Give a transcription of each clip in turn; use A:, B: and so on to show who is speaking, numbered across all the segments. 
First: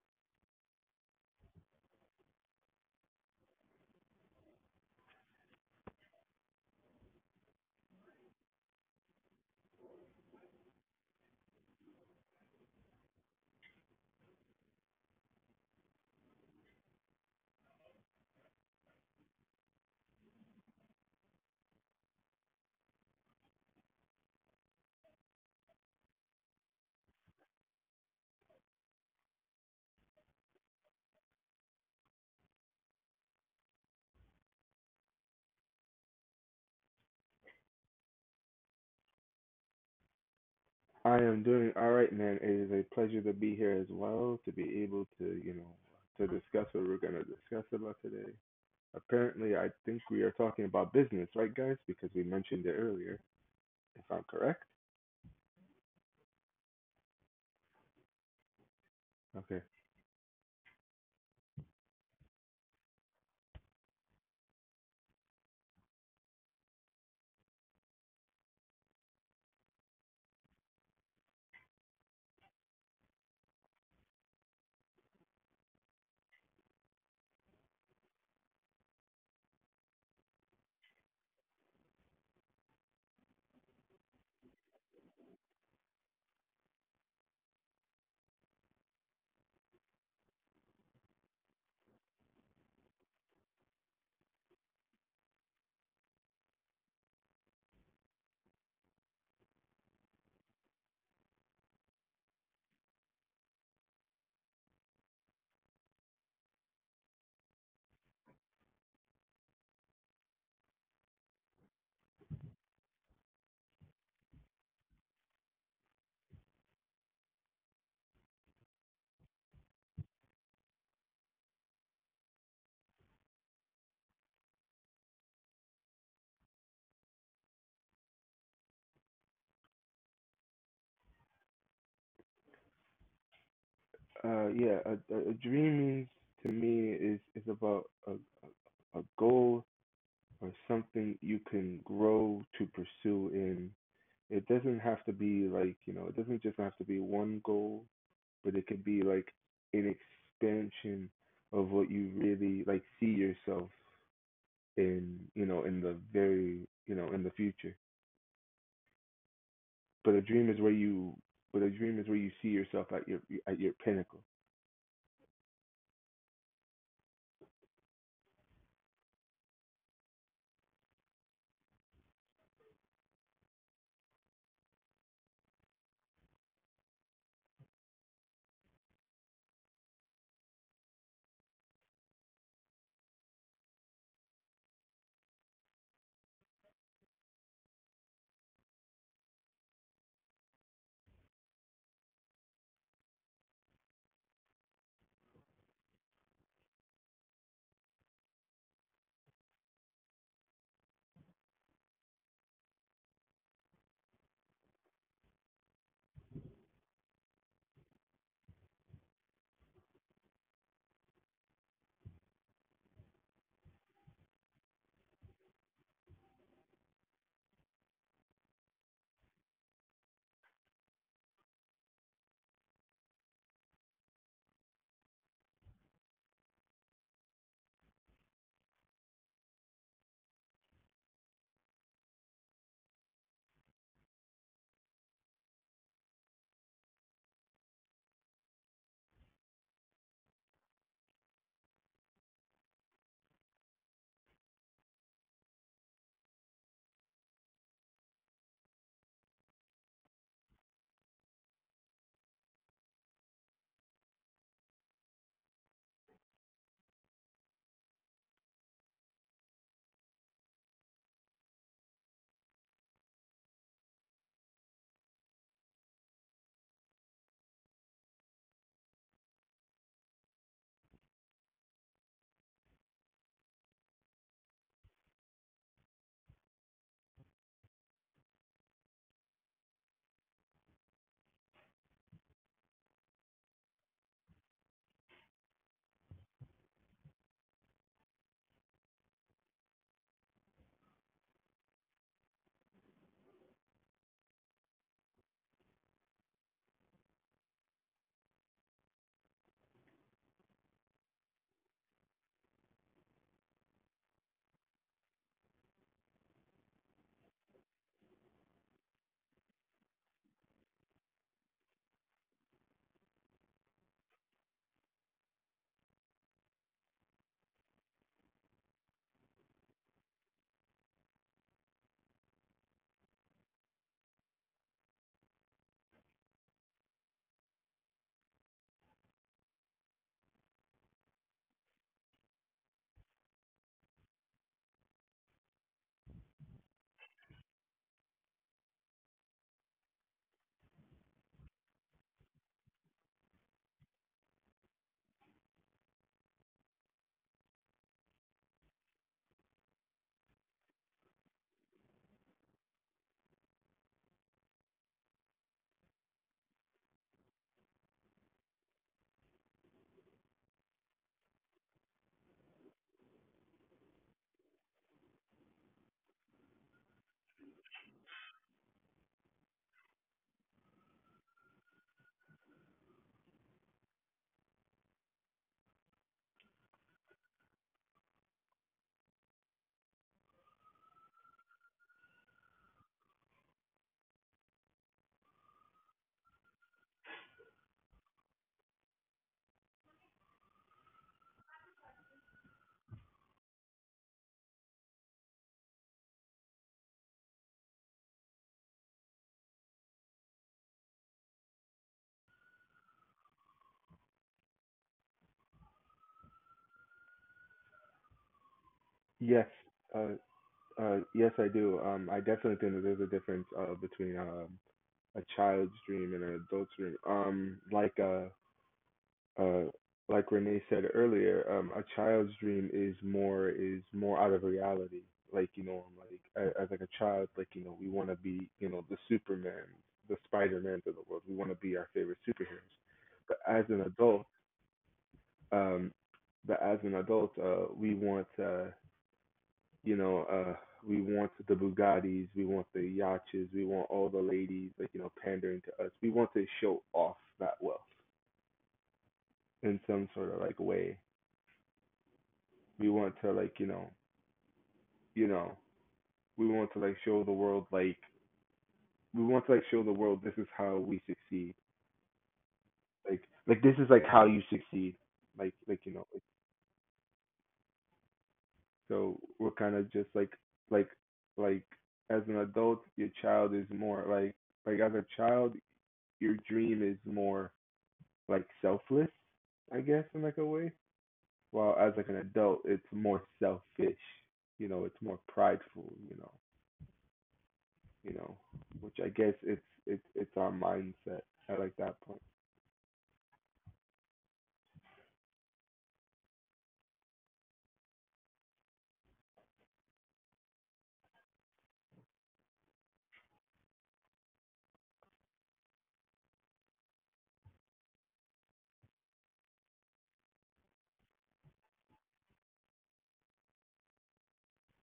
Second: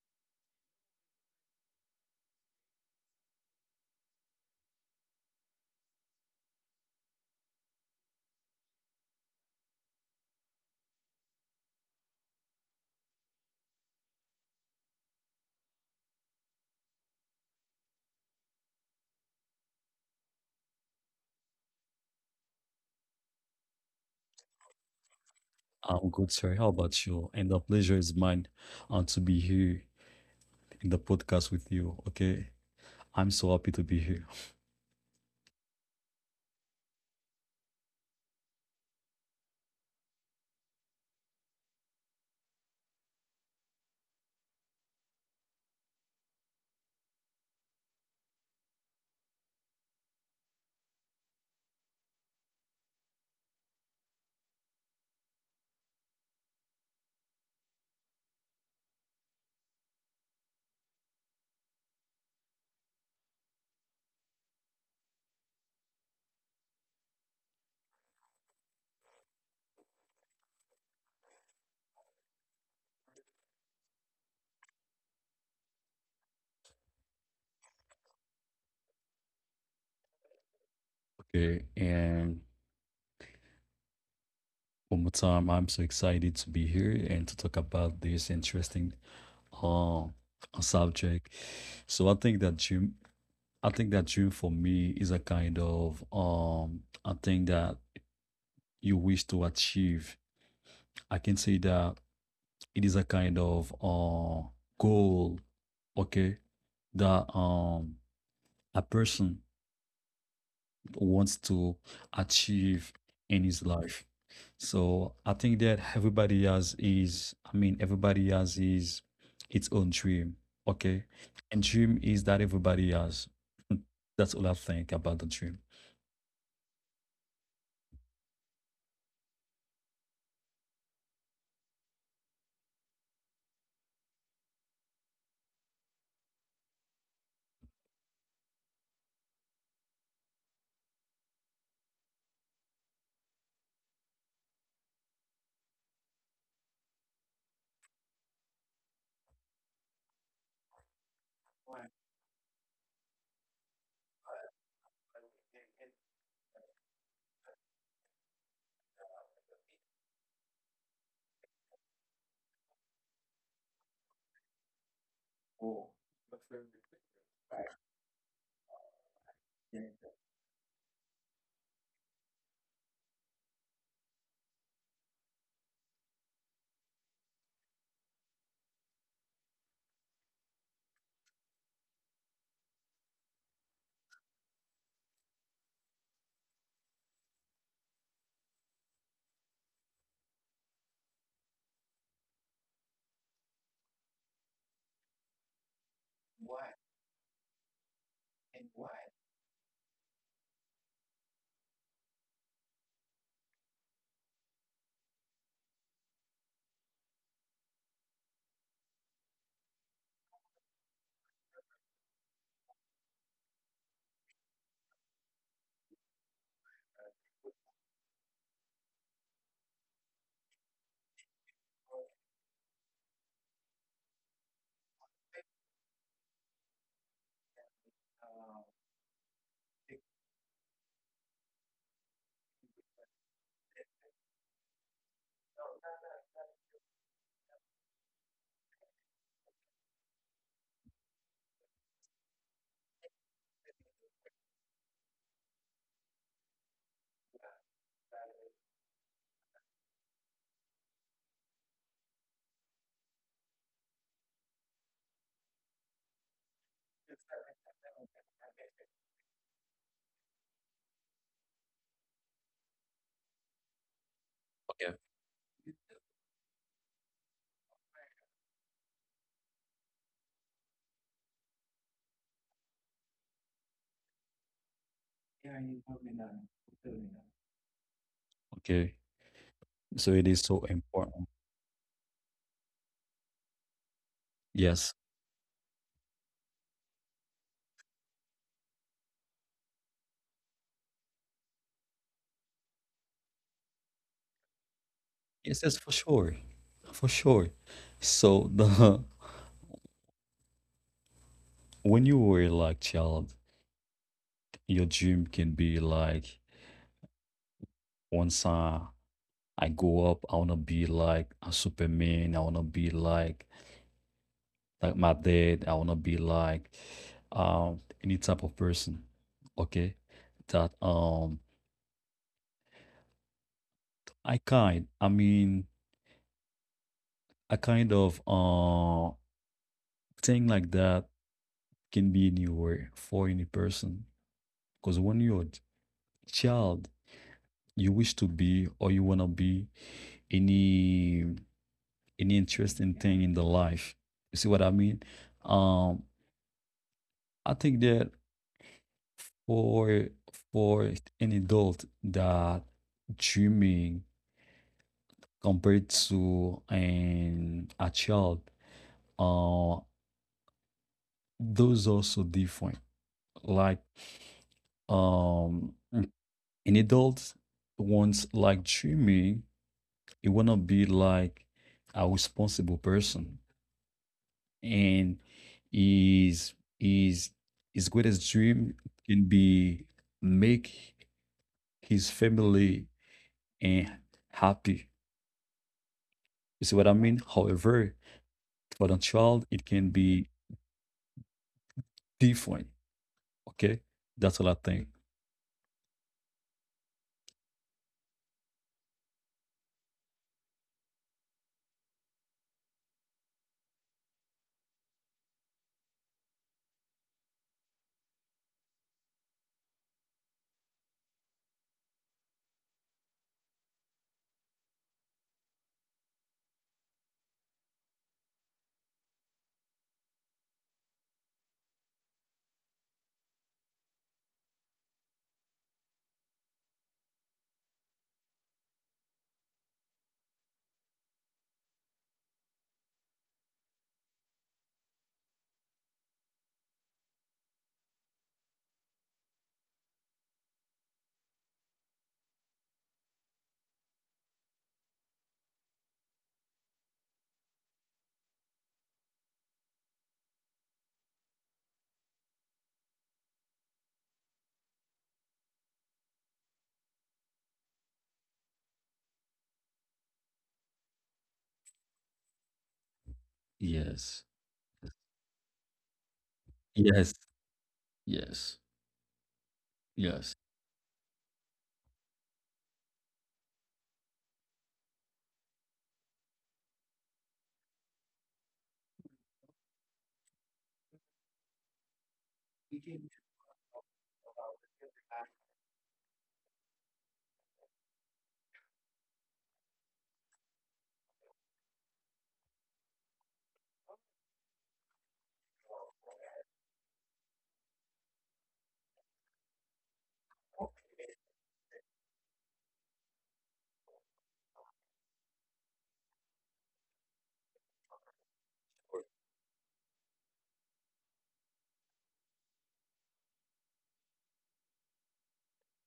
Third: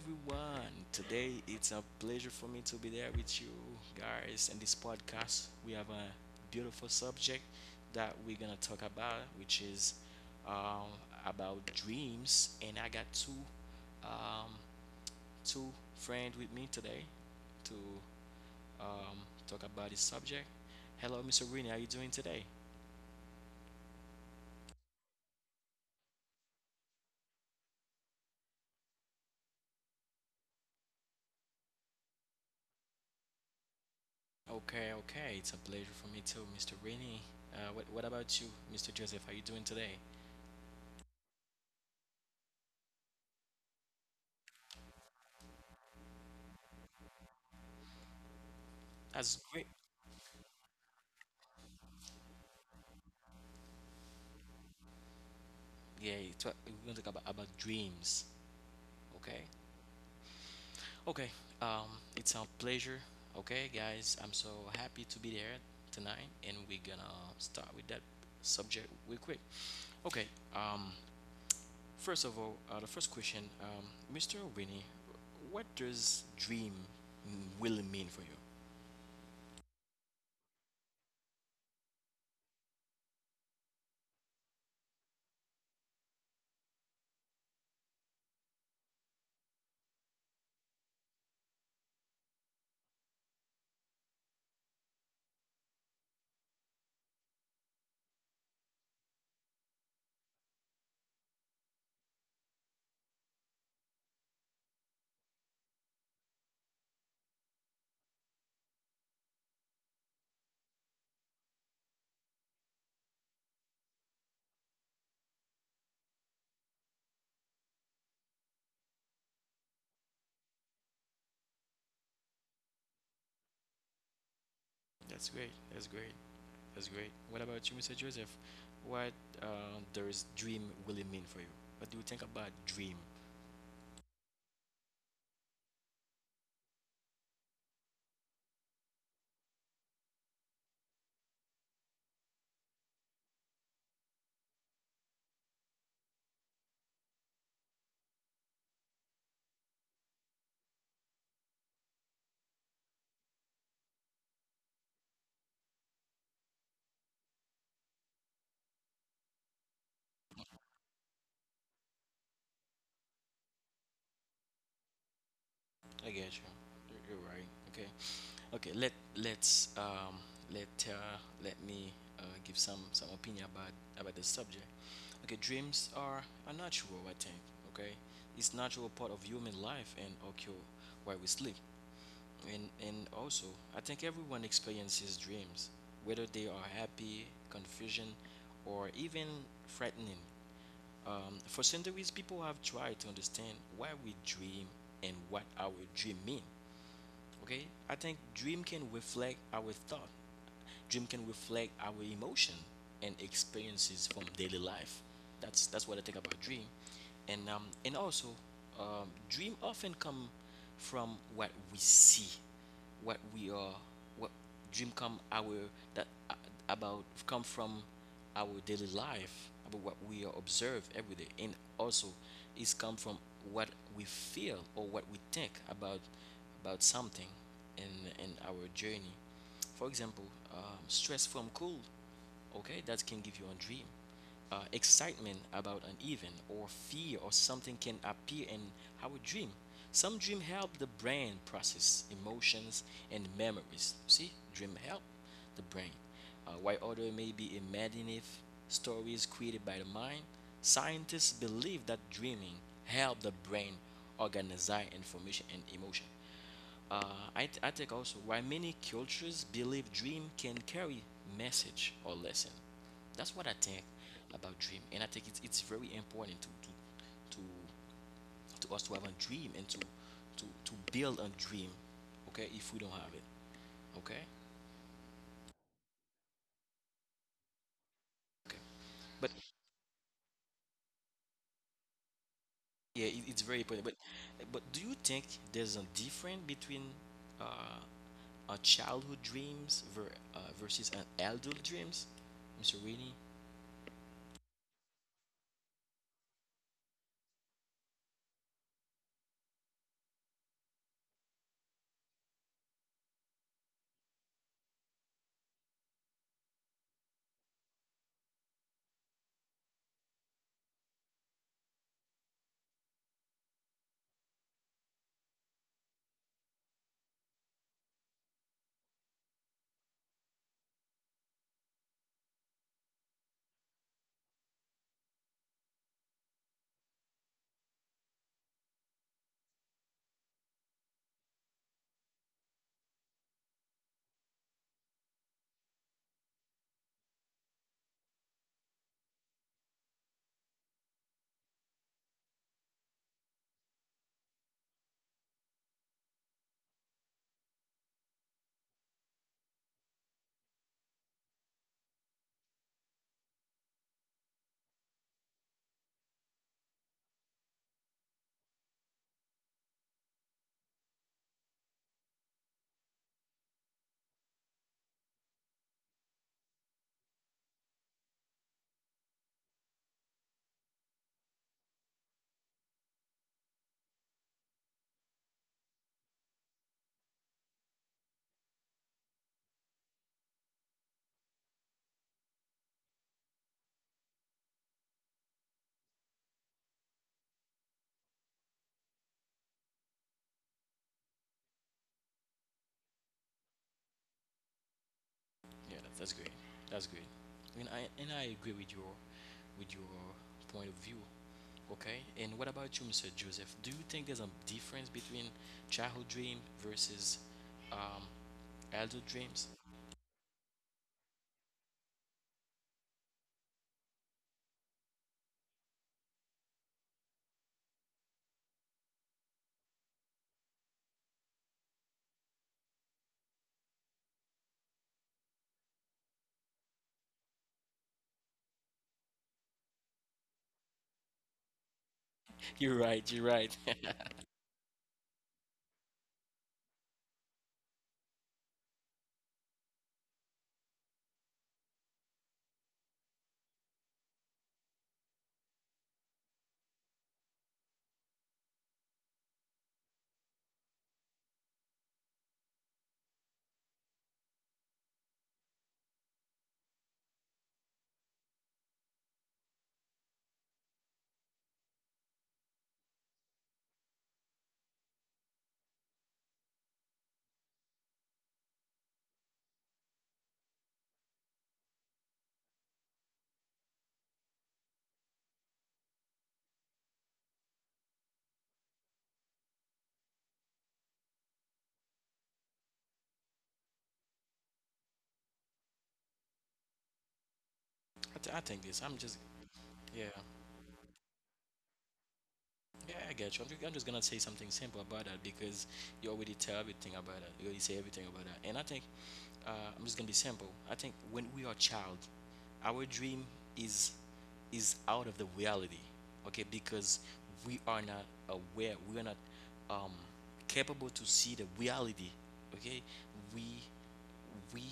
A: everyone. Today it's a pleasure for me to be there with you guys in this podcast. We have a beautiful subject that we're gonna talk about, which is um, about dreams. And I got um, two friends with me today to um, talk about this subject. Hello, Mr. Rini, how you doing today?
B: I'm good, sir. How about you? And the pleasure is mine to be here in the podcast with you. Okay. I'm so happy to be here.
A: Okay, okay. It's a pleasure for me too, Mr. Rini. What about you, Mr. Joseph? How you doing today?
C: I am doing all right, man. It is a pleasure to be here as well, to be able to, you know, to discuss what we're going to discuss about today.
A: That's
C: Apparently, I
A: great.
C: think we are talking about business, right, guys? Because we mentioned it earlier, if I'm correct.
A: Yeah, it's we're gonna talk about dreams. Okay.
C: Okay.
A: Okay. It's a pleasure. Okay, guys, I'm so happy to be there tonight, and we're gonna start with that subject real quick. Okay. Um, First of all, the first question, Mr. Winnie, what does dream really mean for you?
B: Okay. And one more time, I'm so excited to be here and to talk about this interesting uh, uh, subject. So I think that dream, I think that dream for me is a kind of a thing that you wish to achieve. I can say that it is a kind of goal, okay, that a person wants to achieve in his life. So I think that everybody has his, I mean, everybody has his its own dream. Okay. And dream is that everybody has. That's all I think about the dream.
A: That's great. That's great. That's great. What about you, Mr. Joseph? What does dream really mean for you? What do you think about dream?
C: Yeah, a dream means to me is about a goal or something you can grow to pursue in. It doesn't have to be like, you know, it doesn't just have to be one goal but it could be like an expansion of what you really like see yourself in you know in the very you know in the future but a dream is where you but a dream is where you see yourself at your pinnacle.
A: I get you. You're right. Okay. Okay, let let's let let me give some opinion about the subject. Okay, dreams are a natural, I think. Okay, it's natural part of human life and occur while we sleep. And also, I think everyone experiences dreams, whether they are happy, confusion, or even frightening. For centuries, people have tried to understand why we dream and what our dream mean. Okay, I think dream can reflect our thought, dream can reflect our emotion and experiences from daily life. That's what I think about dream. And also, dream often come from what we see, what we are, what dream come our that about come from our daily life, about what we observe every day, and also it's come from what we feel or what we think about something in our journey. For example, stress from cold, okay, that can give you a dream. Excitement about an event, or fear, or something can appear in our dream. Some dream help the brain process emotions and memories. See dream help the brain, while other may be imaginative stories created by the mind. Scientists believe that dreaming help the brain organize information and emotion. Uh, I, I think also why many cultures believe dream can carry message or lesson. That's what I
B: Okay.
A: think about dream, and I think it's very important to us to have a dream and to build a dream. Okay, if we don't have it, okay,
B: Okay.
A: okay.
B: So it is so
A: But
B: important.
A: yeah, it's
B: Yes.
A: very important. But do you think there's a difference between uh, a childhood dreams versus an adult dreams, Mr. Rainey?
B: Yes, yes, for sure. For sure. So the when you were like child, your dream can be like once I grow up, I want to be like a Superman. I want to be like my dad. I want to be like any type of person. Okay, that I mean, a kind of thing like that can be anywhere for any person. Because when you're a child, you wish to be or you want to be any any interesting thing in the life. You see what I mean? Um, I think that for for an adult that dreaming compared to an a child, uh, those are so different. Like um an adult wants like dreaming, it wanna be like a responsible person and his his his greatest dream can be make his family and happy. You see what I mean? However, for the child, it can be different. Okay, that's all I think.
A: Yeah, that's great. That's great. And I agree with your point of view. Okay. And what about you, Mr. Joseph? Do you think there's a difference between childhood dream versus um, adult
C: Yes,
A: dreams?
C: uh yes I do. I definitely think that there's a difference between a child's dream and an adult's dream. Uh, like Renee said earlier, a child's dream is more out of reality. Like you know, like as like a child, like you know, we want to be you know the Superman, the Spider Man of the world. We want to be our favorite superheroes.
A: You're
C: But
A: right. You're
C: as an
A: right.
C: adult, um, but as an adult, we want you know uh, we want the Bugattis, we want the yachts, we want all the ladies like you know pandering to us. We want to show off that wealth in some sort of like way, we want to like you know, you know, we want to like show the world like we want to like show the world this is how we succeed,
B: Yes,
C: like this is like how you succeed, like you know
B: yes,
C: like,
B: yes,
C: so
B: yes.
C: we're kind of just like like as an adult your child is more like as a child your dream is more like selfless I guess in like a way, while as like an adult it's more selfish, you know it's more prideful you
A: I,
C: know,
A: th- I think
C: which
A: this.
C: I
A: I'm
C: guess
A: just
C: it's it's
A: yeah.
C: it's our mindset at like that point.
A: Yeah, I get you. I'm just gonna say something simple about that because you already tell everything about that. You already say everything about that. And I think uh, I'm just gonna be simple. I think when we are child, our dream is is out of the reality. Okay, because we are not aware. We are not um, capable to see the reality. Okay, we we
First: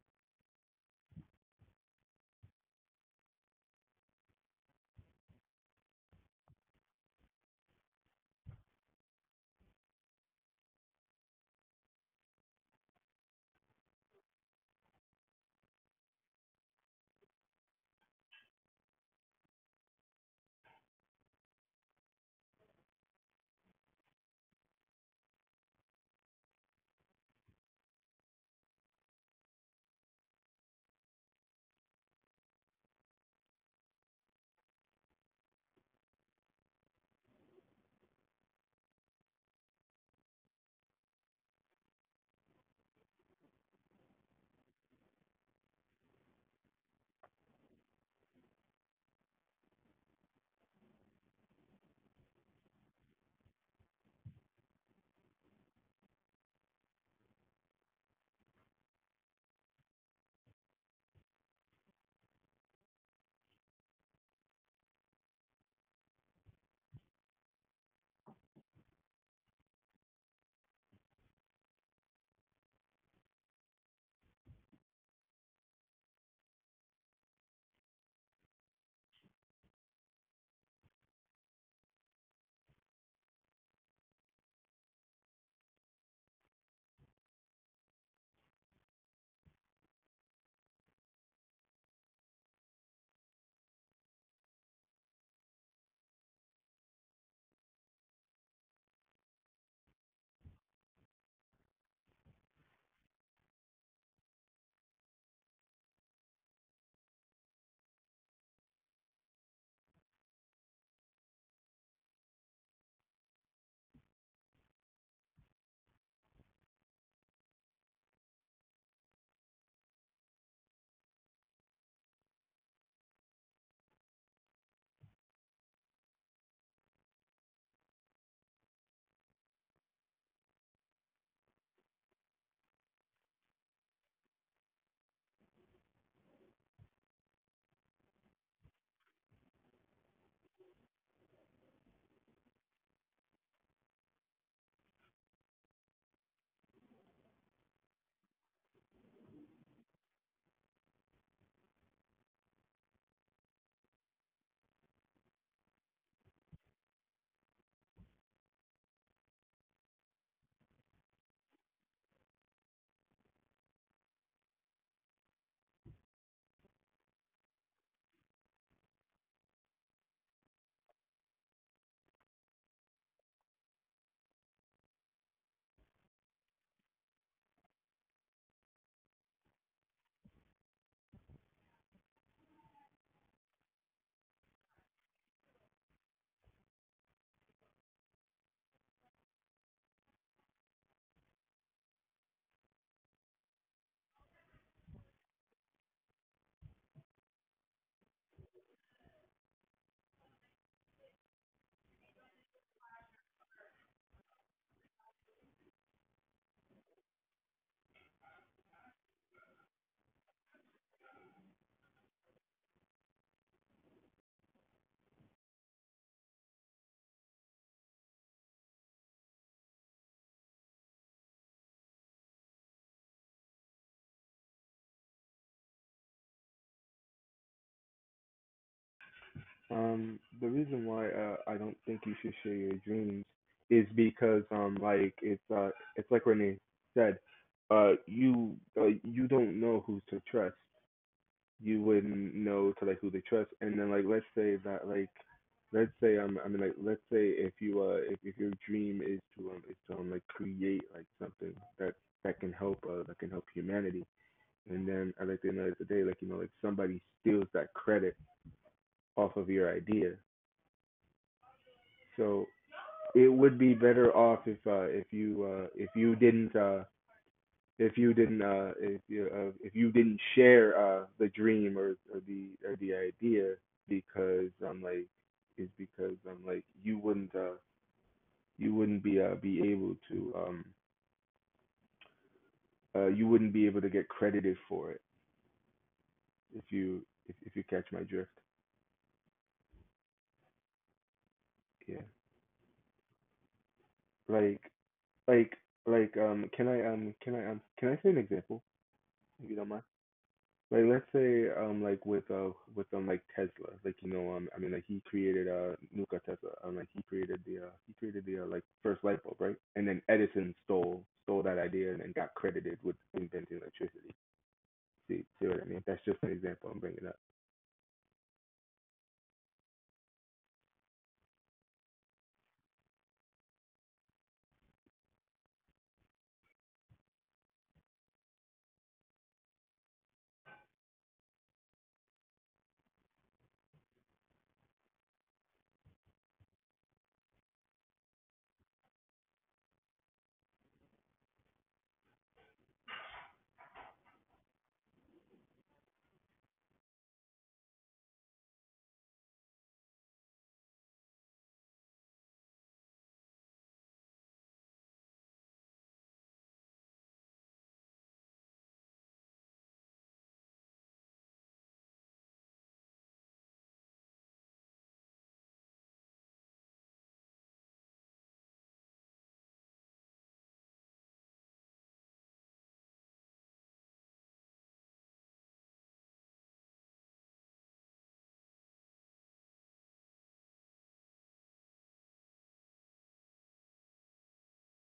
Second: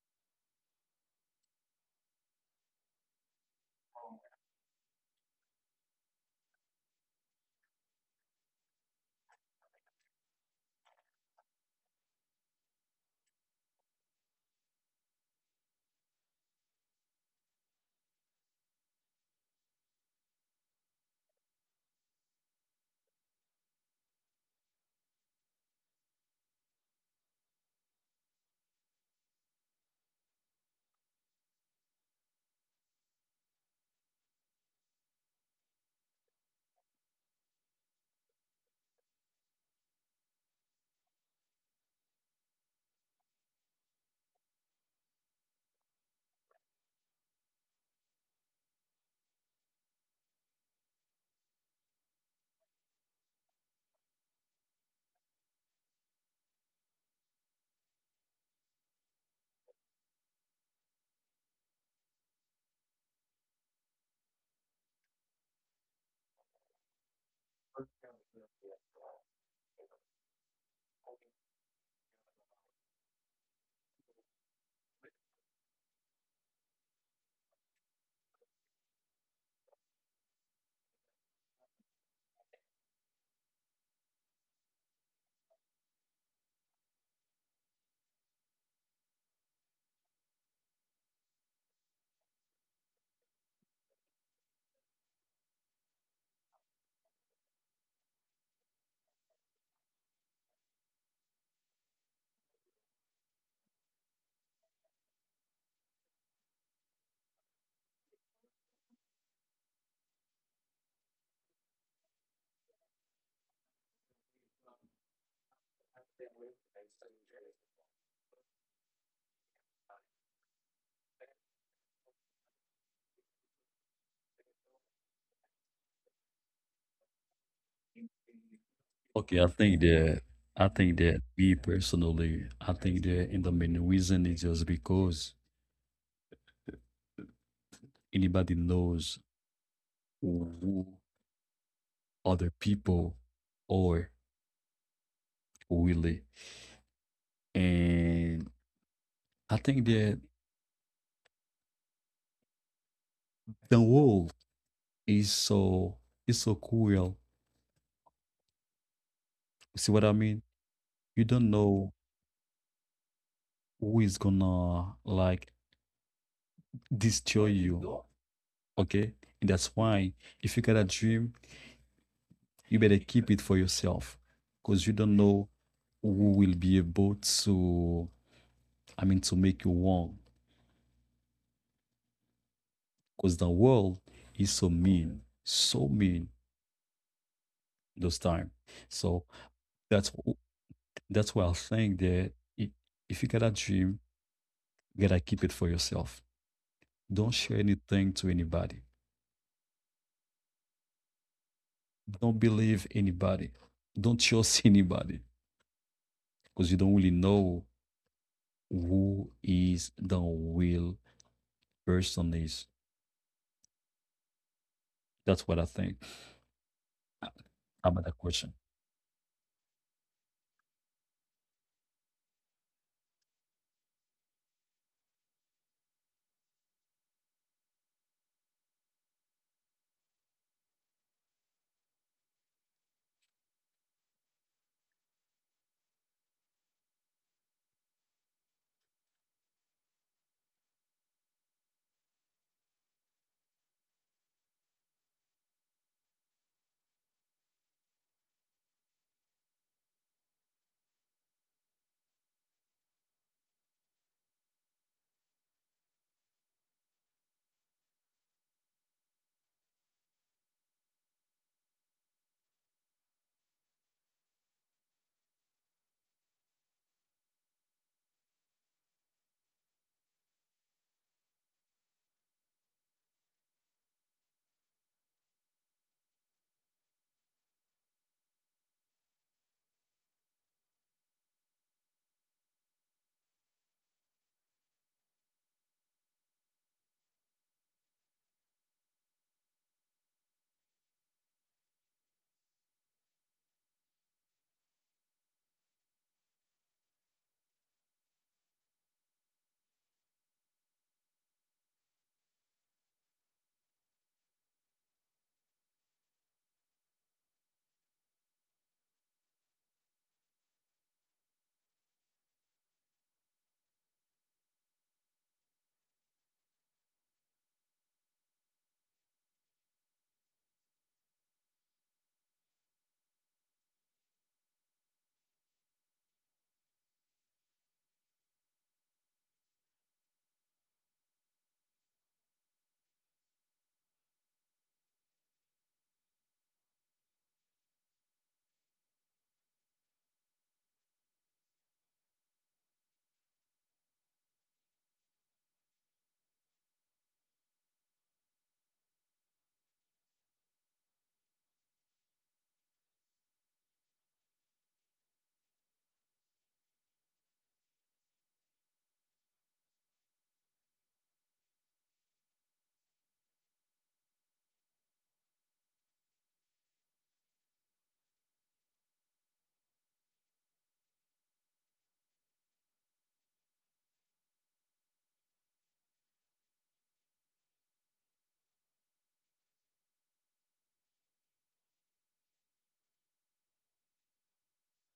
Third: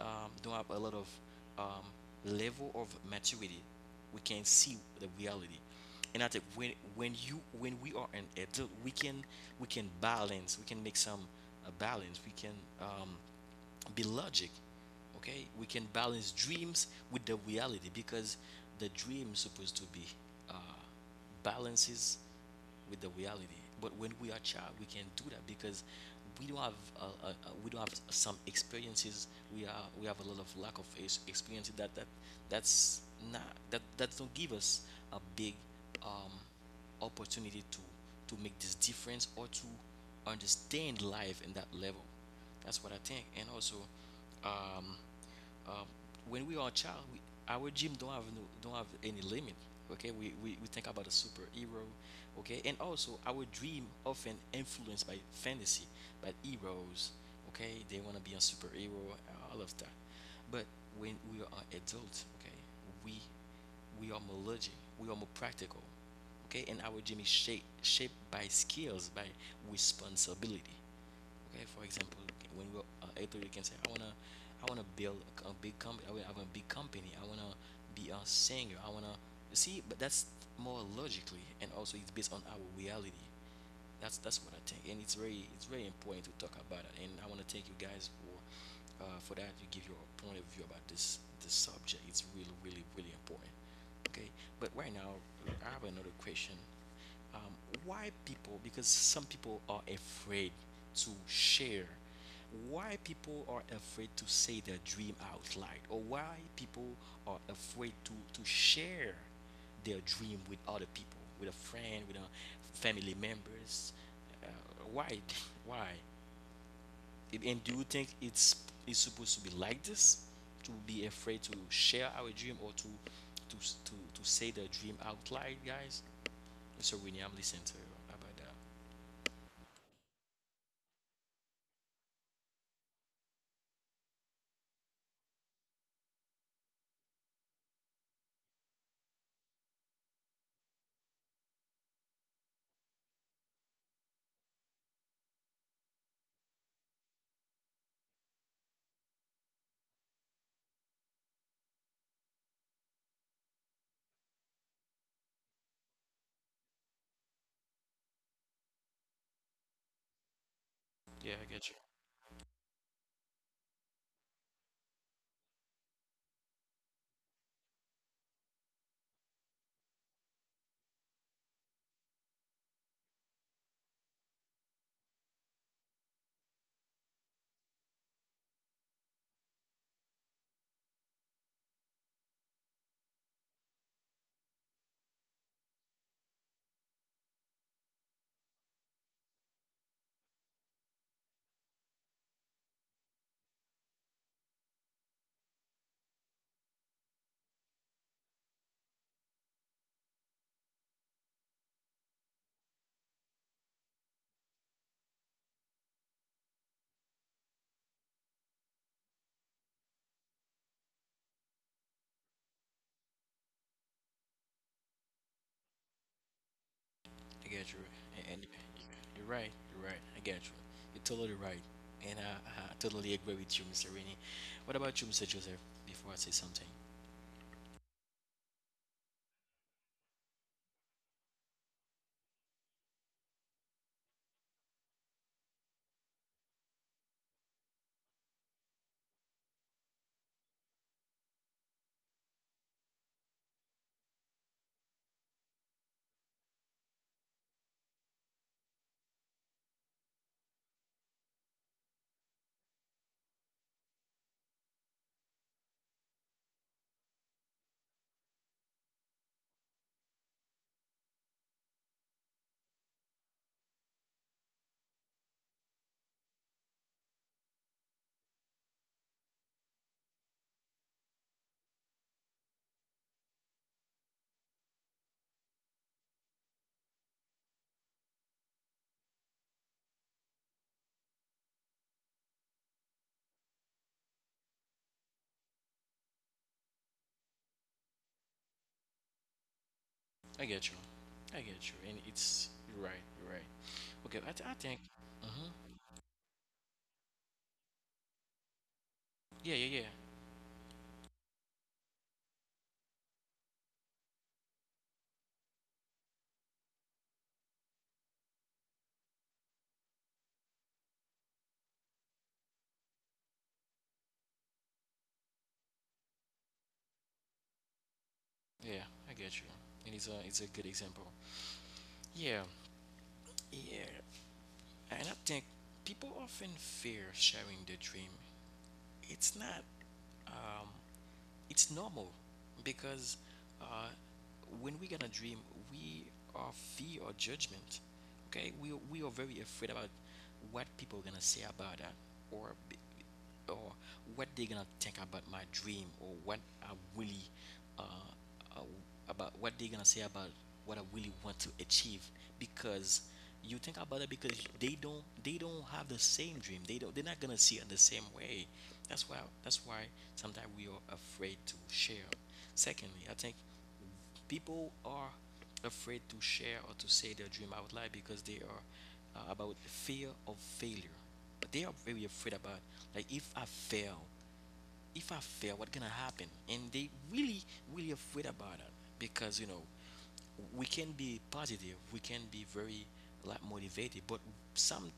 A: um, don't have a lot of um, level of maturity. We can see the reality, and I think when we are an adult, we can balance. We can make some balance. We can um, be logic. Okay, we can balance dreams with the reality because the dream is supposed to be uh, balances with the reality. But when we are child we can do that because we don't have uh, uh, uh, we don't have some experiences. We are we have a lot of lack of experience that that that's not that that don't give us a big um opportunity to make this difference or to understand life in that level. That's what I think. And also, um, um, when we are a child, we, our gym don't have no, don't have any limit. Okay, we think about a superhero. Okay, and also our dream often influenced by fantasy, by heroes. Okay, they want to be a superhero, all of that. But when we are adults, okay, we we are more logic, we are more practical. Okay, and our gym is shaped by skills, by responsibility. Okay, for example, when we are eight thirty, you can say, I wanna build a big company. I wanna have a big company. I wanna be a singer. I wanna see, but that's more logically, and also it's based on our reality. That's what I think, and it's very important to talk about it. And I want to thank you guys for that. You give your point of view about this this subject. It's really really really important. Okay, but right now I have another question. Um, why people? Because some people are afraid to share. Why people are afraid to say their dream out loud, or why people are afraid to share their dream with other people, with a friend, with a family members. Uh, why? Why? And do you think it's supposed to be like this? To be afraid to share our dream or to to say the dream out loud, guys? So Winnie, I'm listening to you about that.
B: Okay, I think that me personally, I think that in the main reason is just because anybody knows who other people or Willie. And I think that the world is so is so cruel. See what I mean? You
A: Yeah,
B: don't
A: I get you.
B: know who is gonna like destroy you. Okay? And that's why if you got a dream, you better keep it for yourself. Because you don't know who will be able to I mean to make you wrong. Because the world is so mean. So mean those time. So that's that's why I think that i- if you got a dream, you gotta keep it for yourself. Don't share anything to anybody. Don't believe anybody. Don't trust anybody because you don't really know who is the real person is. That's what I think
A: I get you,
B: about that
A: and
B: question.
A: you're right. You're right. I get you. You're totally right, and I totally agree with you, Mr. Winnie. What about you, Mr. Joseph? Before I say something.
C: The reason why I don't think you should share your dreams is because like it's like Renee said, you you don't know who to trust. You wouldn't know to like who to trust, and then like let's say I mean like let's say if you if your dream is to like create like something that can help that can help humanity. And then I like to know today, like you know, like somebody steals that credit off of your idea. So it would be better off if you didn't if you didn't share the dream or the idea because I'm like you wouldn't be able to you wouldn't be able to get credited for it if you if you catch my drift.
A: I get you. I get you. And
C: Yeah.
A: it's you're right. You're right. Okay, I
C: Like
A: think. Hmm.
C: Like like can I can I say an example
A: Yeah,
C: if you don't
A: yeah, yeah,
C: mind? Like let's say like with like Tesla like you know I mean like he created Nikola Tesla like he created the like first light bulb right and then Edison stole that idea and got credited with inventing electricity. See see what I mean? That's just an example I'm bringing up.
A: yeah. I get you. And it's a good example. Yeah, yeah. And I think people often fear sharing their dream. It's not. Um, it's normal because uh, when we gonna dream, we are fear or judgment. Okay, we are very afraid about what people gonna say about that or or what they're gonna think about my dream or what I really uh, uh, about what they're gonna say about what I really want to achieve because you think about it because they don't have the same dream, they don't they're not gonna see it the same way. That's why that's why sometimes we are afraid to share. Secondly, I think people are afraid to share or to say their dream out loud because they are about the fear of failure, but they are very afraid about like if I fail, if I fail, what gonna happen, and they really really afraid about it because you know we can be positive, we can be very like motivated, but some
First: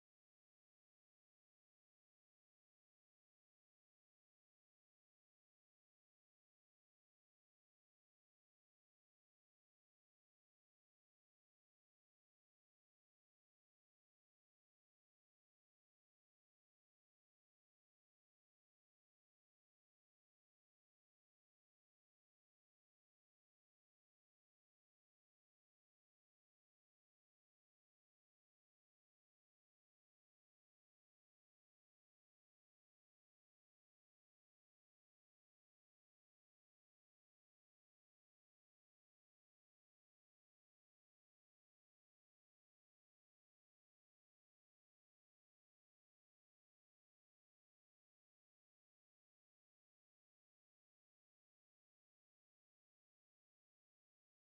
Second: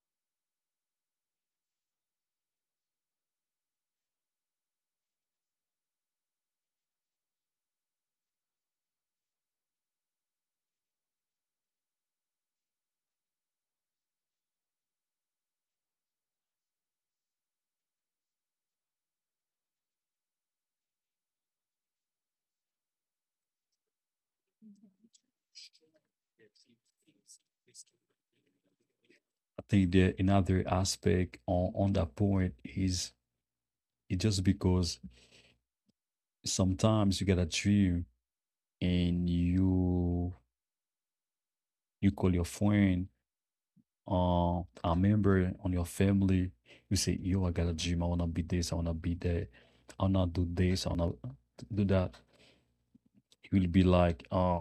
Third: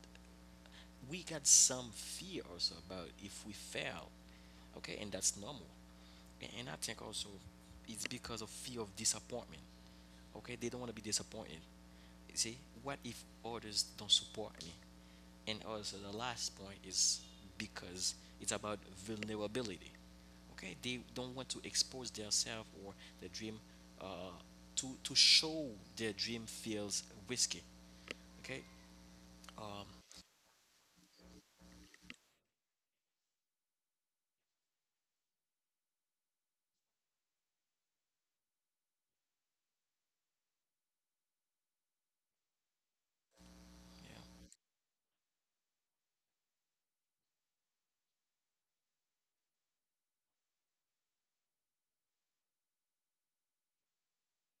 A: we got some fear also about if we fail. Okay, and that's normal. And I think also it's because of fear of disappointment. Okay, they don't want to be disappointed. You see what if others don't support me. And also, the last point is because it's about vulnerability. Okay, they don't want to expose themselves or their dream, uh, to show their dream feels risky. Okay.
B: I
A: Um,
B: think that another aspect on that point is it just because sometimes you get a dream and you call your friend,
A: yeah.
B: A member on your family, you say, "Yo, I got a dream. I wanna be this. I wanna be that. I wanna do this. I wanna do that." He will be like,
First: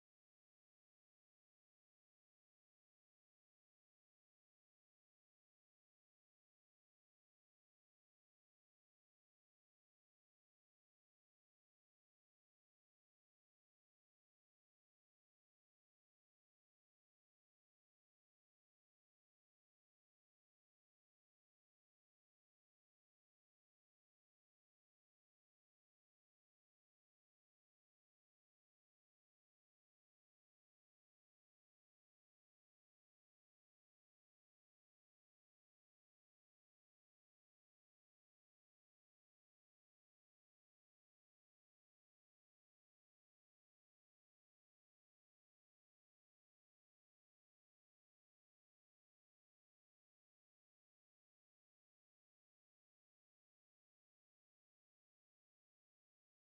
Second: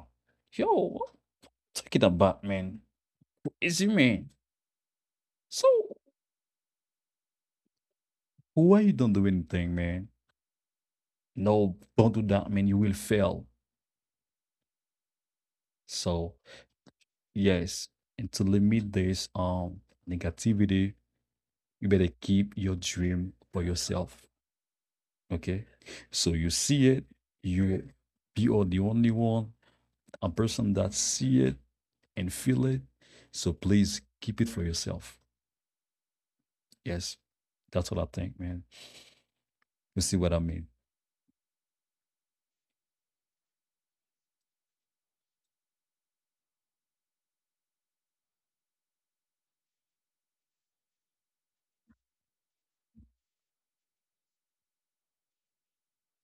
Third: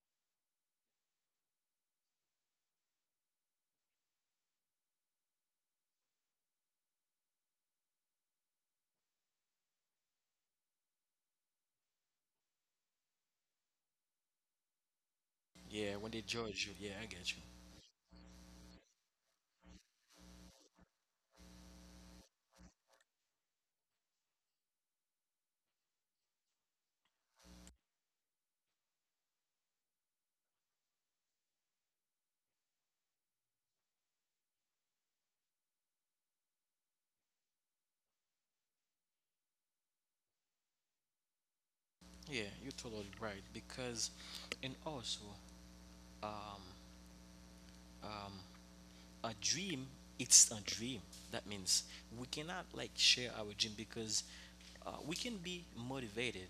B: yo, take it about, man. Easy man. So why you don't do anything, man? No, don't do that, man. You will fail."
A: Yeah, when they
B: So
A: judge you. Yeah, I get you.
B: yes, and to limit this negativity, you better keep your dream for yourself. Okay. So you see it, you you are the only one, a person that see it and feel it. So please keep it for yourself. Yes. That's what I think, man. You see what I mean?
A: Yeah, you're totally right. Because, and also, um, um, a dream, it's a dream. That means we cannot like share our dream because we can be motivated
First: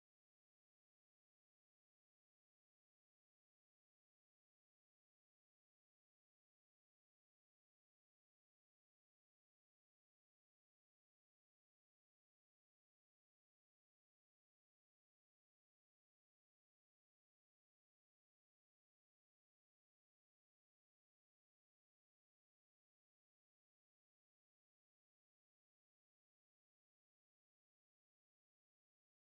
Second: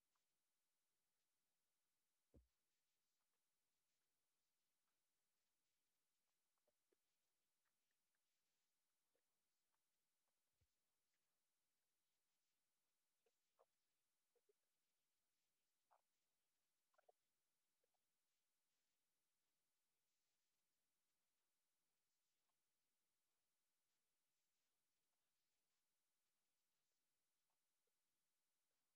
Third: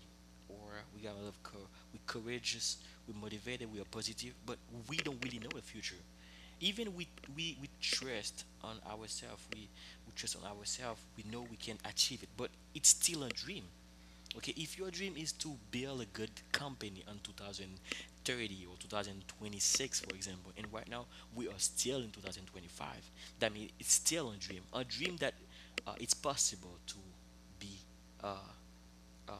A: or we got a lot of we're courageous, we're motivated, we are positive, but we don't really know the future. Even we we trust on ourselves, we trust on ourselves, we know we can achieve it, but it's still a dream. Okay, if your dream is to build a good company in 2030 or 2026, for example, and right now we are still in 2025, that means it's still a dream that it's possible to be uh, uh,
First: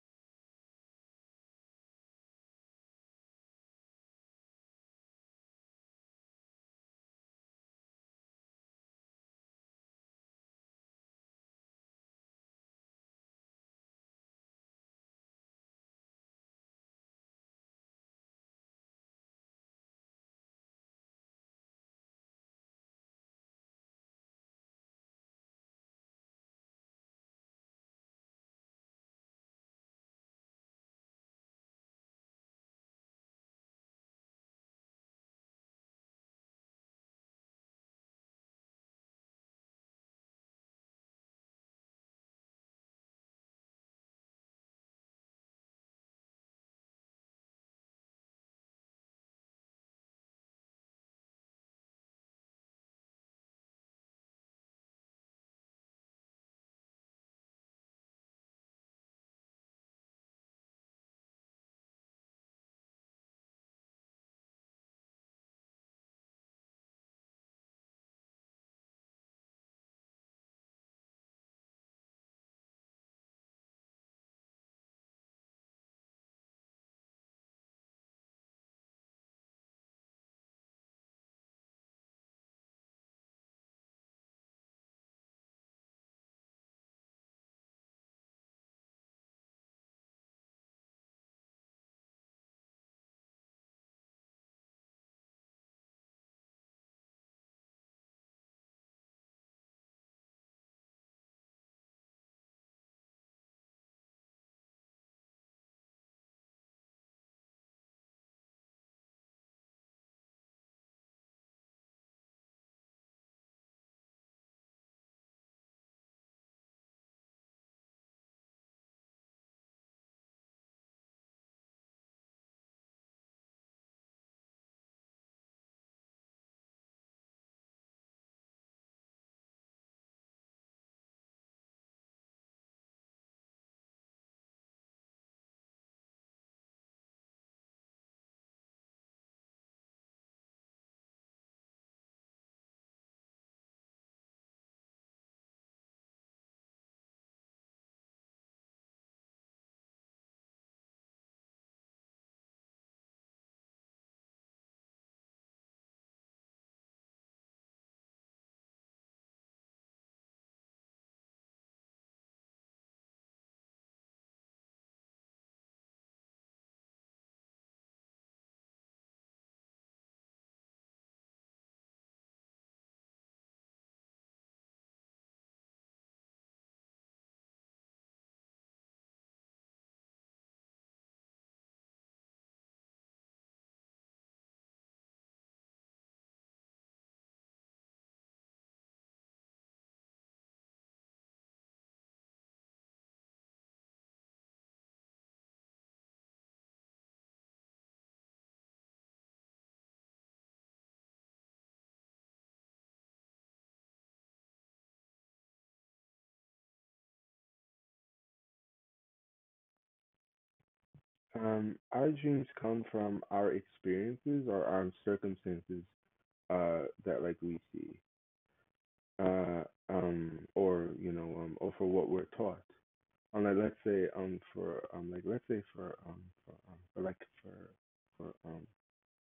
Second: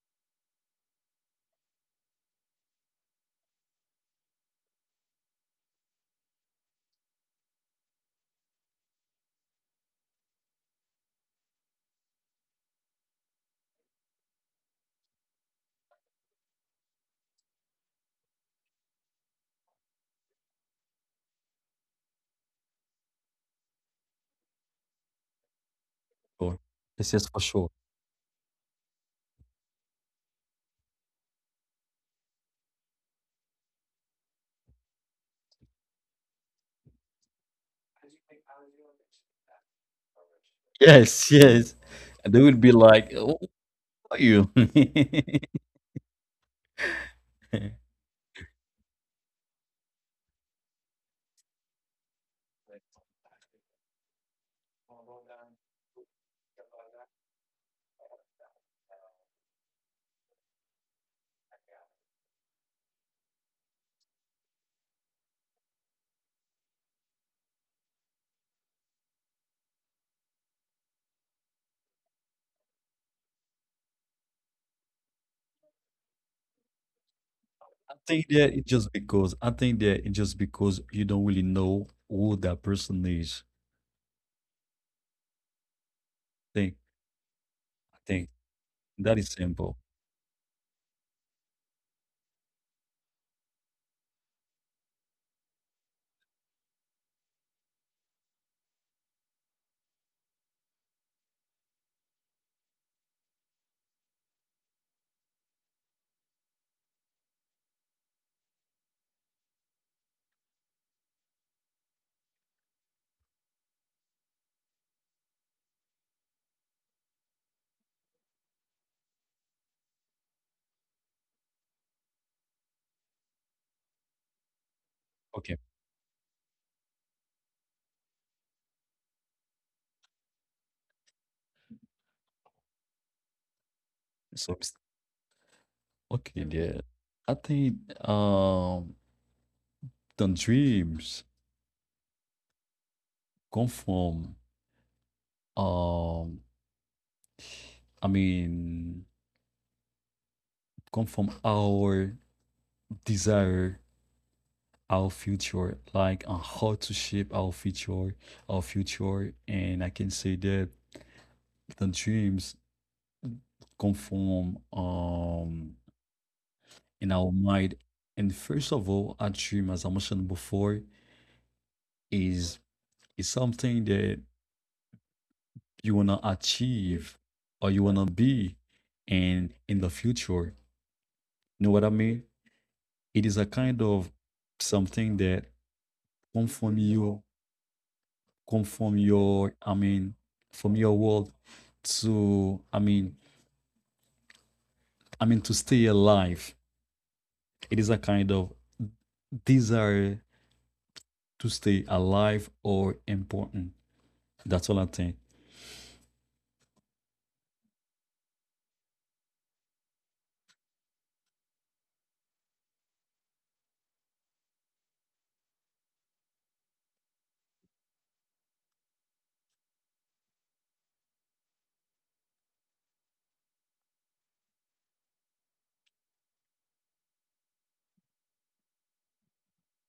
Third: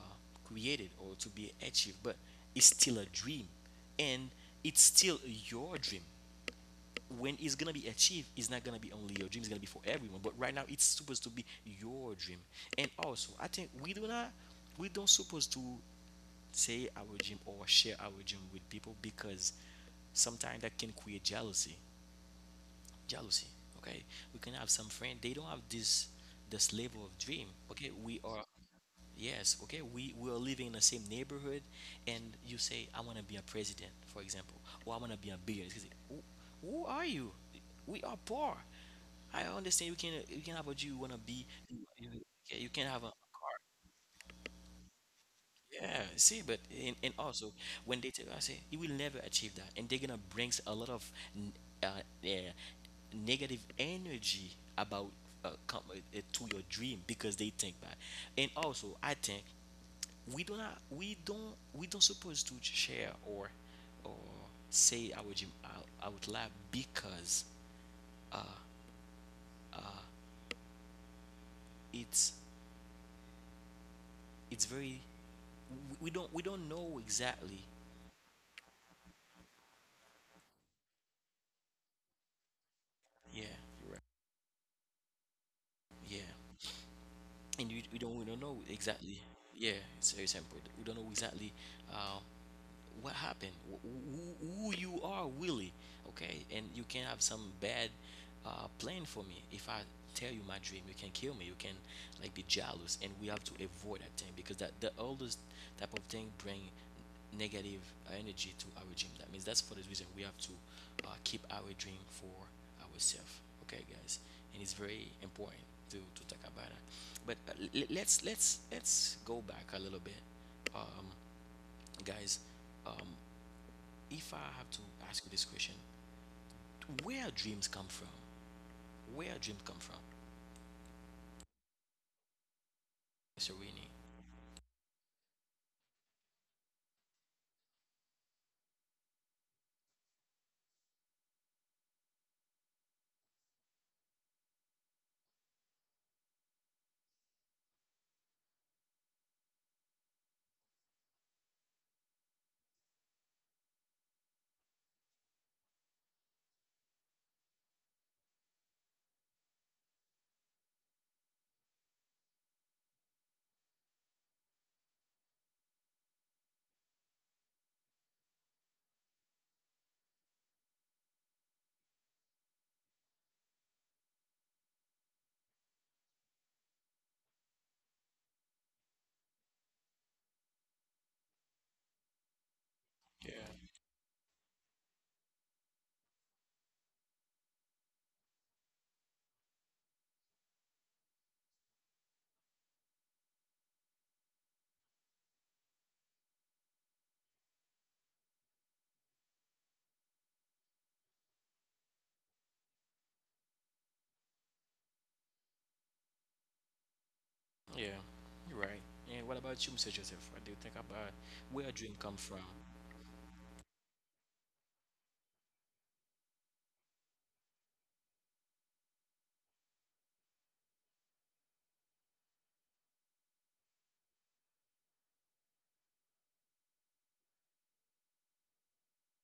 A: created or to be achieved, but it's still a dream, and it's still your dream. When it's gonna be achieved, it's not gonna be only your dream; it's gonna be for everyone. But right now, it's supposed to be your dream, and also I think we do not we don't supposed to say our dream or share our dream with people because sometimes that can create jealousy. Jealousy. Okay, we can have some friend they don't have this this
B: Or
A: level of dream.
B: yes, yes, for
A: Okay,
B: sure.
A: we are yes. Okay, we are living in the same neighborhood, and you say I want to be a president, for example, or I want to be a billionaire. He say, who are you? We are poor. I understand you can have a dream you want to be.
B: Yes, yes.
A: Okay, you can
B: And they
A: have
B: will
A: a
B: be
A: car.
B: like, oh, who are you? I
A: Yeah, see, but and also when they tell you, I say you will never achieve that, and they're gonna bring a lot of n- uh, yeah, negative energy about to your dream because they think that. And also, I think we do not, we don't supposed to share or say our dream out loud because it's it's very we don't know exactly.
B: think that it just because I think that it just because you don't really know who that person is.
A: Yeah, yeah.
B: Think I
A: And
B: think
A: we don't know
B: that is
A: exactly.
B: simple.
A: Yeah, it's very simple, we don't know exactly uh, what happened. Who you are really. Okay, and you can have some bad plan for me. If I tell you my dream, you can kill me, you can like be jealous, and we have to avoid that thing because that the oldest type of thing bring negative energy to our dream. That means that's for the reason we have to keep our dream for ourselves. Okay, guys, and it's very important to talk about that. But let's let's go back a little bit, um, guys. Um, if I have to
B: Okay.
A: ask you this question, where dreams come from? Where dreams come from, Mr. Winnie?
B: So okay, dear. I think um the dreams come from um I mean come from our desire, our future, like on how to shape our future, our future. And I can say that the dreams come from in our mind. And first of all, a dream, as I mentioned before, is is something that you want to achieve or you want to be and in the future, you know what I mean, it is a kind of
A: Yeah.
B: something that come from you, come from your, from your world to, I mean to stay alive, it is a kind of desire to stay alive or important. That's all I think.
A: Yeah, you're right. And what about you, Mr. Joseph? What do you think about where dream
C: Our
A: come from?
C: dreams come from our experiences or our circumstances that like we see, uh, or you know, or for what we're taught. Like let's say, for like let's say for like for um,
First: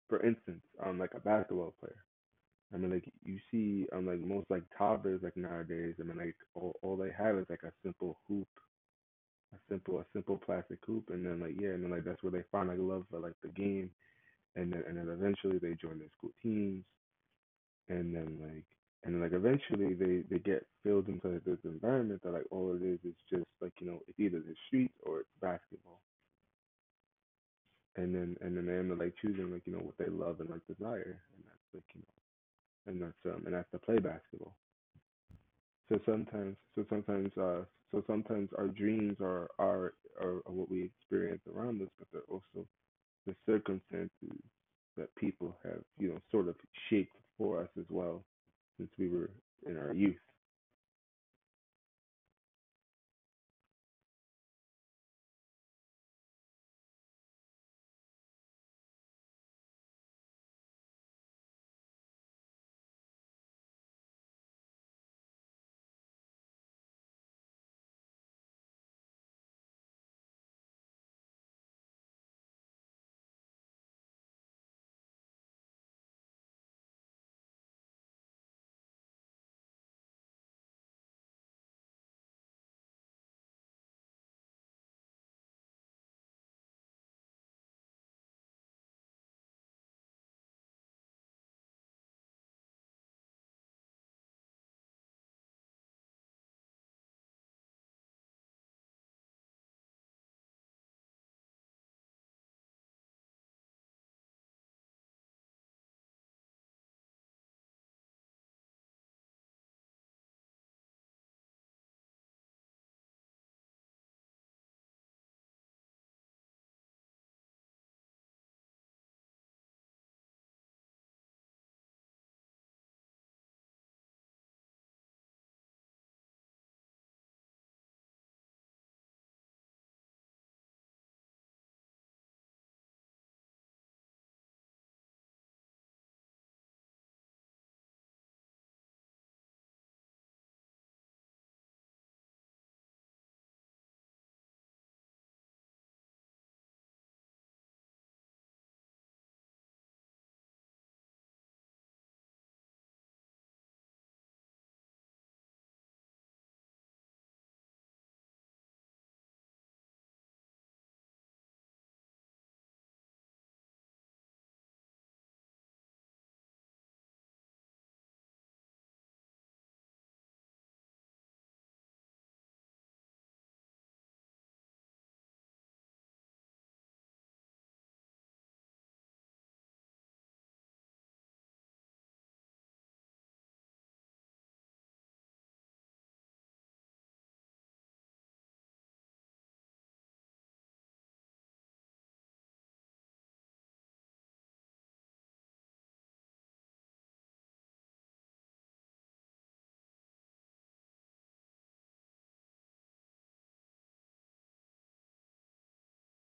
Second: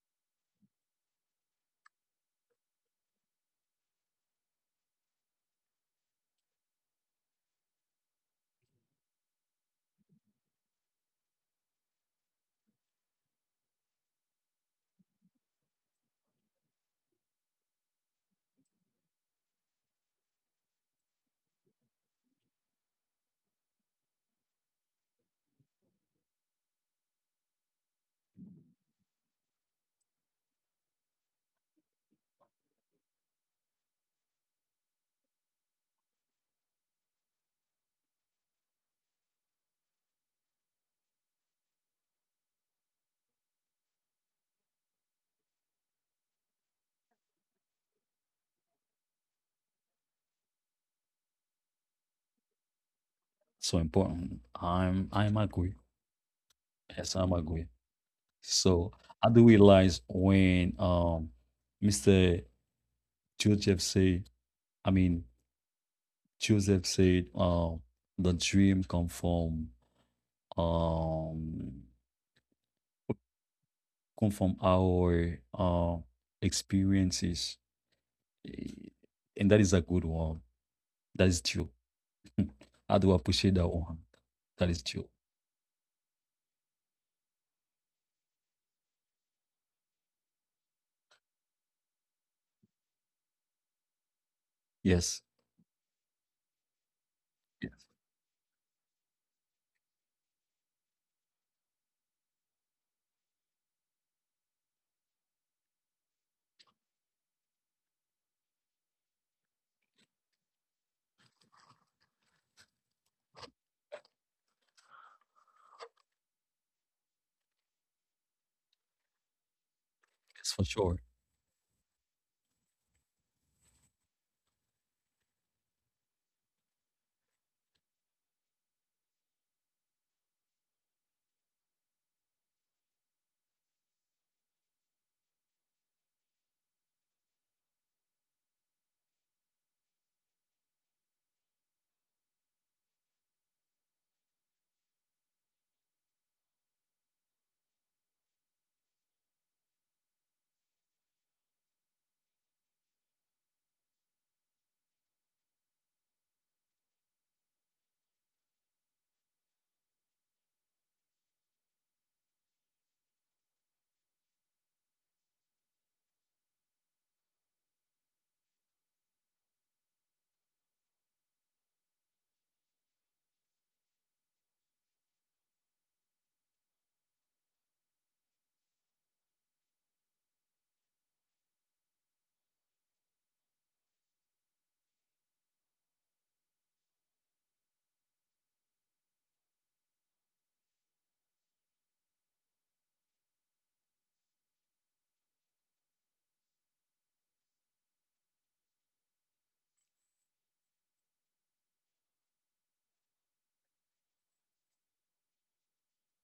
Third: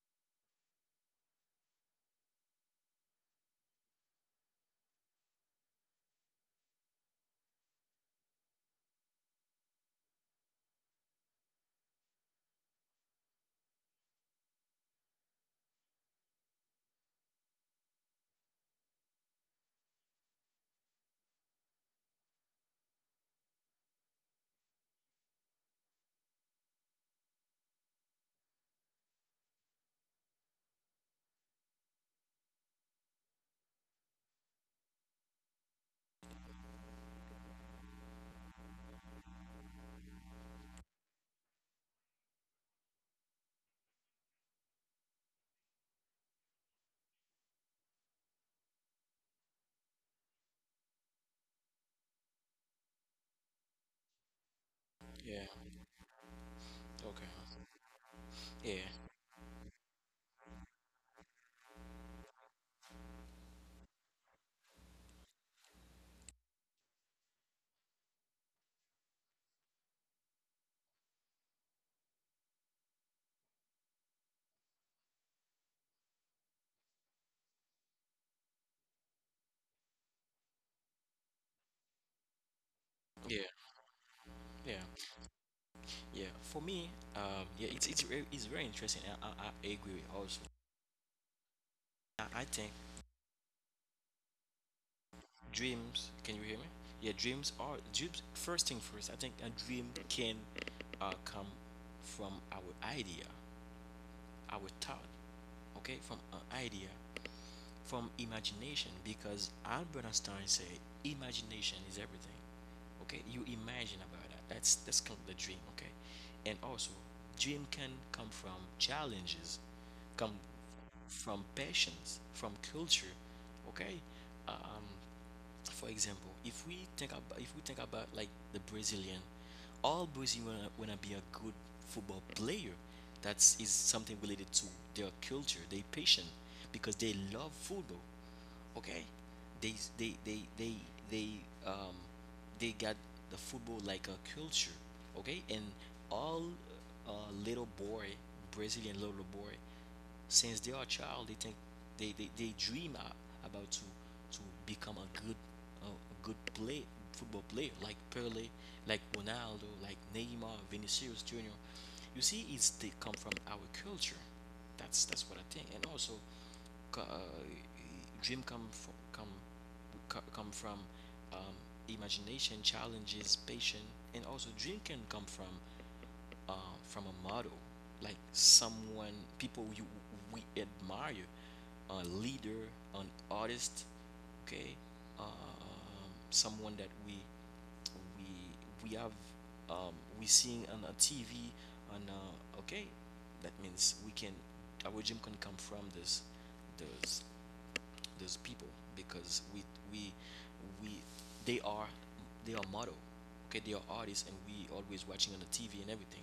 C: for instance, like a basketball player. I mean, like you see, like most like toddlers like nowadays. I mean, like all they have is like a simple hoop, a simple plastic hoop, and then like yeah, and then like that's where they find like love for like the game, and then eventually they join their school teams, and then like and like eventually they get filled into like this environment that like all it is just like you know it's either the streets or it's basketball, and then they end up like choosing like you know what they love and like desire and that's like you know and that's to play basketball. So sometimes our dreams are are what we experience around us but they're also the circumstances that people have you know sort of shaped for us as well since we were in our youth.
B: So important. I'm
A: Yeah.
B: agree. Yes, I'm
A: Okay.
B: agree.
A: Yeah.
B: So I do realize when Mr. Joseph said, I mean Joseph said, the dream um come from our experiences, eh, and that is a good one. That is true. I do
A: Yeah.
B: appreciate that one. That
A: Yeah.
B: is true.
A: Yeah. For me, yeah, it's very interesting. And I agree with also. I think
B: Yes,
A: dreams. Can you hear me? Yeah, dreams are
B: yes,
A: dreams. First thing first, I think a dream can come from our idea, our thought, okay, from an idea, from imagination, because Albert Einstein said imagination is everything. Okay, you imagine about that. That's called the dream. Okay, and also dream can come from challenges, come
B: yes, for sure.
A: from passions, from culture. Okay, um, for example, if we think about like the Brazilian, all Brazilian wanna be a good football player. That's is something related to their culture, their passion, because they love football. Okay, they they they they they um they got the football like a culture. Okay, and all uh, little boy, Brazilian little boy, since they are a child they think they dream about to become a good a good play football player like Pele, like Ronaldo, like Neymar, Vinicius Jr. You see, it's they come from our culture. That's what I think. And also, uh, dream come from come come from um, imagination, challenges, patience, and also dream can come from a model, like someone, people you we admire, a leader, an artist, okay, someone that we we have, um, we seeing on a TV, on okay, that means we can, our dream can come from this, those those people, because we we they are they are model, okay, they are artists, and we always watching on the TV and everything,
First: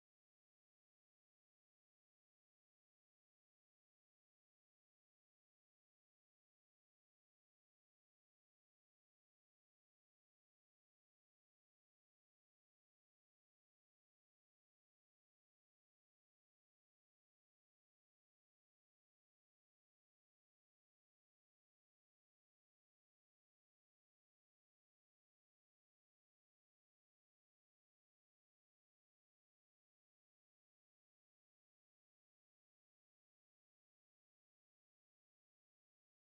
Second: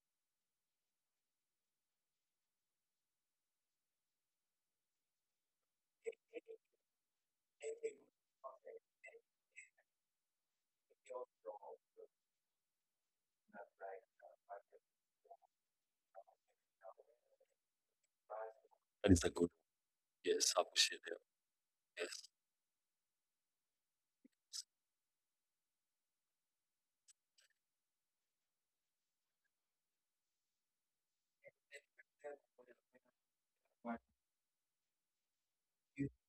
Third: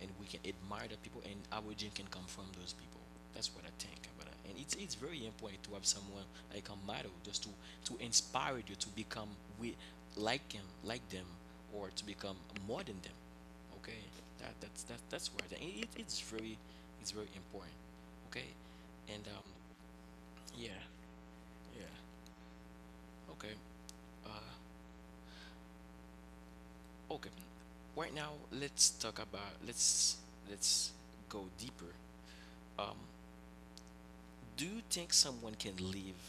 A: and we can admire the people, and our gene can come from those people. That's what I think about it, and it's very important to have someone like a model, just to inspire you to become, we like him, like them, or to become more than them. Okay, that's where the, it's very, it's very important. Okay,
B: That
A: and
B: is a good one. Yes, I
A: yeah,
B: appreciate that.
A: yeah.
B: Yes.
A: Okay, okay. Right now, let's talk about, let's go deeper. Do you think someone can live,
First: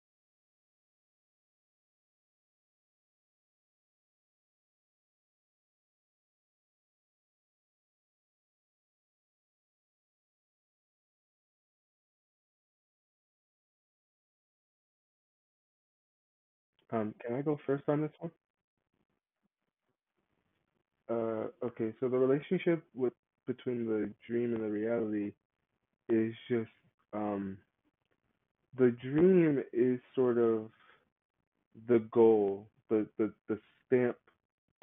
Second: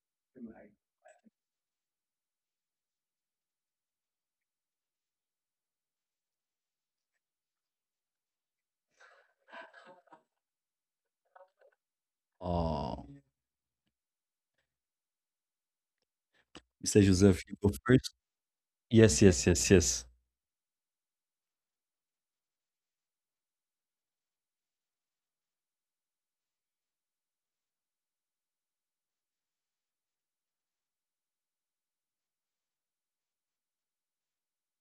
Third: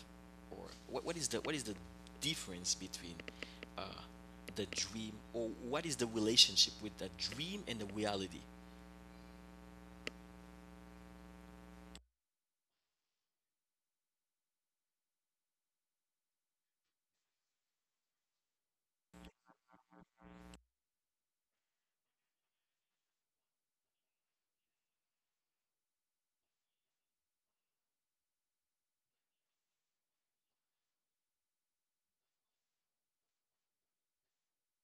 A: or what is the, what is the difference between uh the dream, or what is the relationship with the dream and the reality?
B: Uh, Mr.
C: Can
B: Joseph,
C: I
B: you
C: go
B: go
C: first on
B: first.
C: this one?
B: Yes, yes, yes, yes.
C: Okay, so the relationship with between the dream and the reality is just um, the dream is sort of the goal, the stamp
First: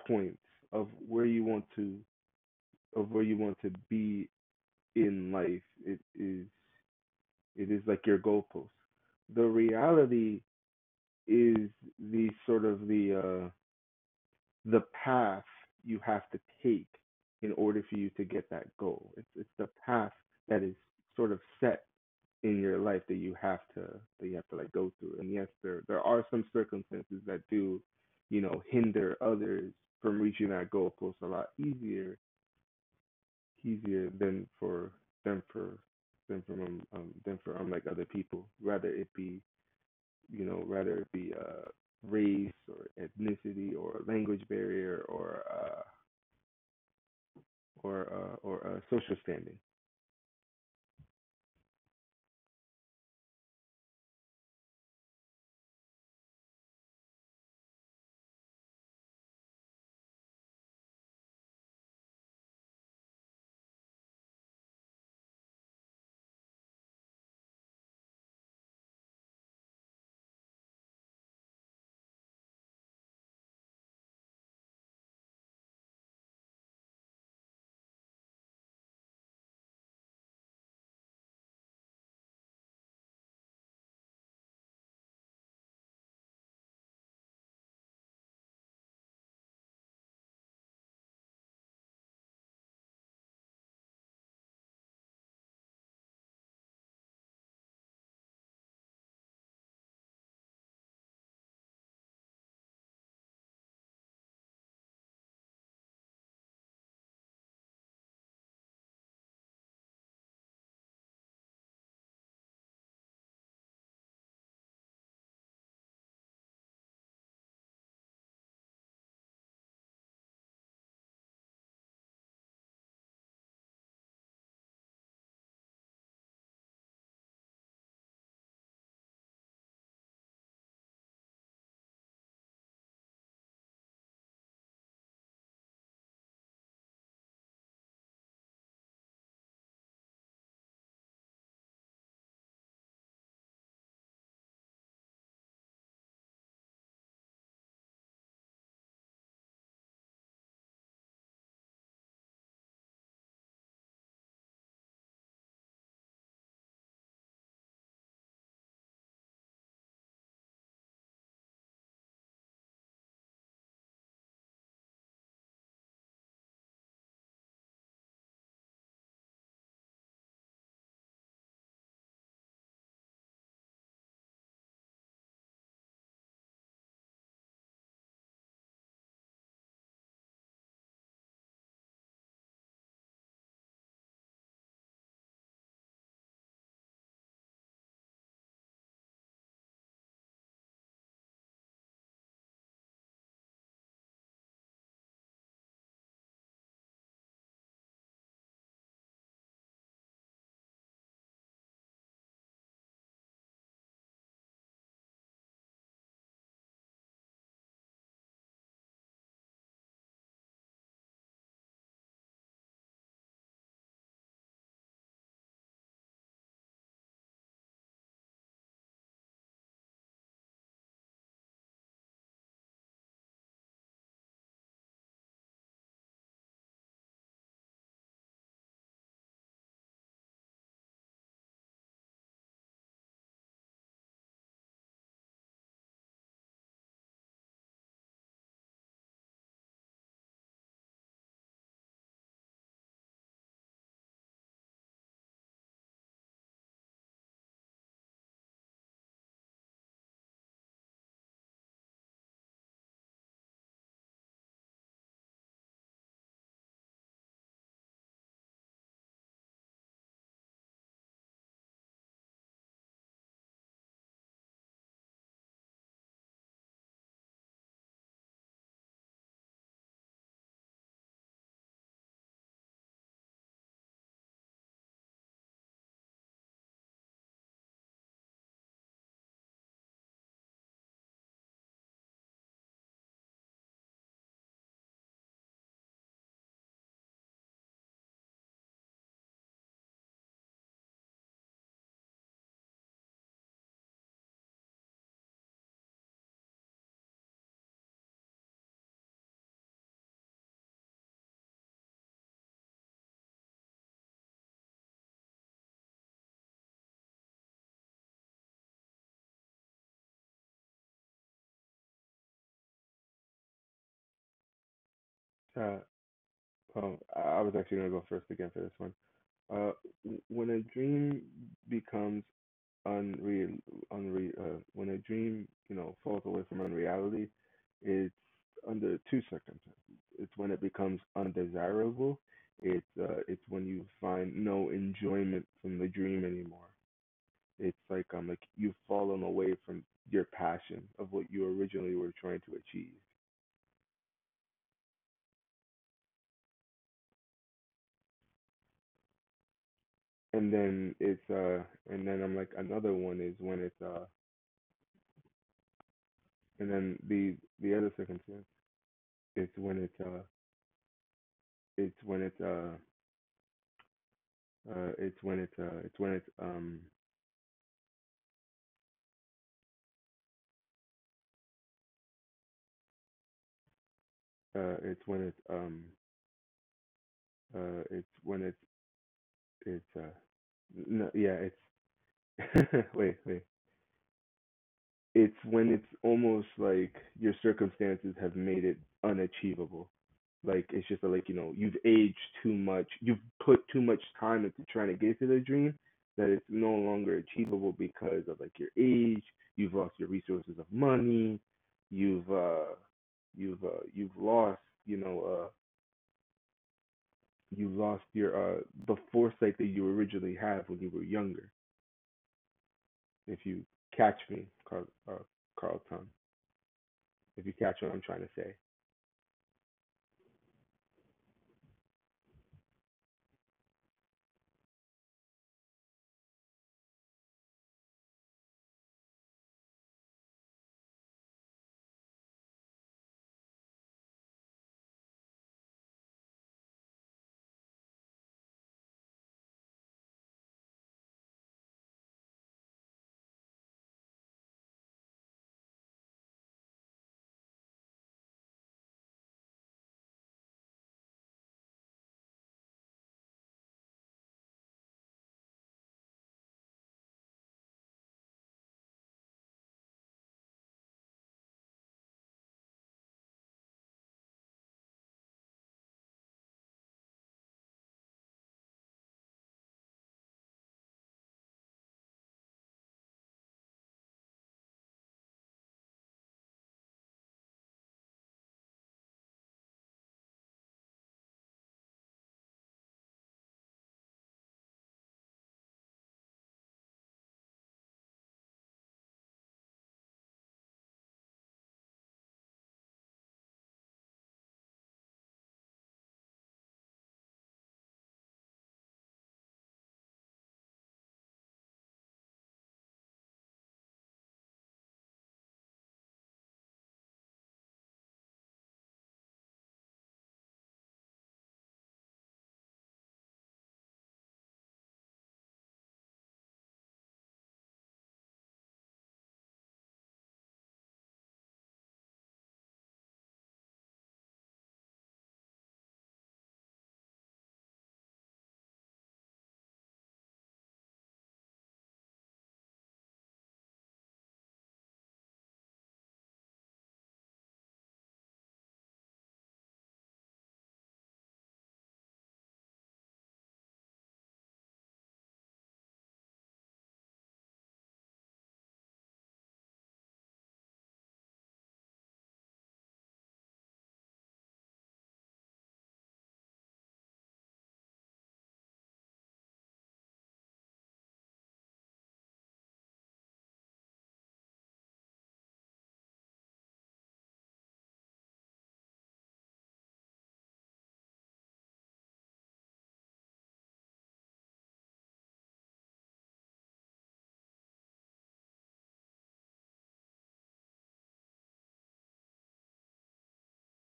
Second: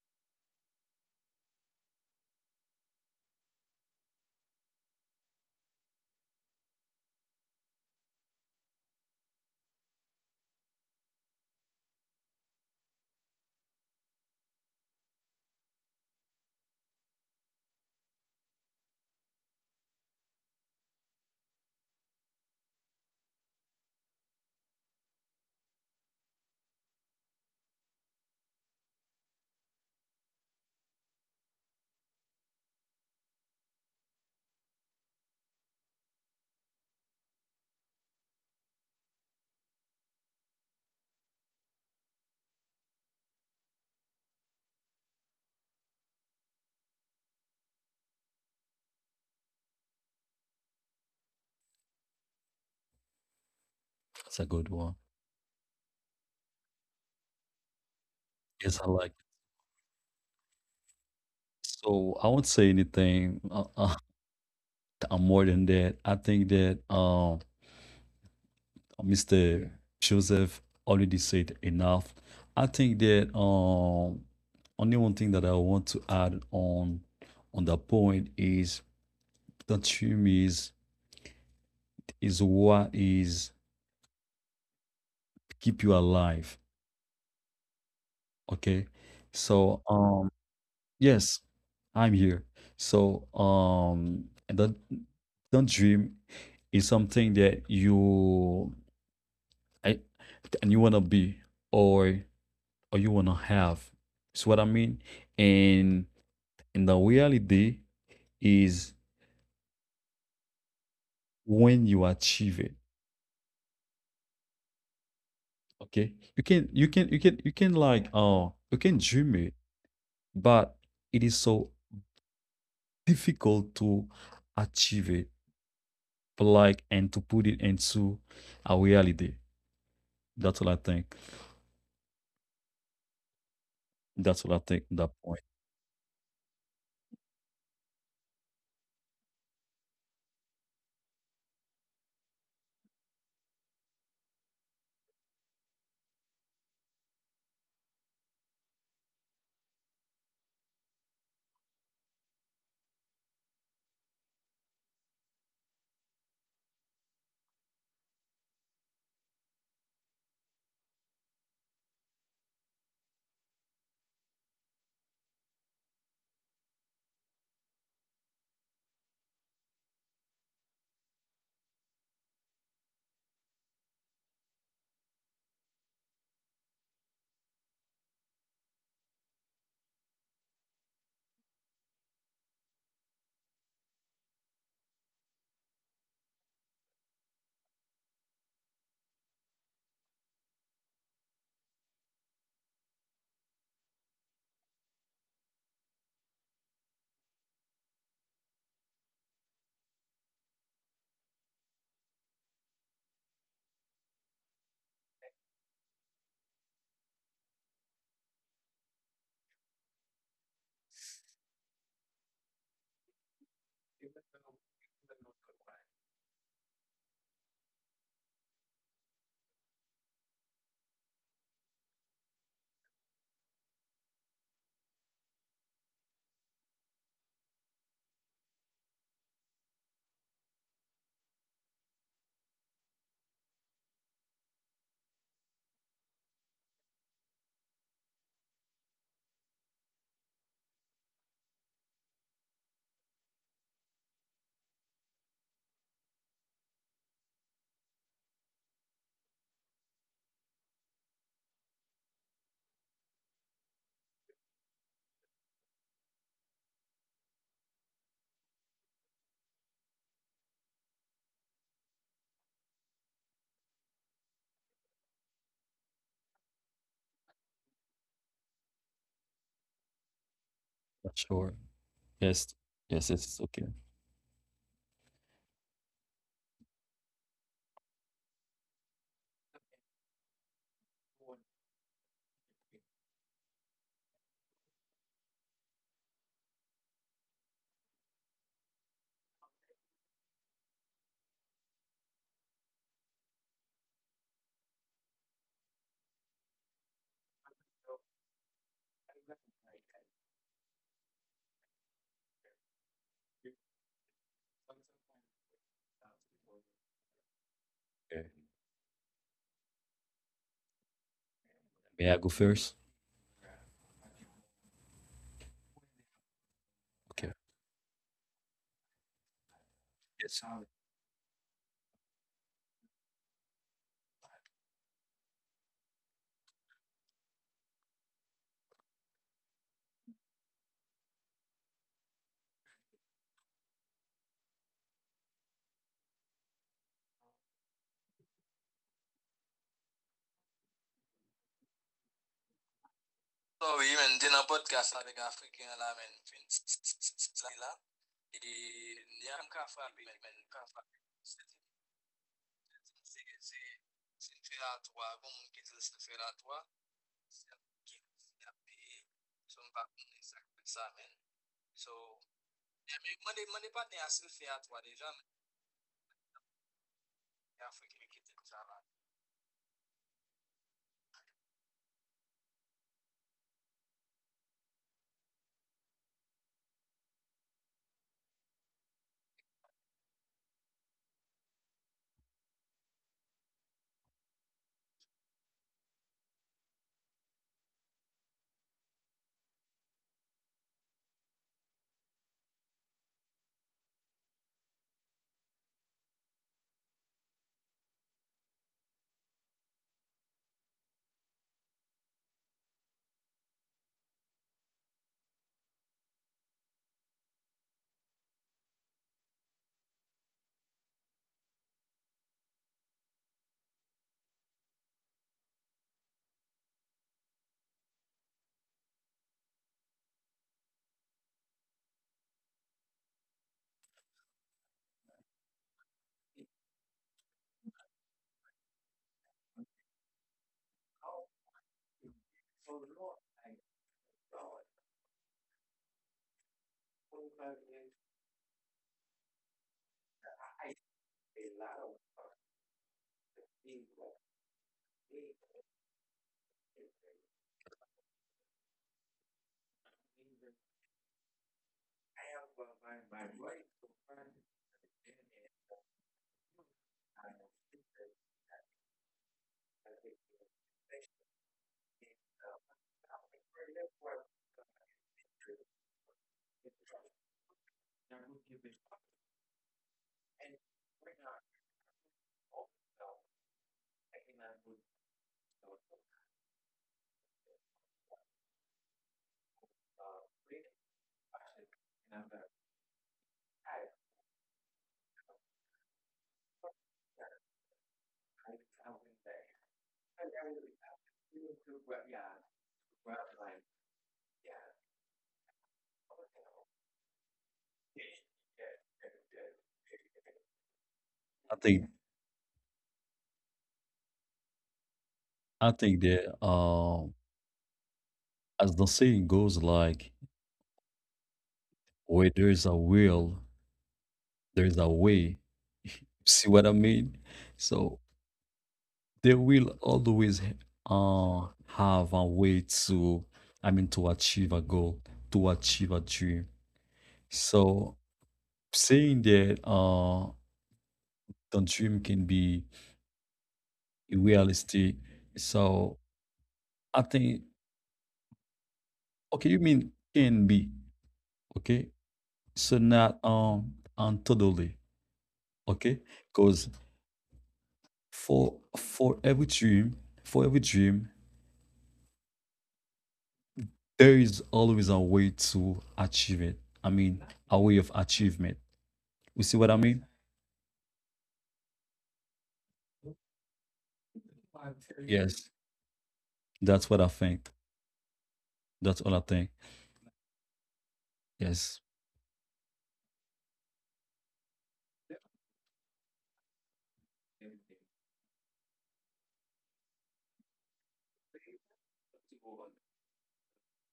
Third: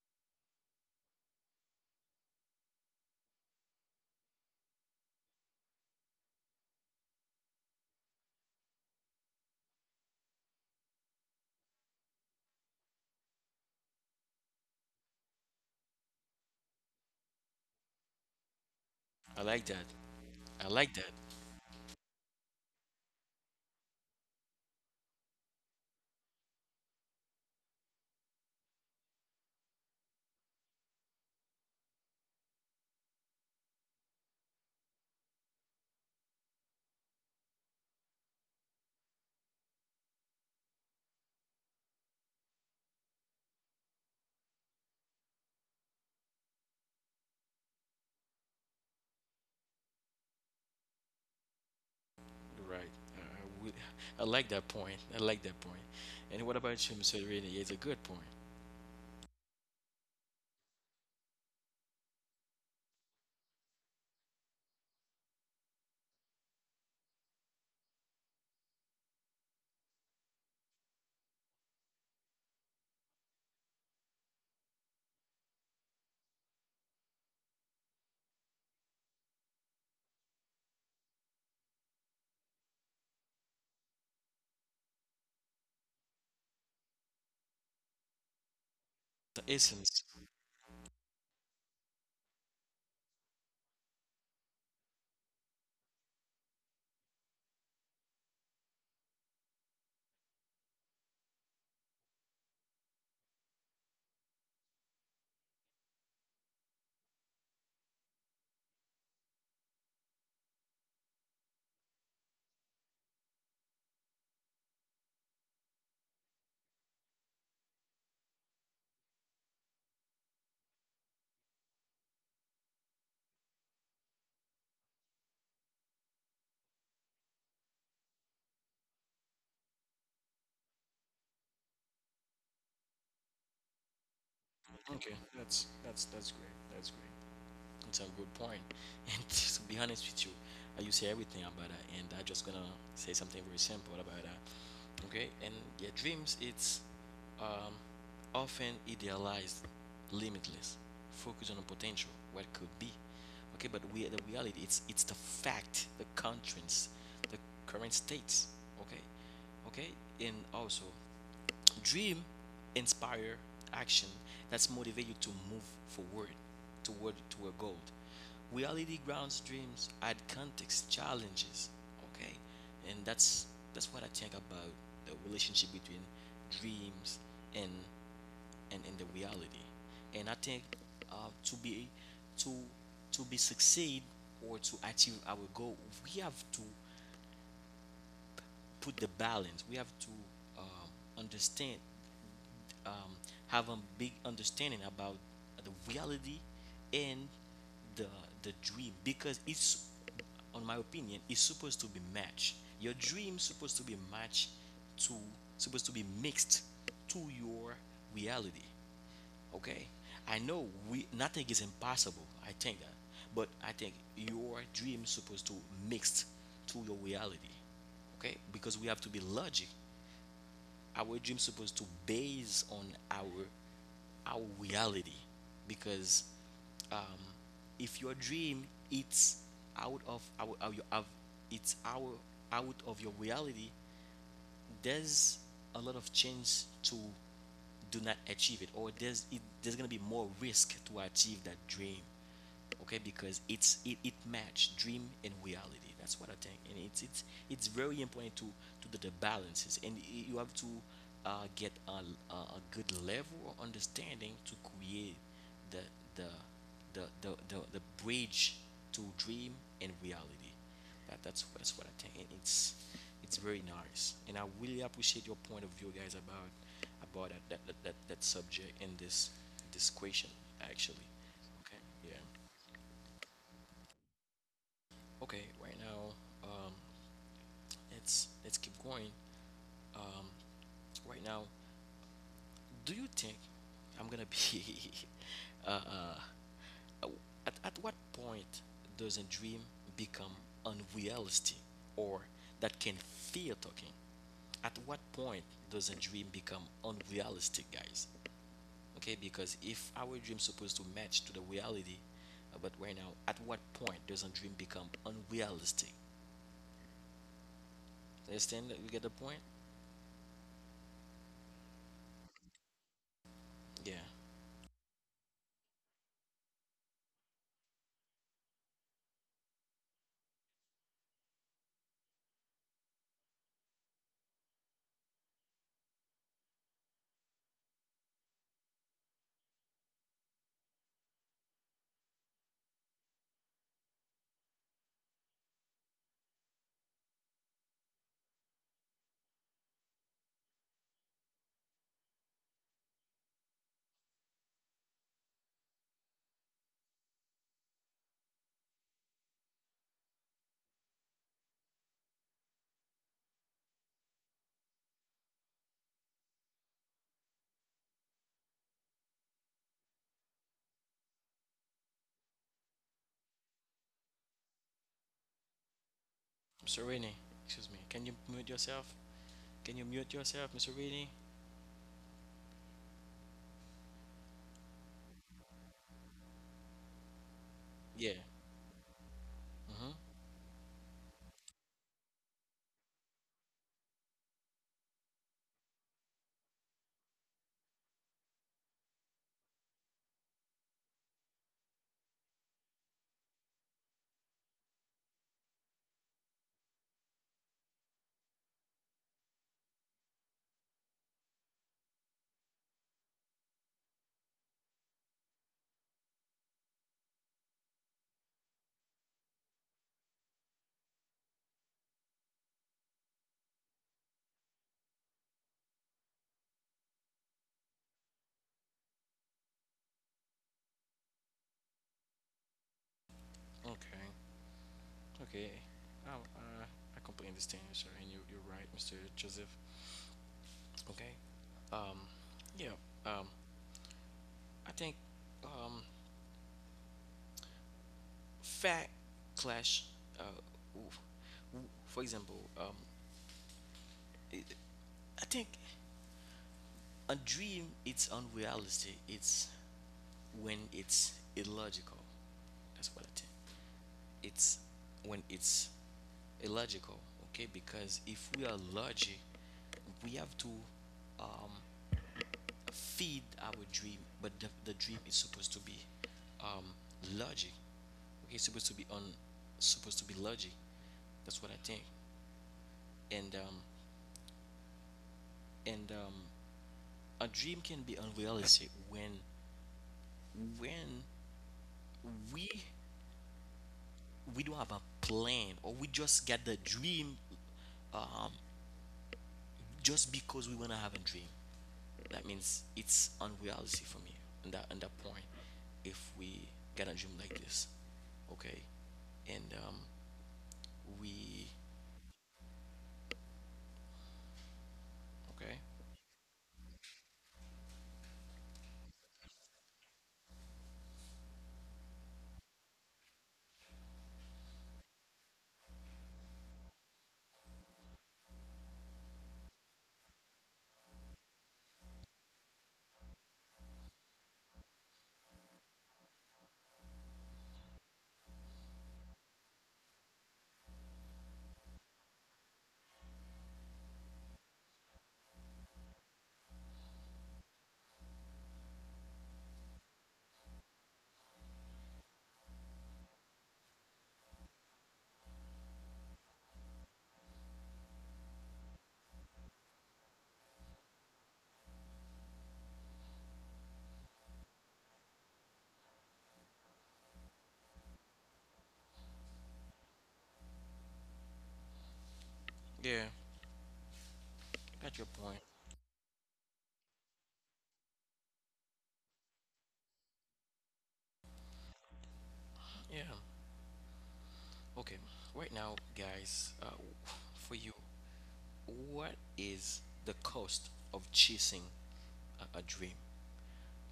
C: points of where you want to of where you want to be in life. It is like your goalpost. The reality is the sort of the path you have to take in order for you to get that goal.
A: I
C: It's
A: like
C: the
A: that.
C: path that
A: I
C: is
A: like that.
C: sort of set in your life that you have to like go through. And yes, there are some circumstances that do, you know, hinder others from reaching that goal post a lot easier easier than for than for than from than for like other people. Rather it be you know, rather it be race or ethnicity or language barrier or social standing.
A: Right. I, I, would- I
B: That's
A: like
B: a
A: that
B: good
A: point.
B: one.
A: I like that point. And what about you, Mr. Rainey? It's a good point.
B: Yes, I like it. So I won't say anything. I'm more than that. I think that Mr. Joseph already said enough. I think that only one thing that I want to add on that point is the dream is what is keep you alive. Okay,
A: The
B: so
A: essence.
B: yes, I'm here. So, the dream is something that you I and you wanna be or or you wanna have. It's what I mean. And and the reality is when you achieve it. Okay. You can you can like you can dream it, but it is so difficult to achieve it, but like and to put it into a reality. That's what I think. That's what I think. That
A: Okay,
B: point.
A: that's great. That's great. It's a good point. And to be honest with you, you say everything about that, and I am just gonna say something very simple about that. Okay, and your yeah, dreams, it's um, often idealized, limitless, focus on the potential, what could be. Okay, but we the reality, it's the fact, the constraints, the current states. Okay, okay, and also dream inspire action, that's motivate you to move forward toward to a goal. Reality grounds dreams, add context challenges. Okay, and that's what I think about the relationship between dreams and and the reality. And I think uh, to be to to be succeed or to achieve our goal, we have to put the balance. We have to understand, um, have a big understanding about the reality and the the dream, because it's on my opinion is supposed to be matched, your dream supposed to be matched to supposed to be mixed to your reality. Okay, I know we, nothing is impossible, I think that. But I think your dream supposed to mixed to your reality. Okay, because we have to be logic. Our dream supposed to base on our our reality, because um, if your dream it's out of it's our out of your reality, there's a lot of chance to do not achieve it, or there's gonna be more risk to achieve that dream. Okay, because it match dream and reality. That's what I think, and it's very important to do the balances, and you have to get a good level of understanding to create the the the, bridge to dream and reality. That's what I think. And it's very nice, and I really appreciate your point of view, guys, about that subject in this this question actually.
B: That's sure.
A: Okay. Yeah.
B: Yes. Yes. Yes. Okay.
A: Okay. Right now, um, let's keep going. Um, right now, do you think I'm gonna be uh, uh at what point does a dream become unreality, or that can feel talking? At what point does a dream become unrealistic, guys? Okay, because if our dream's supposed to match to the reality, but right now, at what point does a dream become unrealistic?
B: Okay.
A: Understand that? You get the point?
B: May I go first?
A: Yeah.
C: Uh,
B: Okay.
C: I was actually going to go first again for this one. Uh, when a dream becomes unreal, when a dream you know falls away from unreality, it's under two circumstances. It's when it becomes undesirable. It's when you find no enjoyment from the dream anymore. It's like you've fallen away from your passion of what you originally were trying to achieve, and then it's and then I'm like another one is when it's and then the other circumstance it's when it's when it's when it's when
A: Mr. Rainey, excuse me. Can you mute yourself? Can you mute yourself, Mr. Rainey?
C: it's when it's
A: Yeah.
C: when
A: Mm-hmm.
C: it's no yeah it's wait, it's when it's almost like your circumstances have made it unachievable. Like it's just like, you know, you've aged too much. You've put too much time into trying to get to the dream that it's no longer achievable because of like your age, you've lost your resources of money, you've uh you've lost, you know, you lost your the foresight that you originally had when you were younger. If you catch me, Carlton, if you catch what I'm trying to say.
A: Okay. Okay. Oh, I completely understand you, sir, and you're right, Mr. Joseph. Okay. Um, yeah. Um, I think um, fact clash. Uh, oof. For example, i I think a dream, it's unrealistic. It's when it's illogical. That's what I think. It's when it's illogical. Okay, because if we are logic, we have to, Um, feed our dream, but the dream is supposed to be um, logic. Okay, it's supposed to be on, supposed to be logic. That's what I think. And and um, a dream can be unrealistic when when we we don't have a plan, or we just get the dream just because we wanna have a dream. That means it's unrealistic for me on that point. If we get a dream like this, okay, and we
B: I think.
A: okay.
B: I think that as the saying goes, like where there's a will, there's a way. See what I mean? So they will always have a way to, I mean, to achieve a goal, to achieve a dream. So saying that the dream can be realistic. So I think okay, you mean can be okay, so not and totally okay, because for every dream, for every dream, there is always a way to achieve it. I mean, a way of achievement. You see what I mean?
A: Yeah, got your point.
B: Yes, that's what I think. That's all I think. Yes.
A: Yeah. Okay. Right now, guys, for you, what is the cost of chasing a dream?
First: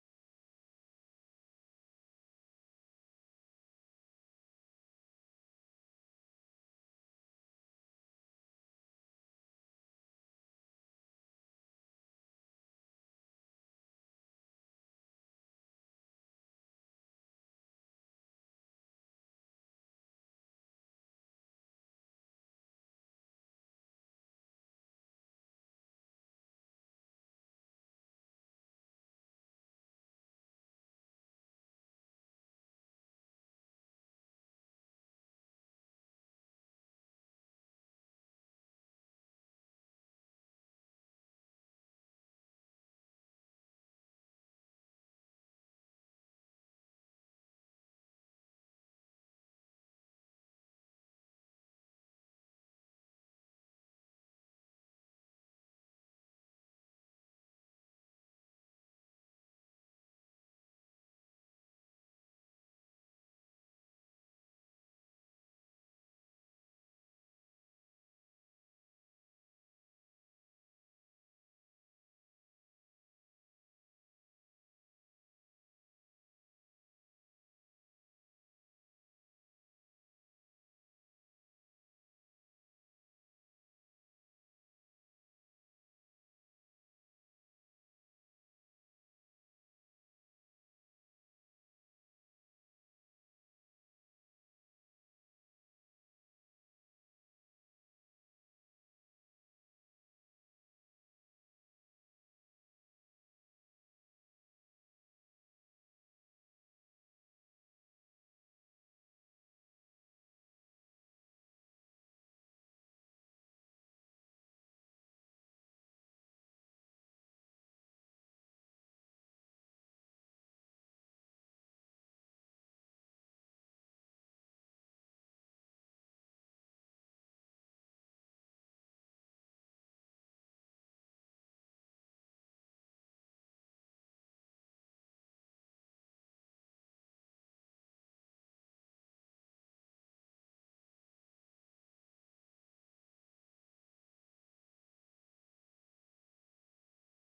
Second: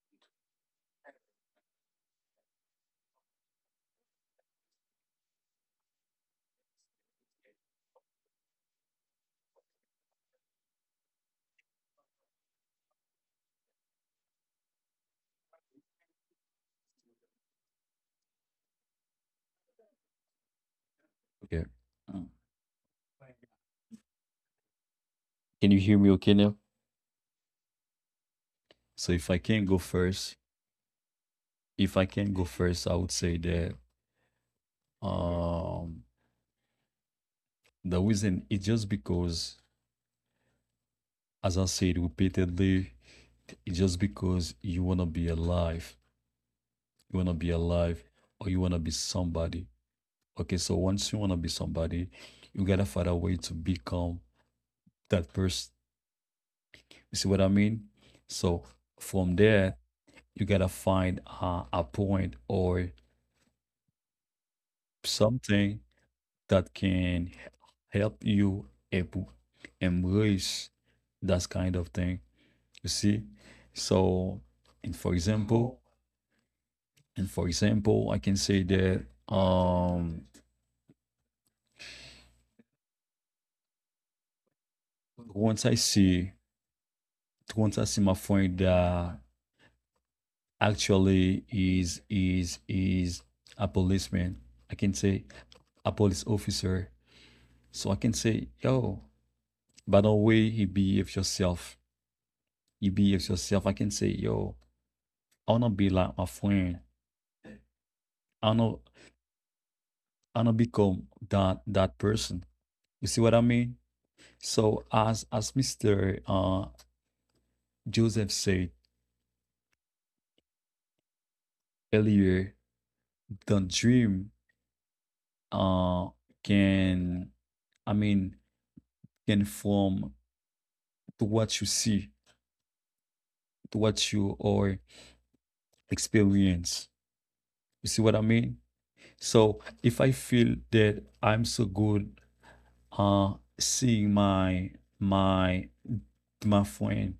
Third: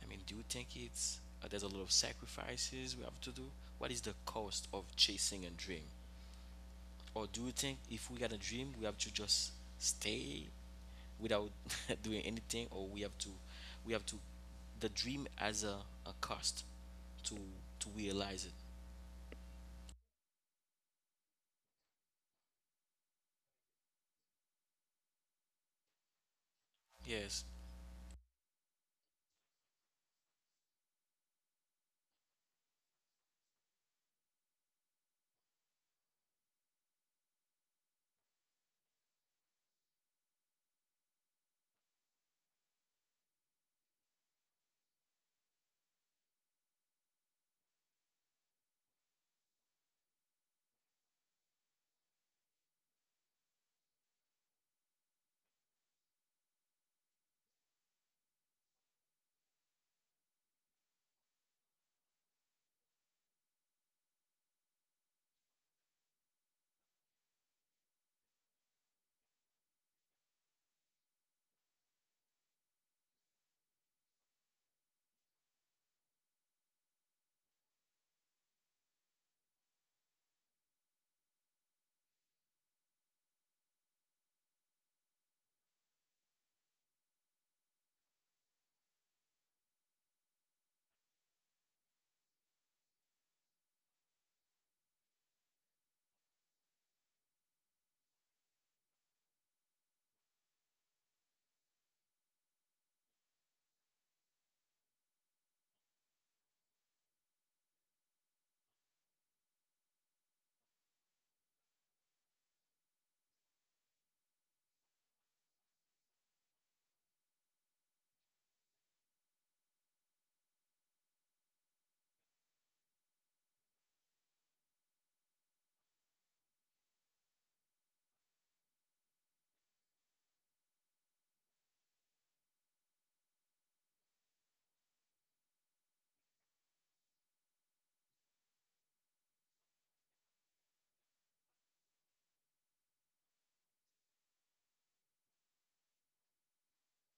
A: I mean, do you think it's there's a lot of sacrifices we have to do? What is the cost of chasing a dream? Or do you think if we got a dream, we have to just stay without doing anything, or we have to, the dream as a cost to to realize it?
B: Okay. Mm. Can you hear me okay now?
A: Yes.
B: So if I can go first, if I can go first, I would say that um the reason is just because as I said repeatedly, it's just because you want to be alive. You want to be alive or you want to be somebody. Okay, so once you want to be somebody, you got to find a way to become that person. You see what I mean? So from there, you got to find a point or something that can help you able- embrace that kind of thing. You see? So, and for example, and for example, I can say that once I see once I see my friend that actually is a policeman, I can say a police officer. So I can say, yo, by the way he behaves yourself, he behaves yourself. I can say, yo, I wanna be like my friend. I wanna I wanna become that person. You see what I mean? So as Mr. Joseph said earlier, the dream uh can, i mean can form to what you see, to what you or experience. You see what I mean? So if I feel that I'm so good uh seeing my my my friend,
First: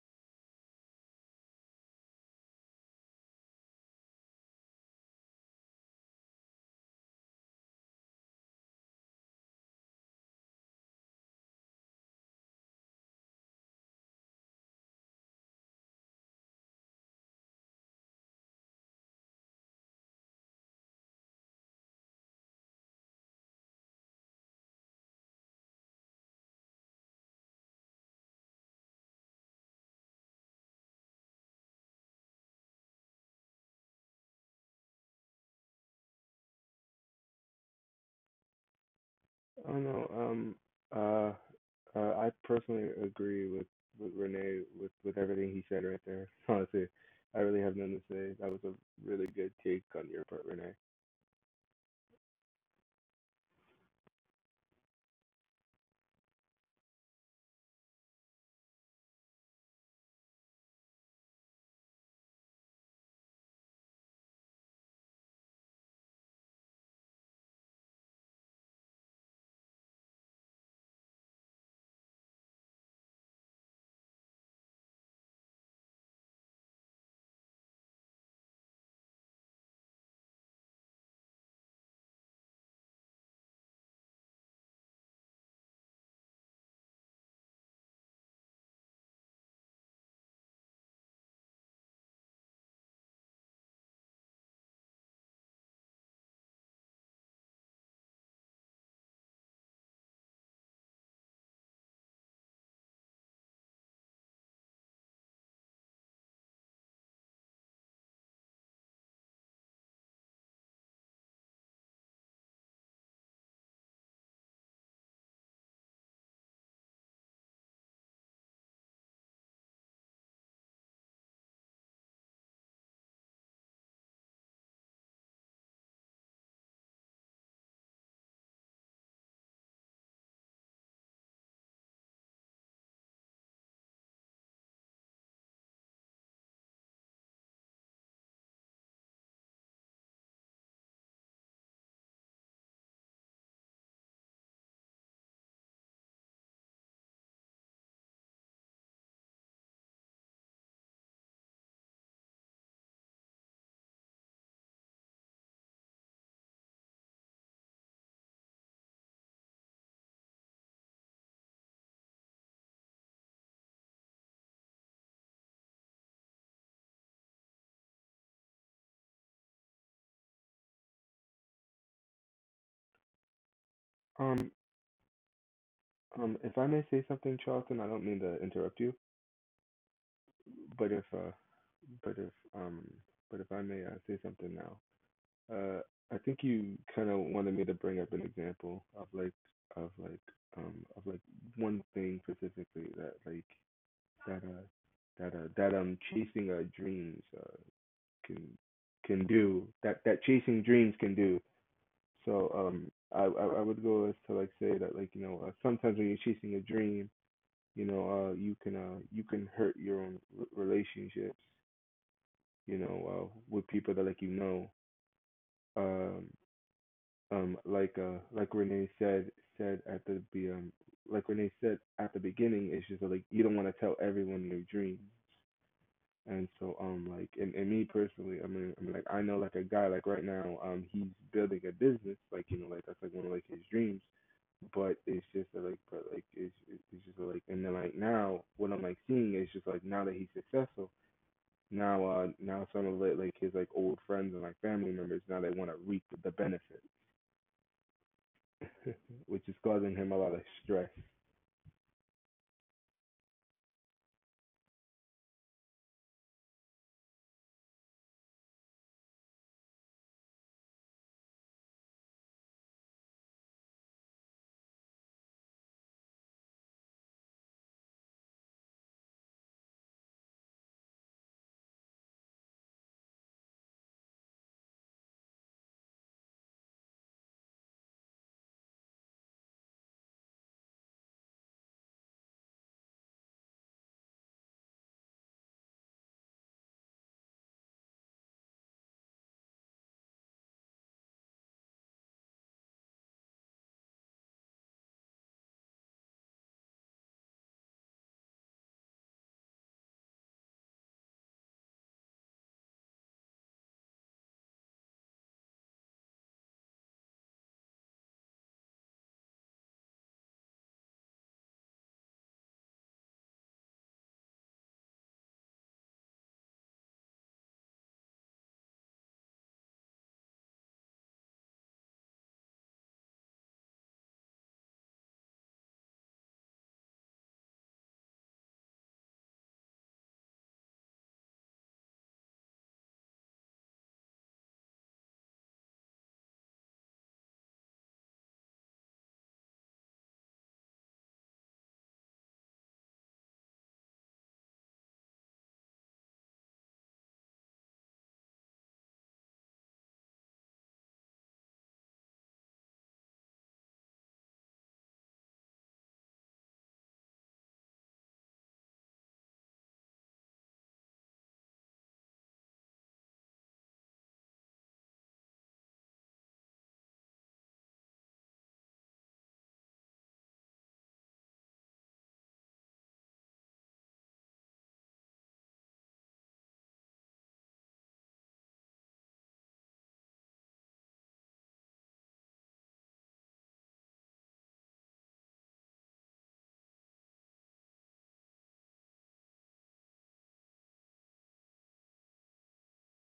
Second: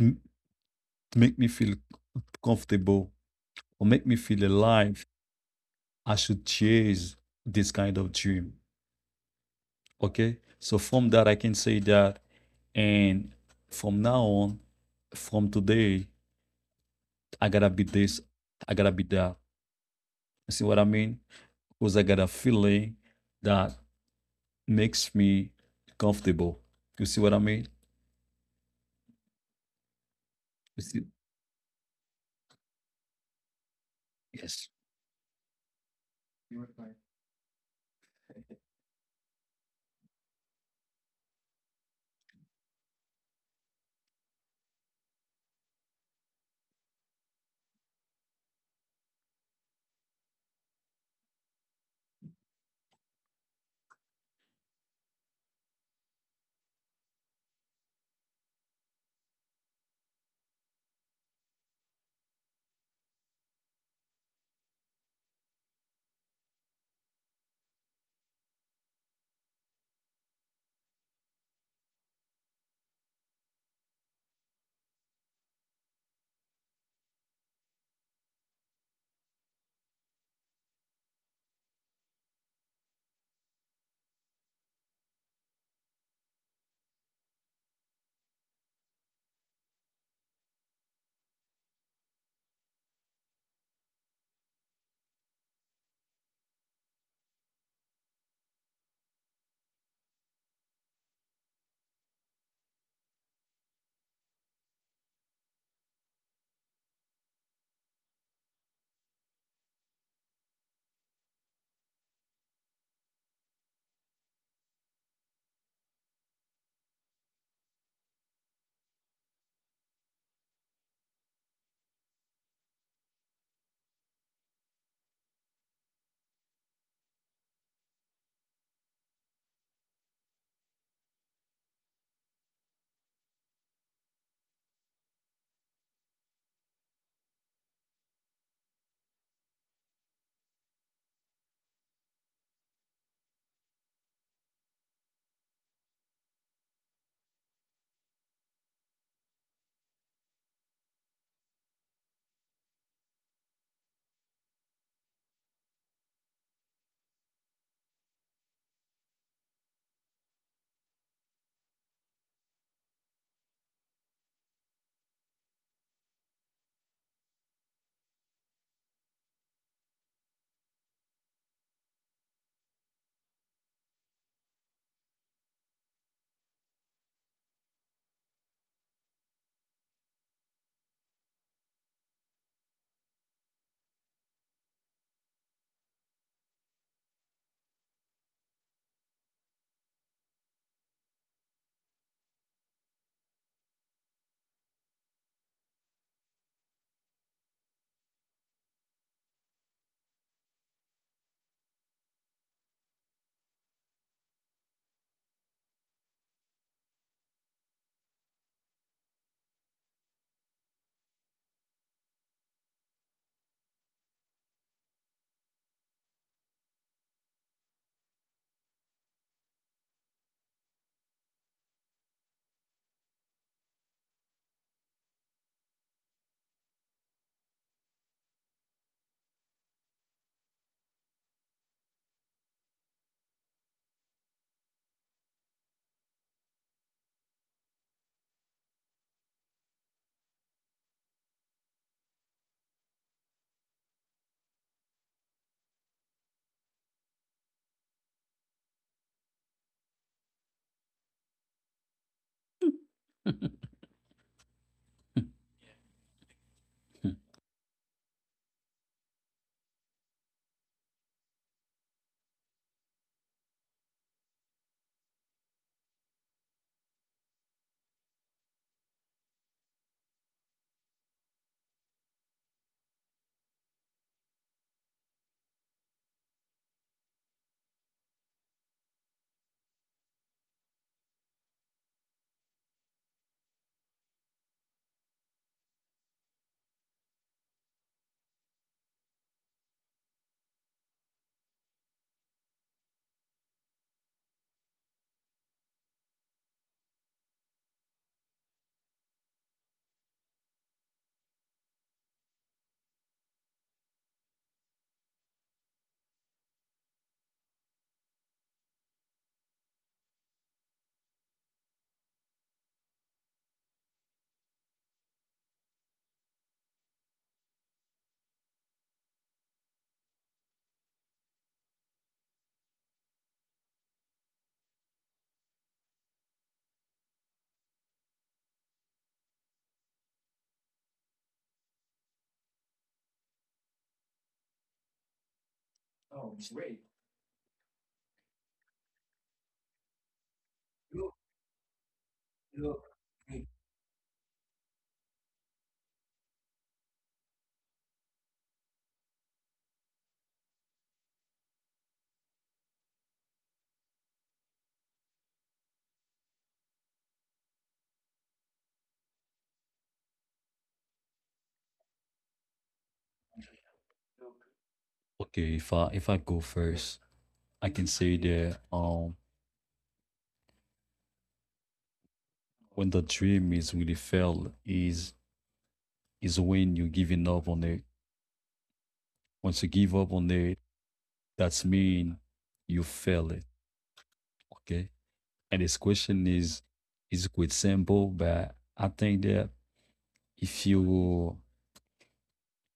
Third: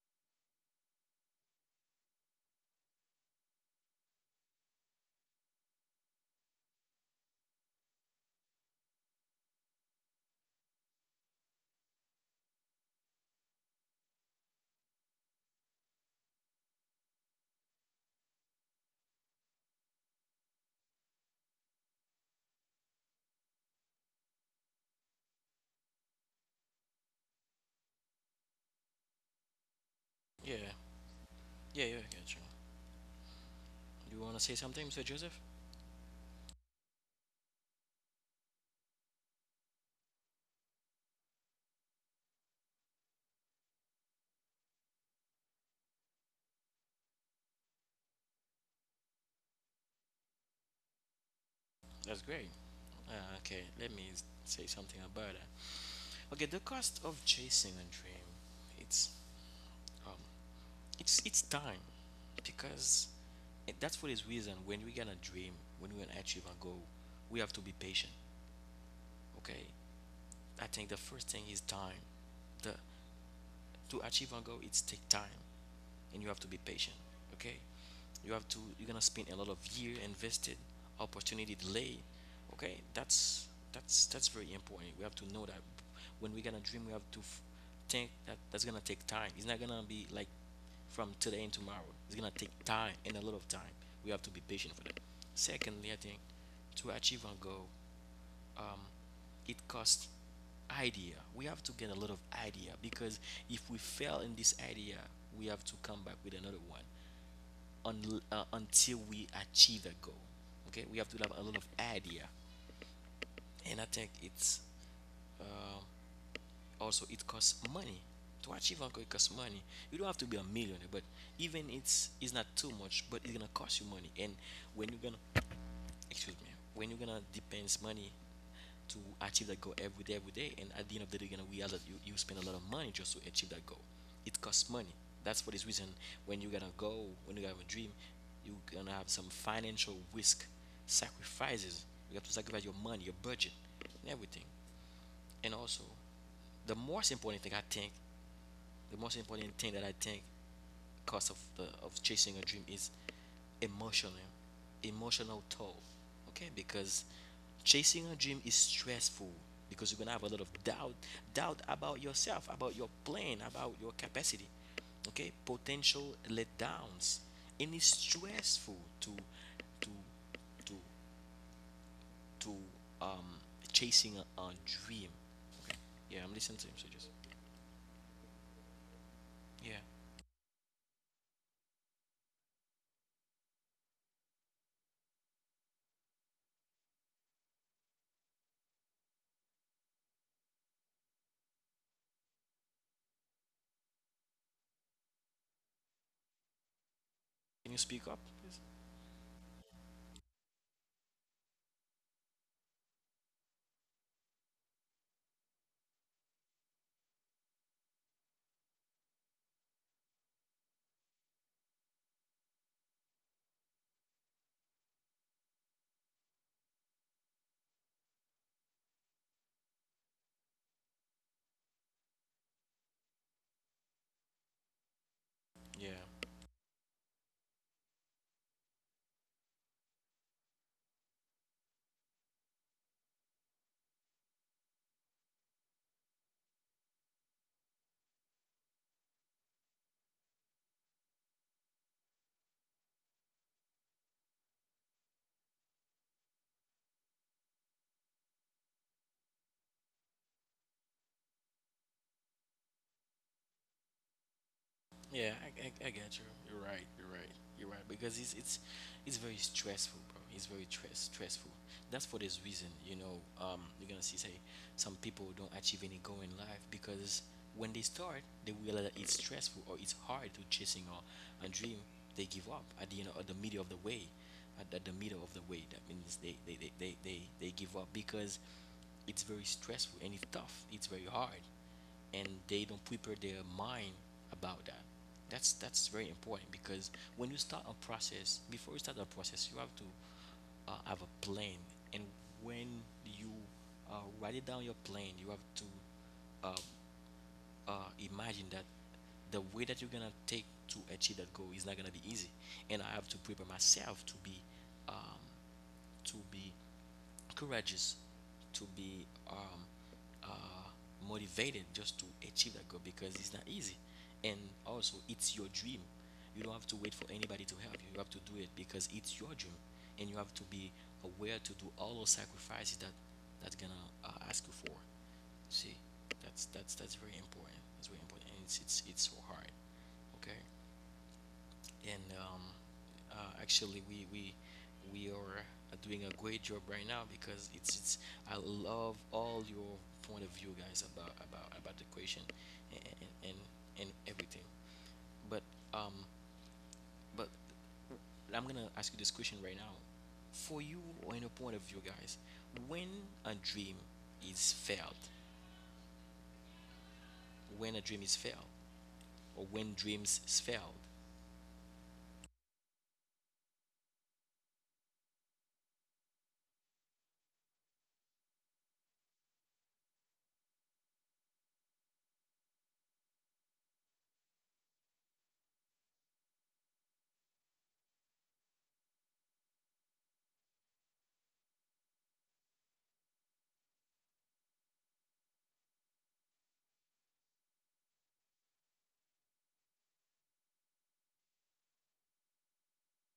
B: m- make me feel comfortable or make me feel alive, I should chase this kind of dream. Okay, so from that, I can say that, and from now on, from today, I gotta be this, I gotta be that. You see what I mean? Because I got a feeling that makes me comfortable. You see what I mean?
A: Yeah.
B: You see?
A: Yeah, yeah, I get you. You want to say
B: Yes.
A: something, Mr. Joseph?
C: I don't know. Uh, I personally agree with Renee with everything he said right there. Honestly, I really have nothing to say. That was a really good take on your part, Renee.
A: That's great. Okay, let me say something about that. Okay, the cost of chasing a dream, it's um, it's time, because that's for this reason. When we gonna dream, when we gonna achieve a goal, we have to be patient. Okay, I think the first thing is time. The To achieve a goal, it's take time, and you have to be patient. Okay, you have to. You're gonna spend a lot of year invested, opportunity delay. Okay, that's very important. We have to know that when we're gonna dream, we have to think that that's gonna take time. It's not gonna be like from today and tomorrow. It's gonna take time and a lot of time. We have to be patient for that. Secondly, I think to achieve our goal, um, it costs idea. We have to get a lot of idea, because if we fail in this idea, we have to come back with another one until we achieve a goal. Okay, we have to have a lot of idea, and I think it's uh, also it costs money to achieve uncle. It costs money. You don't have to be a millionaire, but even it's not too much, but it's gonna cost you money. And when you're gonna excuse me, when you're gonna depends money to achieve that goal every day, and at the end of the day, you're gonna realize that you spend a lot of money just to achieve that goal. It costs money. That's for this reason when you're gonna go, when you have a dream, you're gonna have some financial risk, sacrifices. You have to sacrifice your money, your budget, and everything. And also, the most important thing I think, the most important thing that I think cost of chasing a dream is emotional emotional toll, okay, because chasing a dream is stressful because you're gonna have a lot of doubt about yourself, about your plan, about your capacity, okay, potential letdowns. And it's stressful to to to um chasing a,
C: Um,
A: a dream. Yeah, I'm
C: if
A: listening
C: I
A: to him,
C: may
A: so
C: say
A: just.
C: something, Charlton, I don't mean to interrupt you,
A: Yeah,
C: but if, but if, um, but if I may say something now, uh, I think you kind of wanted me to bring up an example of like, of like, of like one thing specifically that like that that that chasing dreams
A: can you speak up
C: can
A: please?
C: can do that chasing dreams can do. So I would go as to like say that like you know sometimes when you're chasing a dream you know you can hurt your own relationships you know with people that like you know um like Renee said said at the be like Renee said at the beginning it's just that, like you don't want to tell everyone your dreams.
A: Yeah.
C: And so, like, and me personally, I mean, I'm like, I know, like, a guy, like, right now, he's building a business, like, you know, like, that's like one of like his dreams. But it's just like, but like, it's just like, and then like now, what I'm like seeing is just like now that he's successful, now, now some of like, his like old friends and like family members now they want to reap the benefit, which is causing him a lot of stress.
A: Yeah, I get you. You're right. You're right. You're right because it's very stressful, bro. It's very stressful. That's for this reason, you know. You're gonna see say some people don't achieve any goal in life because when they start, they realize that it's stressful or it's hard to chasing a dream. They give up at the end, know, at the middle of the way, at the middle of the way. That means they give up because it's very stressful and it's tough. It's very hard and they don't prepare their mind about that. That's very important because when you start a process, before you start a process, you have to have a plan. And when you write it down your plan, you have to uh, imagine that the way that you're gonna take to achieve that goal is not gonna be easy, and I have to prepare myself um, to be courageous, to be uh, motivated just to achieve that goal because it's not easy. And also, it's your dream. You don't have to wait for anybody to help you. You have to do it because it's your dream, and you have to be aware to do all those sacrifices that that's gonna ask you for. See, that's very important. That's very important, and it's so hard. Okay. And actually we are doing a great job right now because it's I love all your point of view, guys, about the question and and and, everything. But um but I'm gonna ask you this question right now for you or in a point of view, guys. When a dream is failed, when a dream is failed or when dreams failed.
B: Okay, if I go first, I can say that when the dream is really felt is when you giving up on it. Once you give up on it, that's mean you fail it. Okay. And this question is quite simple, but I think that if you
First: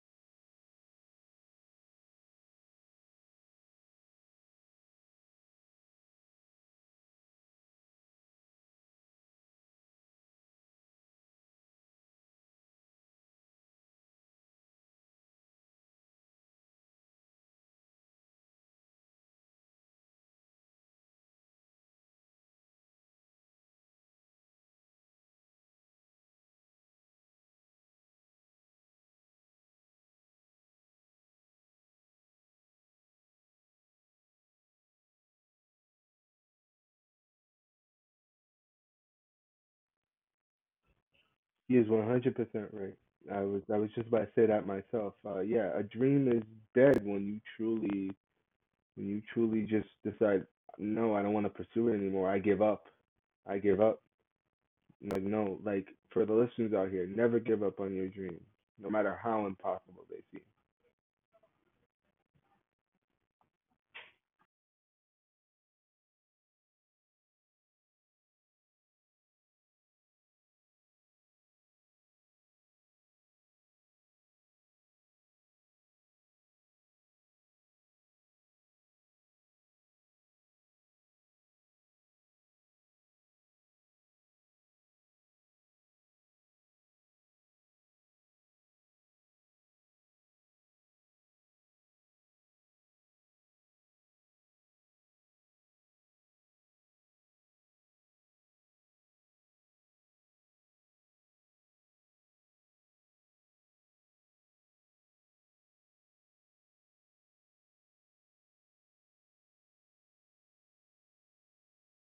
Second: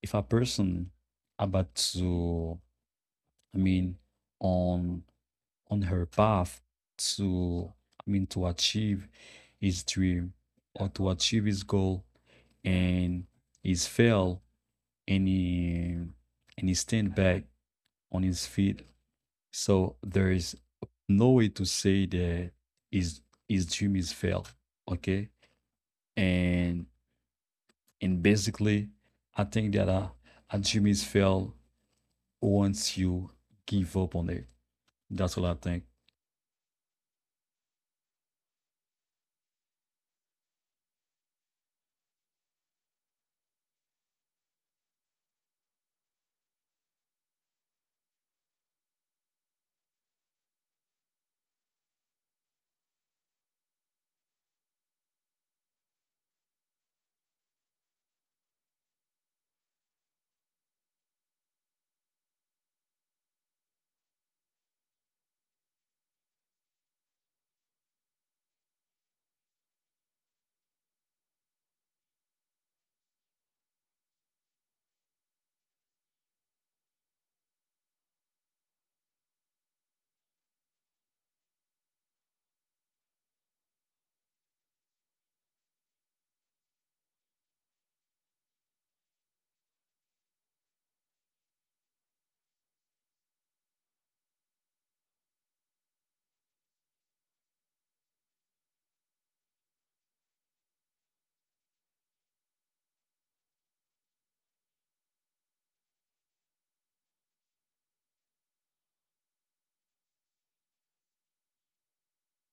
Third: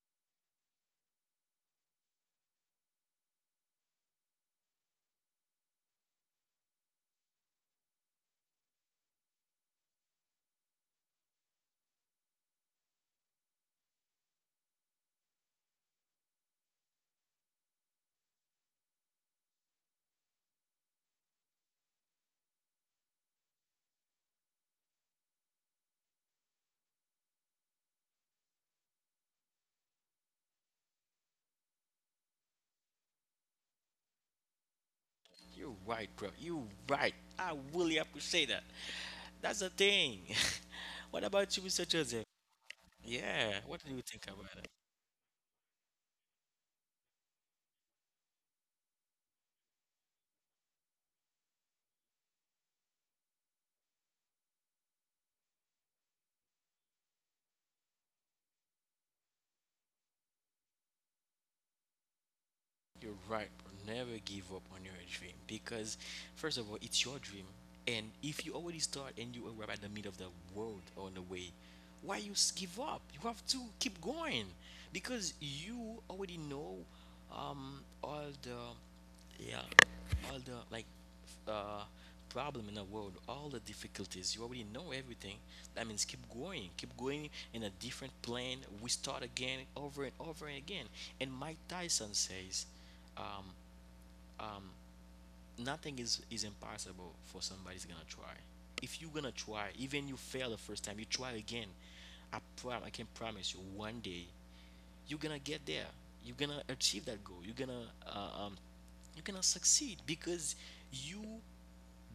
B: if a person about to, I mean on on her path to, I mean to achieve his dream or to achieve his goal, and he's failed and he stand back on his feet. So there is no way to say that his his dream is failed. Okay. And And basically, I think that a dream is failed once you give up on it. That's what I think.
A: You're right, bro. You're right. I really appreciate that. That's the thing. What about you,
C: He
A: Mr.
C: is
A: Joseph?
C: 100% right.
A: Yeah.
C: I
A: What
C: was
A: do you
C: just
A: think
C: about to say
A: about
C: that
A: it?
C: myself. Yeah, a dream is dead when you truly when you truly just decide, no, I don't want to pursue it anymore. I give up. I give up. Like no, like for the listeners out here, never give up on your dreams, no matter how impossible they seem.
A: You're right, bro. Never give up on your dream because, first of all, it's your dream. And if you already start and you arrive at the middle of the world on the way, why give up? You have to keep going because you already know, all the, yeah, all the, like, uh, problem in the world, all the difficulties. You already know everything. That means keep going in a different plane. We start again, over and over and again. And Mike Tyson says, um, nothing is impossible for somebody's gonna try. If you're gonna try, even you fail the first time, you try again. I can promise you, one day you're gonna get there. You're gonna achieve that goal. You're gonna succeed because you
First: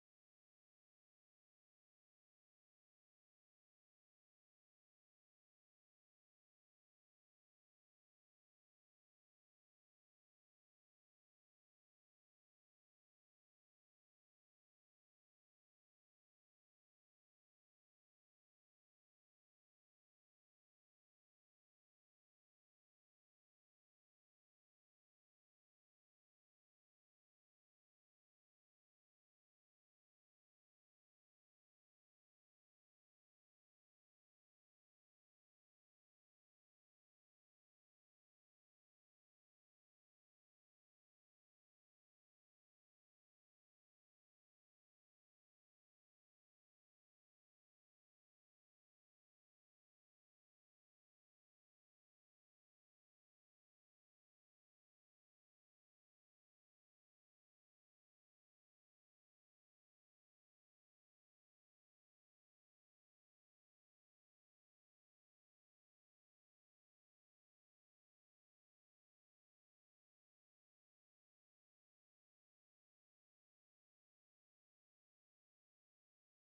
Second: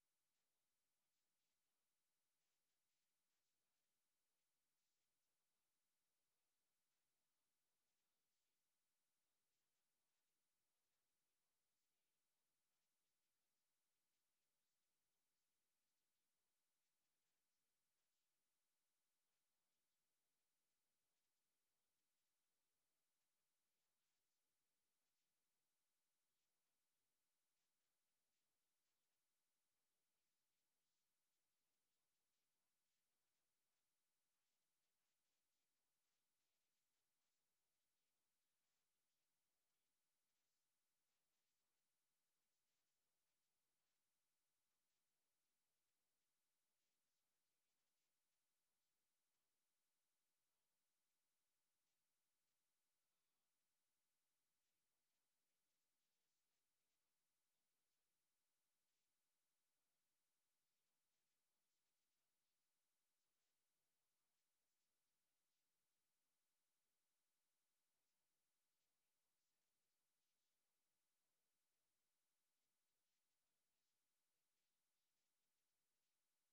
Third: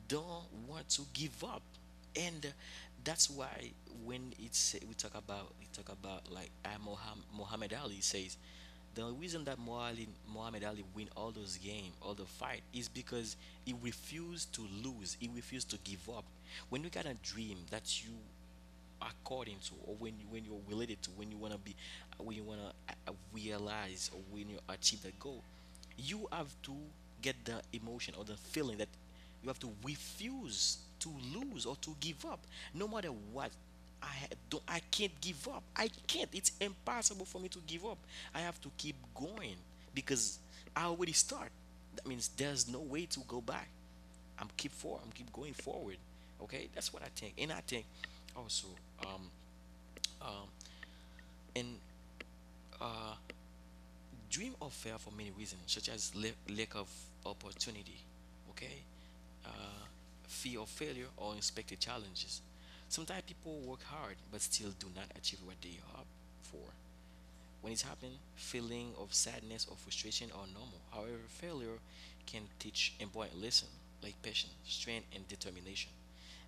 A: don't want to give up, and that's why when it's we talk about like, Muhammad Ali says, the reason that Muhammad Ali win all those games, all the fight, is because he refused to lose. He refused to give up. When you got a dream that you according to, or when you, when you're related to, when you want to be, when you want to realize or when you achieve that goal, you have to get the emotion or the feeling that you have to refuse to lose or to give up, no matter what. I ha- don't I can't give up, I can't, it's impossible for me to give up. I have to keep going because I already start. That means there's no way to go back. I'm keep going forward. Okay, that's what I think. And I think also, um, um, and dream of fail for many reasons, such as lack of opportunity, okay, uh, fear of failure or unexpected challenges. Sometimes people work hard but still do not achieve what they hope for. When it's happened, feeling of sadness or frustration are normal. However, failure can teach important lesson like patience, strength, and determination.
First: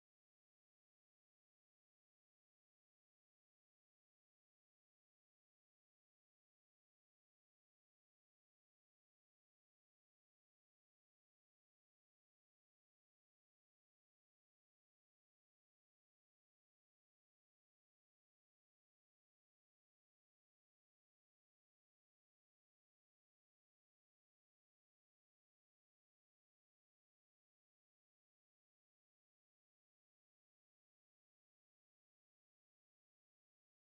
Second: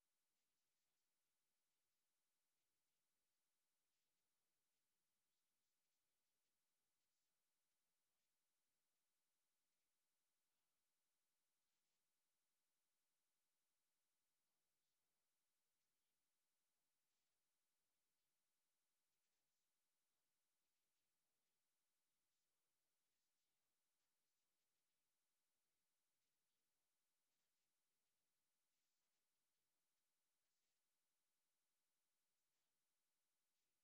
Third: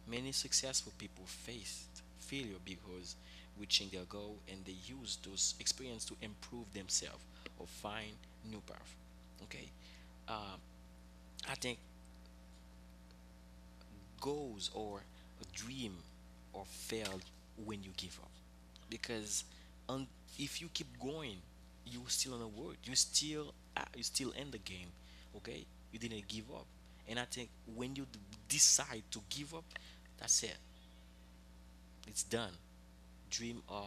A: Many successful people faced failure because reaching their goal and they use those experience to improve themselves or find new path. Okay, um, I think goals or a dream are failed when you give up. Because, un- if you keep going, you still in the world. You still, you still in the game. Okay, you didn't give up. And I think when decide to give up, that's it, it's done. Dream, or,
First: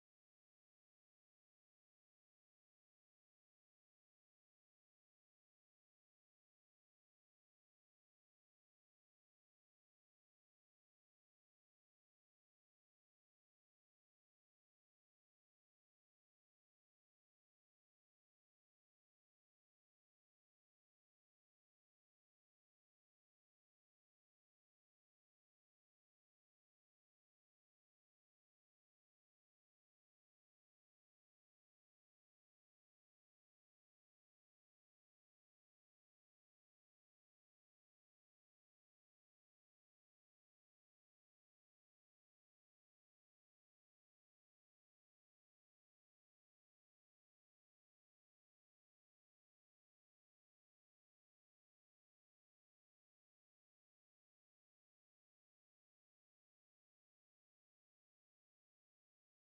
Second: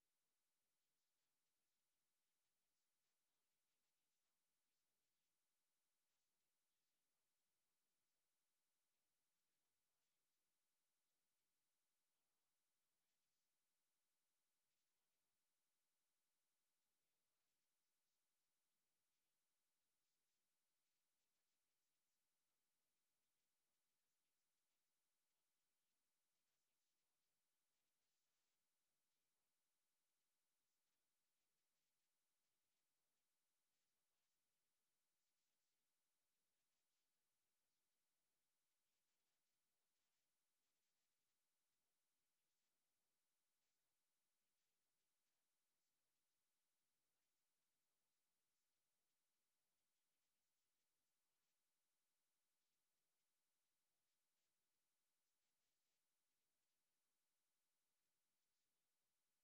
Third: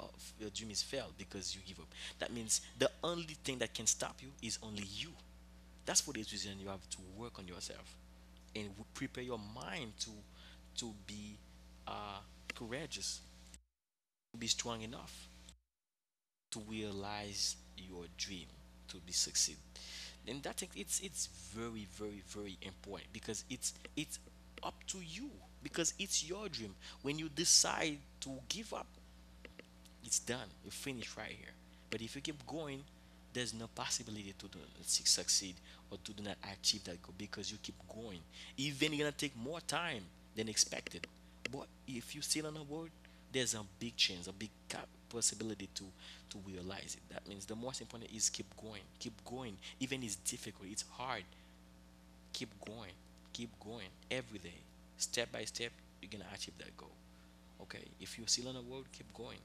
A: of your dream is failed because you give up. That means the only thing that can stop you is only you. That's for this reason you have to work on yourself and prepare your mind to be uh, courageous, to be strong enough to realize your dream, to be succeed. And that thing, it's very very very important because it's up to you, because it's your dream. When you decide to give up, it's done. You finish right here. But if you keep going, there's no possibility to do, succeed, or to do not achieve that goal because you keep going. Even you're gonna take more time than expected. But if you still on the board, there's a big chance, a big possibility to realize it. That means the most important is keep going, keep going. Even it's difficult, it's hard. Keep going, keep going every day, step by step. You're gonna achieve that goal. Okay, if you're still on the road, keep going.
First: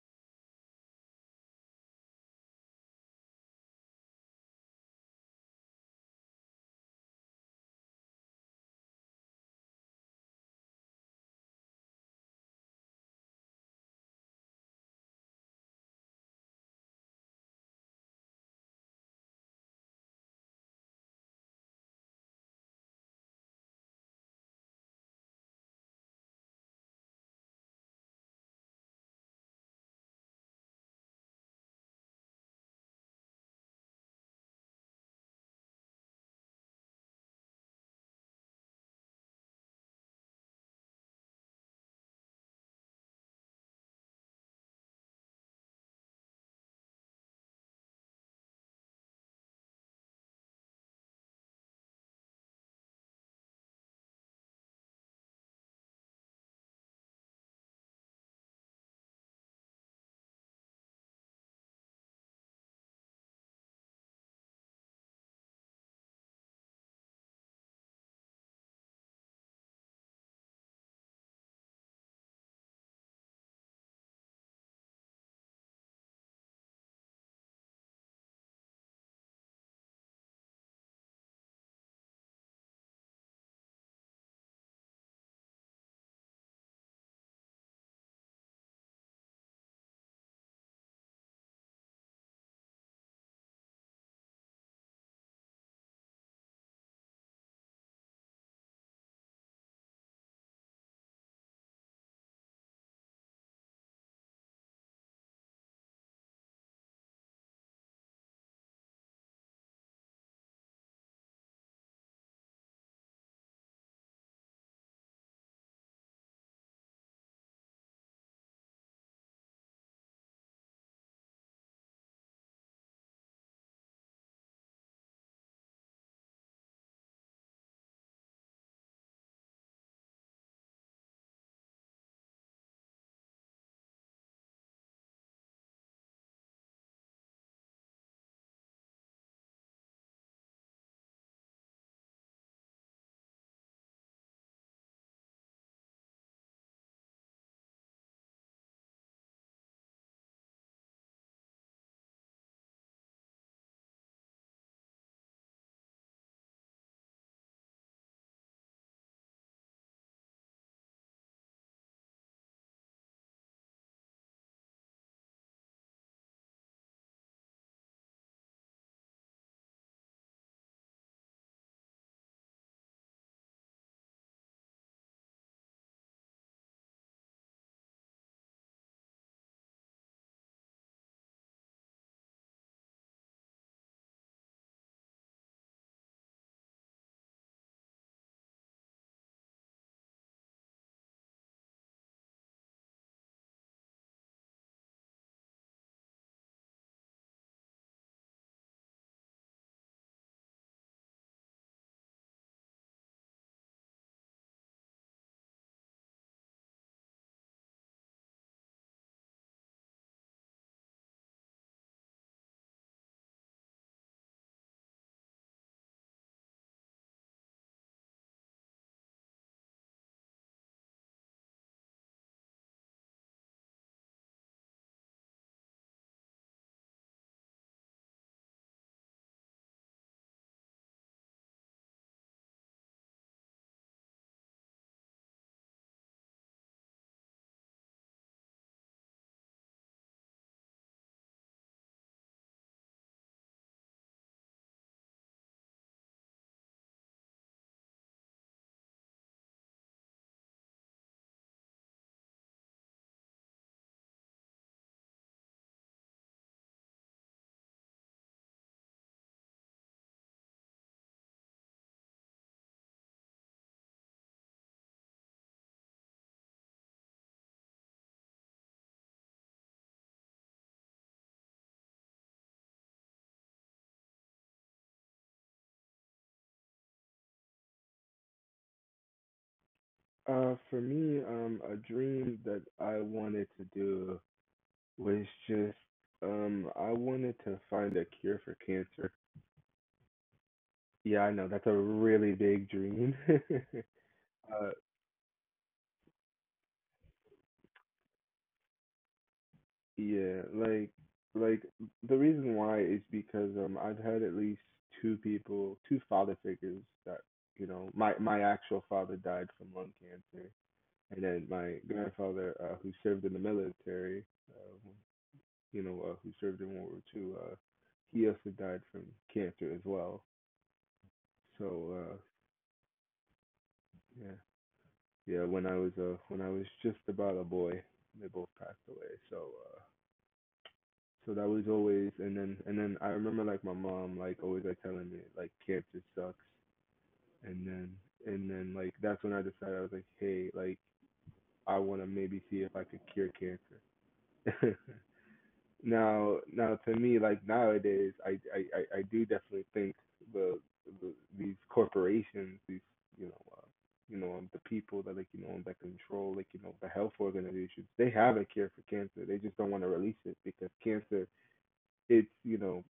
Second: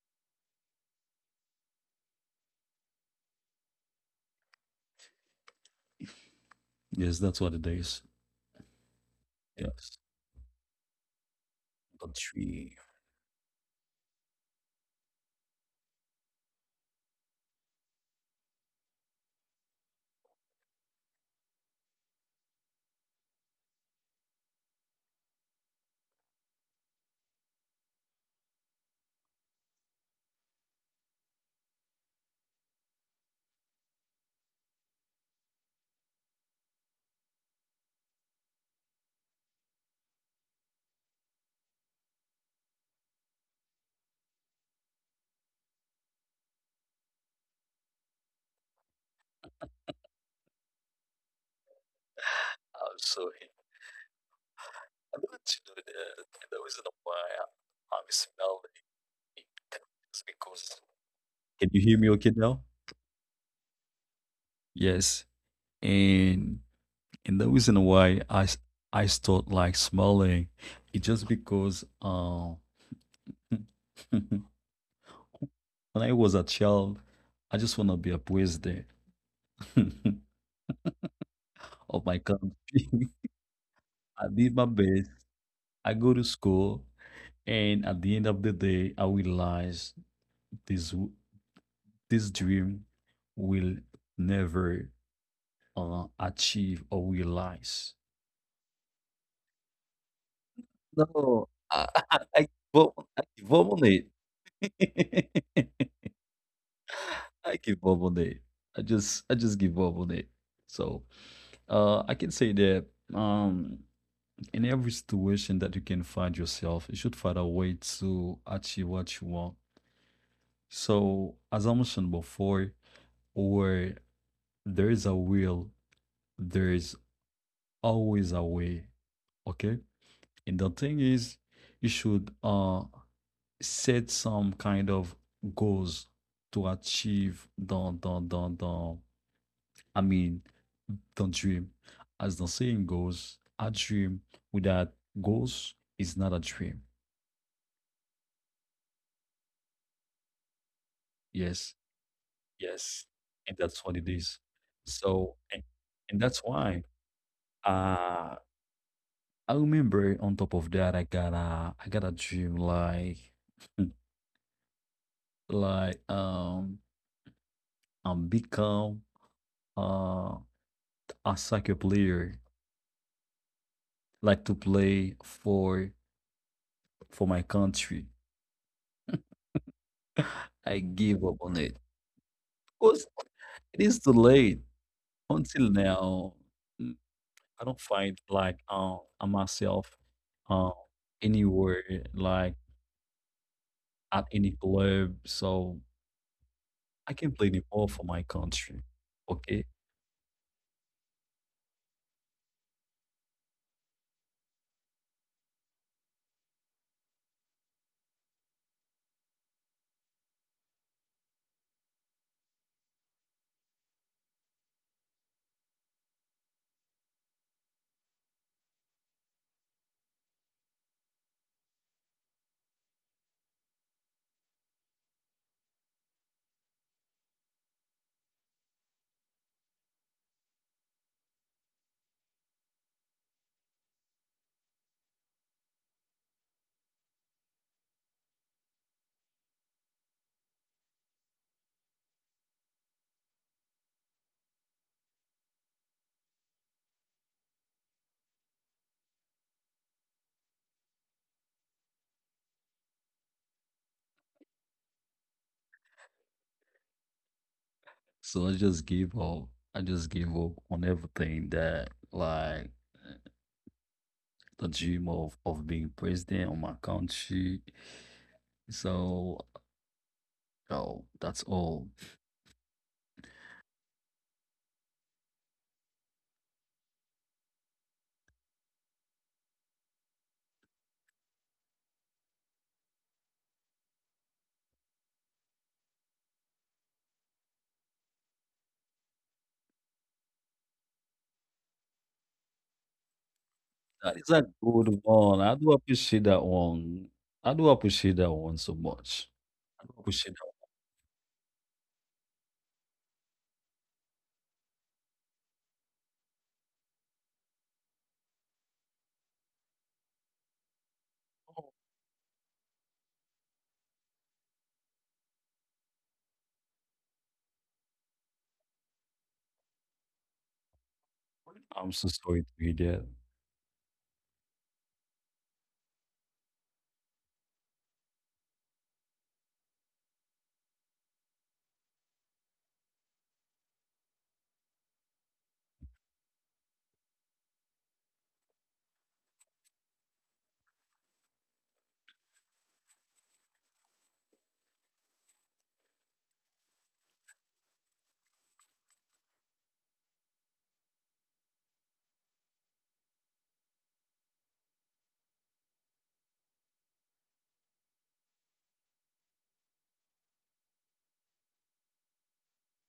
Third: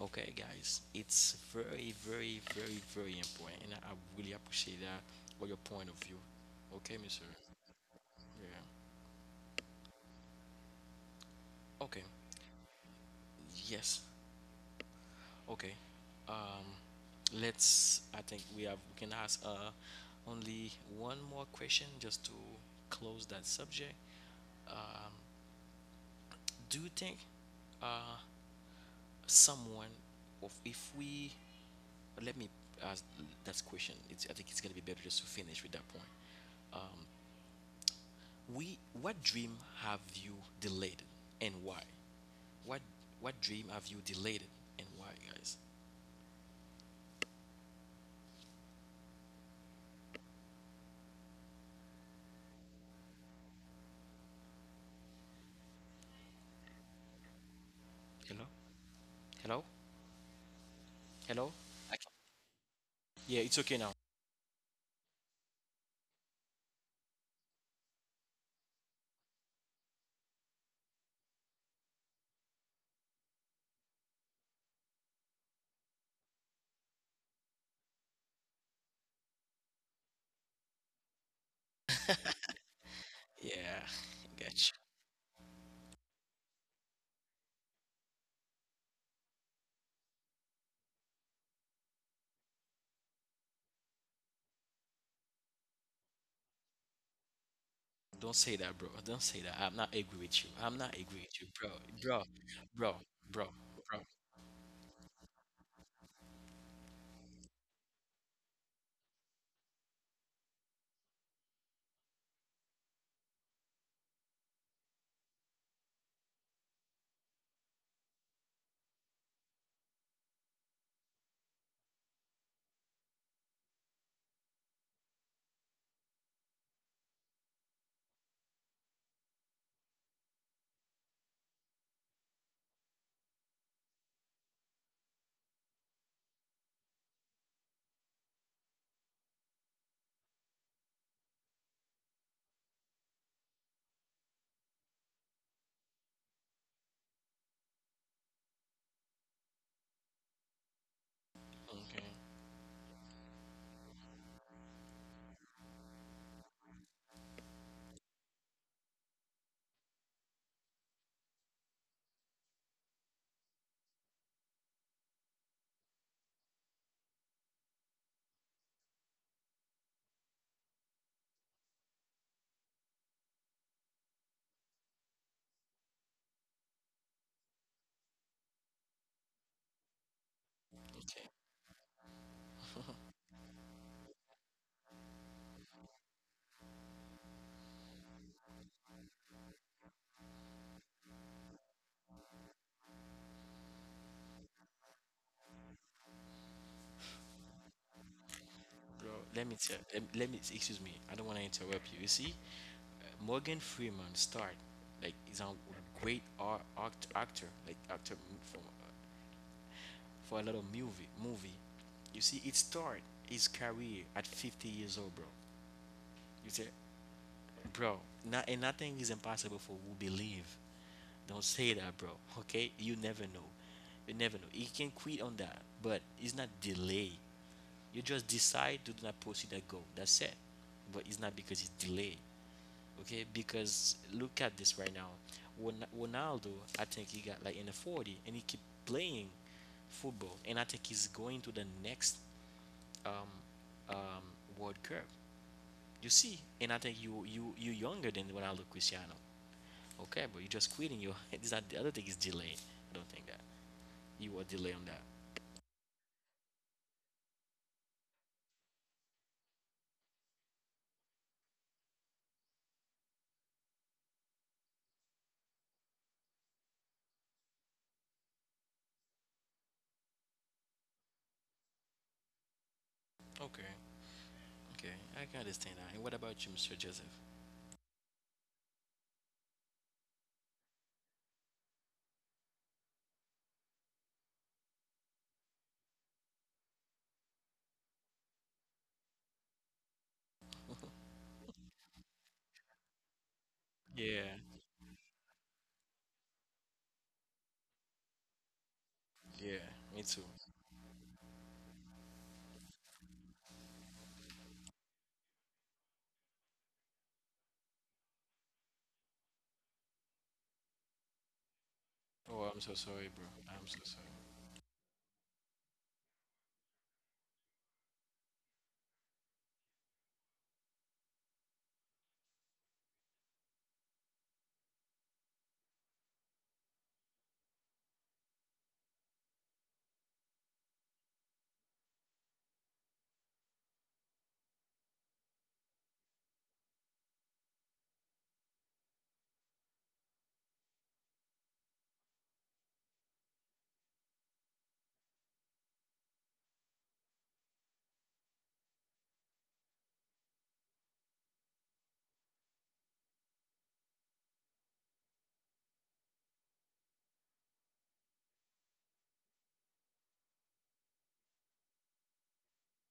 A: Okay, guys, it's very, very, very, very important, and I really appreciate that or your point of view. Okay,
B: Yes,
A: Mister.
B: that's what it is.
A: Yeah.
B: Yes.
A: Okay.
B: A dream.
A: Yes. Okay. Um, let's. I think we have. We can ask, only one more question just to close that subject. Do you think, uh, someone, of if we, let me ask that question, it's, I think it's gonna be better just to finish with that point. We, what dream have you delayed and why? What what dream have you delayed and why, guys?
B: I'm sorry. I don't you know the reason why I'm
A: Hello,
B: smelling it
A: hello,
B: is because
A: hello.
B: can you hear
A: Okay.
B: me okay now?
A: Yeah, it's okay now.
B: Yes. And and the reason why I s- I start like smiling, it's just because when I was a child, I just want to be a president of my country.
A: Yeah,
B: I did my
A: gotcha.
B: best. I go to school, and at the end of the day, I realize this w- this dream will never achieve or realize.
A: Don't say that, bro. Don't say that. I'm not agree with you. I'm not agree with you,
B: No,
A: bro,
B: I,
A: bro,
B: give
A: bro,
B: up, I
A: bro,
B: give up on
A: bro.
B: it. I give up on it. I just give up on it. So I can say that um in every situation that you can find yourself, you should find a way to achieve what you want. So, as I mentioned before, where there is a will, there is always a way. Okay. And the thing is, you should set some kind of goals to achieve the, I mean the dream. As the saying goes, a dream without goals is not a dream. Yes.
A: Okay,
B: Yes, and that's what it is. So, and that's why uh I remember, on top of that I got a dream like like become uh a soccer player like to play for my country. I give
A: okay,
B: up on it because it is too late until now. Mm, I don't find like myself, um, anywhere like at any club, so I can play the ball for my country.
A: bro. Let me
B: Okay,
A: tell. Let me. Excuse me. I don't want to interrupt you. You see, Morgan Freeman starred like he's a great actor, like actor from, for a lot of movie. You see, it start his career at 50 years old, bro. You say, bro, not, and nothing is impossible for who believe. Don't say that, bro. Okay, you never know. You never know. He can quit on that, but it's not delay. You just decide to not pursue that goal. That's it. But it's not because it's delayed. Okay, because look at this right now. Ronaldo, I think he got like in the 40 and he keep playing football and I think he's going to the next um um World Cup. You see, and I think you younger than Ronaldo Cristiano. Okay, but you're just quitting. You, it's not the other thing is delaying. I don't think that. You are delay on that.
B: so I just give up. I just give up on everything that like the dream of being president of my country. So no, that's all.
A: Okay, okay. I can understand that. And what about you, Mr. Joseph?
C: For me, a dream that I wanted to do was just, I wanted to find a cure for cancer. Yeah, I know that's a really big dream.
B: That is
A: Yeah,
B: a
C: uh,
B: good one. I do appreciate that one. I do appreciate that one so much.
A: yeah,
B: I do
A: me too.
B: appreciate
C: Yeah, like the reason why is because I've had at least two people, two father figures that you know, my actual father died from lung cancer, and then my
A: Oh,
C: grandfather
A: I'm so
C: who
A: sorry, bro.
C: served in the
A: I'm so sorry.
C: military, uh, who served in World War Two. He also died from cancer as well.
B: that one. I'm
C: So
B: so sorry to hear that.
C: yeah, yeah when I was just about a boy, they both passed away. So, uh, so that was always, and then I remember like my mom like always like telling me like cancer sucks, and then like that's when I decided. I was like, hey, like I want to maybe see if I could cure cancer. Now to me like nowadays I do definitely think the, the these corporations, these you know uh, the people that like you know that control like you know the health organizations, they have a cure for cancer. They just don't want to release it because cancer it's you know